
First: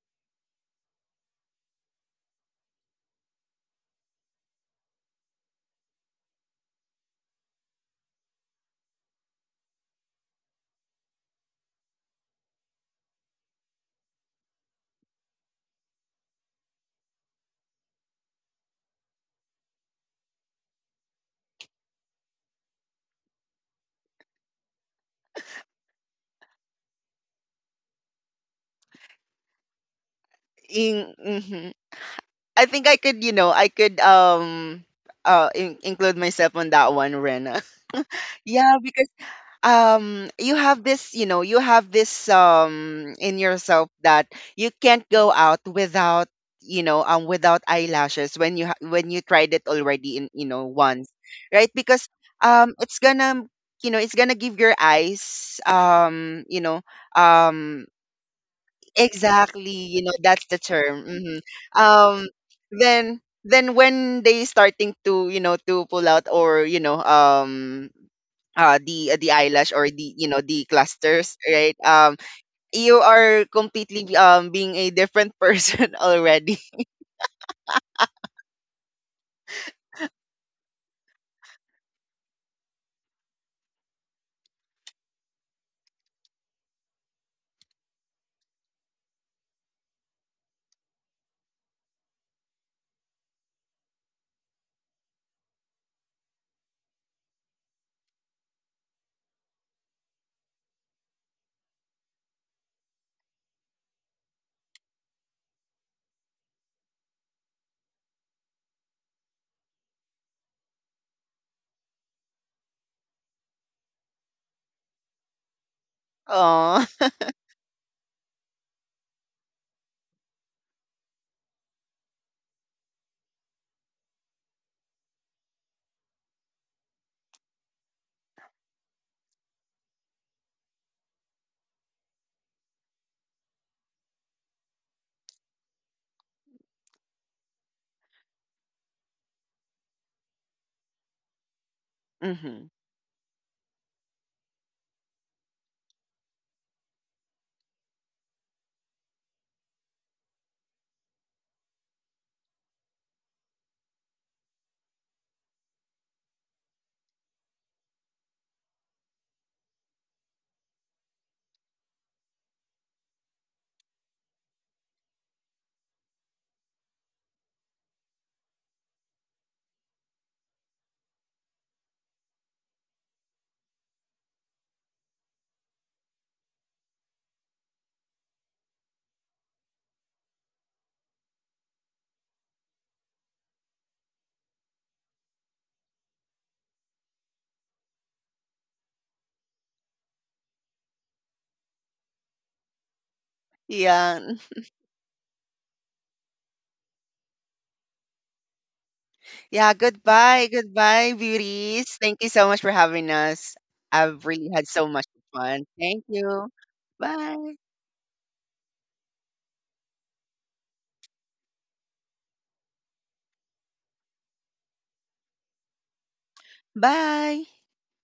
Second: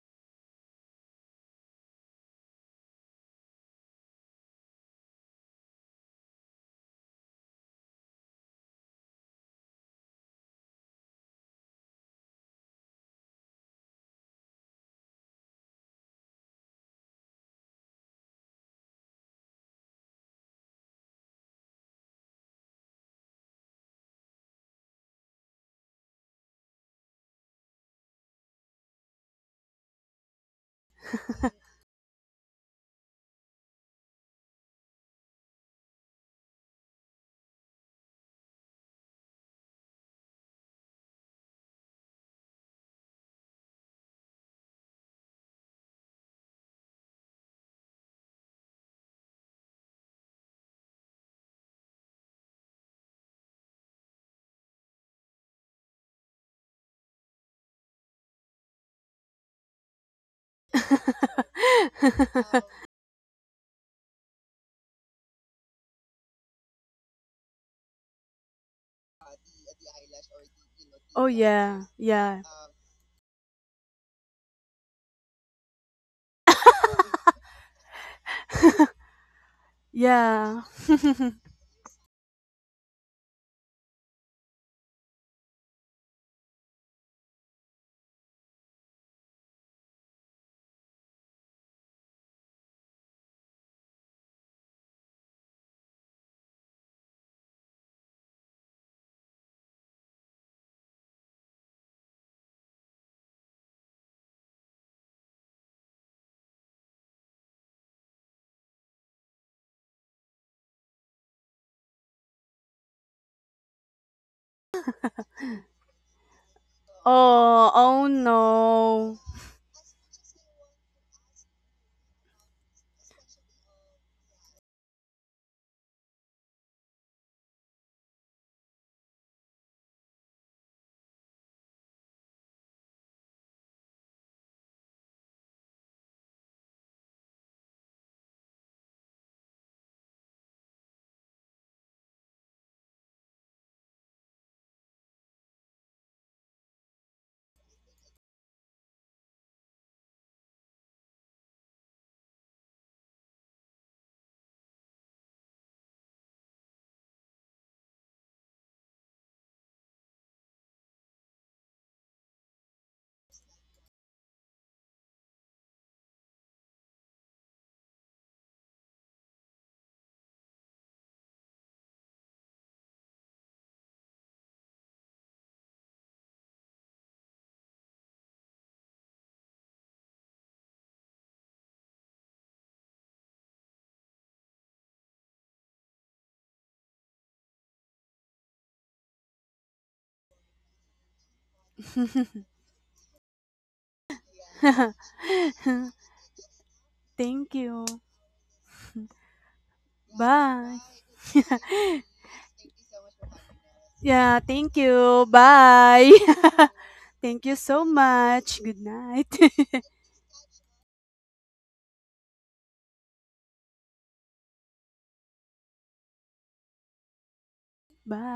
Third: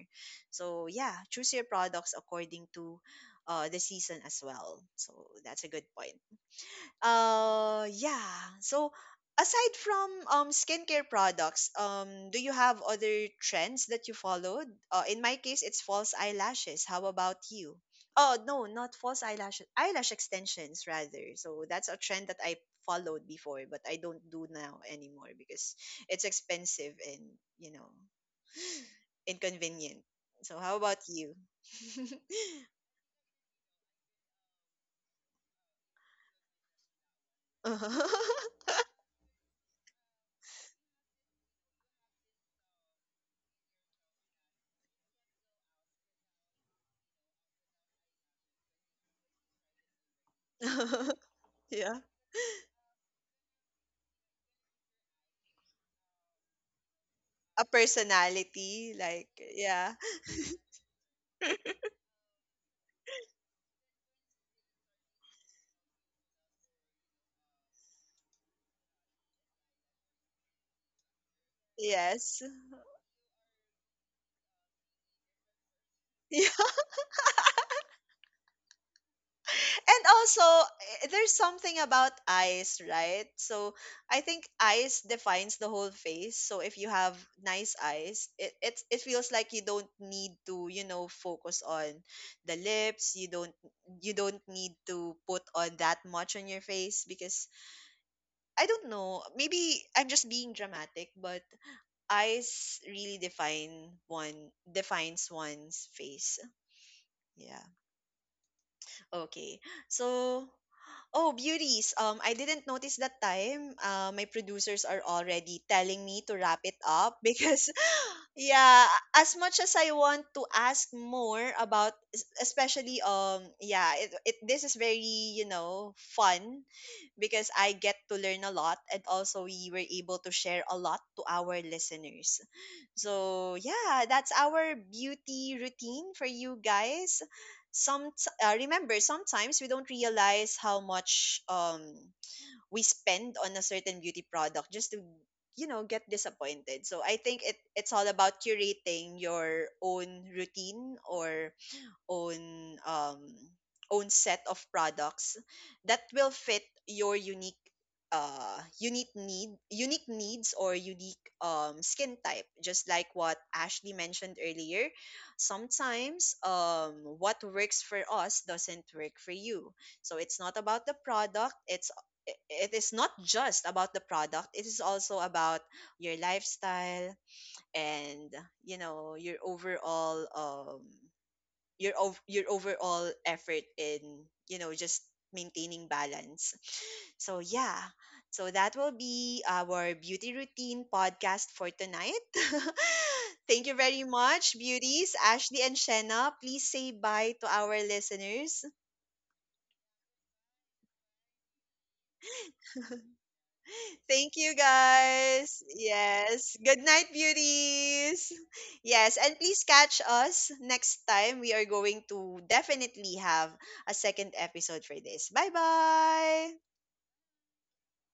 So yeah, choose your products according to the season as well. So that's a good point. Yeah. So aside from skincare products, do you have other trends that you followed? In my case, it's false eyelashes. How about you? Oh no, not false eyelashes. Eyelash extensions rather. So that's a trend that I followed before, but I don't do now anymore because it's expensive and, you know, inconvenient. So how about
In
you?
mhm. I think I could, you know, I could, include myself on that one, Rena. Yeah, because you have this, you know, you have this, in yourself, that you can't go out without, you know, without eyelashes, when you, when you tried it already, in, you know, once, right,
Yeah,
because it's gonna, you know, it's gonna give your eyes, you know,
a
um
personality like
exactly,
yeah.
you know, that's the term. Hmm. Um, then then when they starting to, you know, to pull out, or you know, the eyelash, or the, you know, the
Oh,
clusters, right.
yeah.
Um,
Yeah.
Yes.
you are completely, being a different person
Yeah.
already.
And also,
Yeah. So,
eh, there's something about eyes, right? So I think eyes defines the whole face. So if you have nice eyes, it feels like you don't need to, you know, focus on the lips. You don't need to put on that much on your face because I don't know, maybe I'm just being dramatic, but eyes really define one defines one's face. Yeah. Okay. So oh, beauties. I didn't notice that time. My producers are already telling me to wrap it
Oh,
up
oh,
because,
oh
yeah,
no.
as much as I want to ask more about, especially yeah, it this is very, you know, fun, because I get to learn a lot, and also we were able to share a lot to our listeners. So, yeah, that's our beauty routine for you guys. Some remember, sometimes we don't realize how much
hmm,
we spend on a certain beauty product just to, you know, get disappointed. So I think it it's all about curating your own routine, or own own set of products that will fit your unique unique need unique needs, or unique skin type, just like what Ashley mentioned earlier. Sometimes what works for us doesn't work for you. so it's not about the product it's it it is not just about the product, it is also about your lifestyle, and, you know, your overall your overall effort in, you know, just maintaining balance. So yeah. So that will be our beauty routine podcast for tonight. Thank you very
yeah.
much, beauties, Ashley and Shenna, please say bye
Thank
to
you.
our listeners.
Yeah, goodbye,
Yeah,
goodbye
bye.
beauties, thank you so much for having us. I've
Yeah,
Thank
really
you
had
thank
so much
you.
fun,
guys,
Bye.
thank you.
yes, good night,
Thank you
Bye.
so
beauties.
much. Good night.
Yes, and please catch us next time. We are going to definitely have a second episode for this. Bye bye.
Bye
Bye.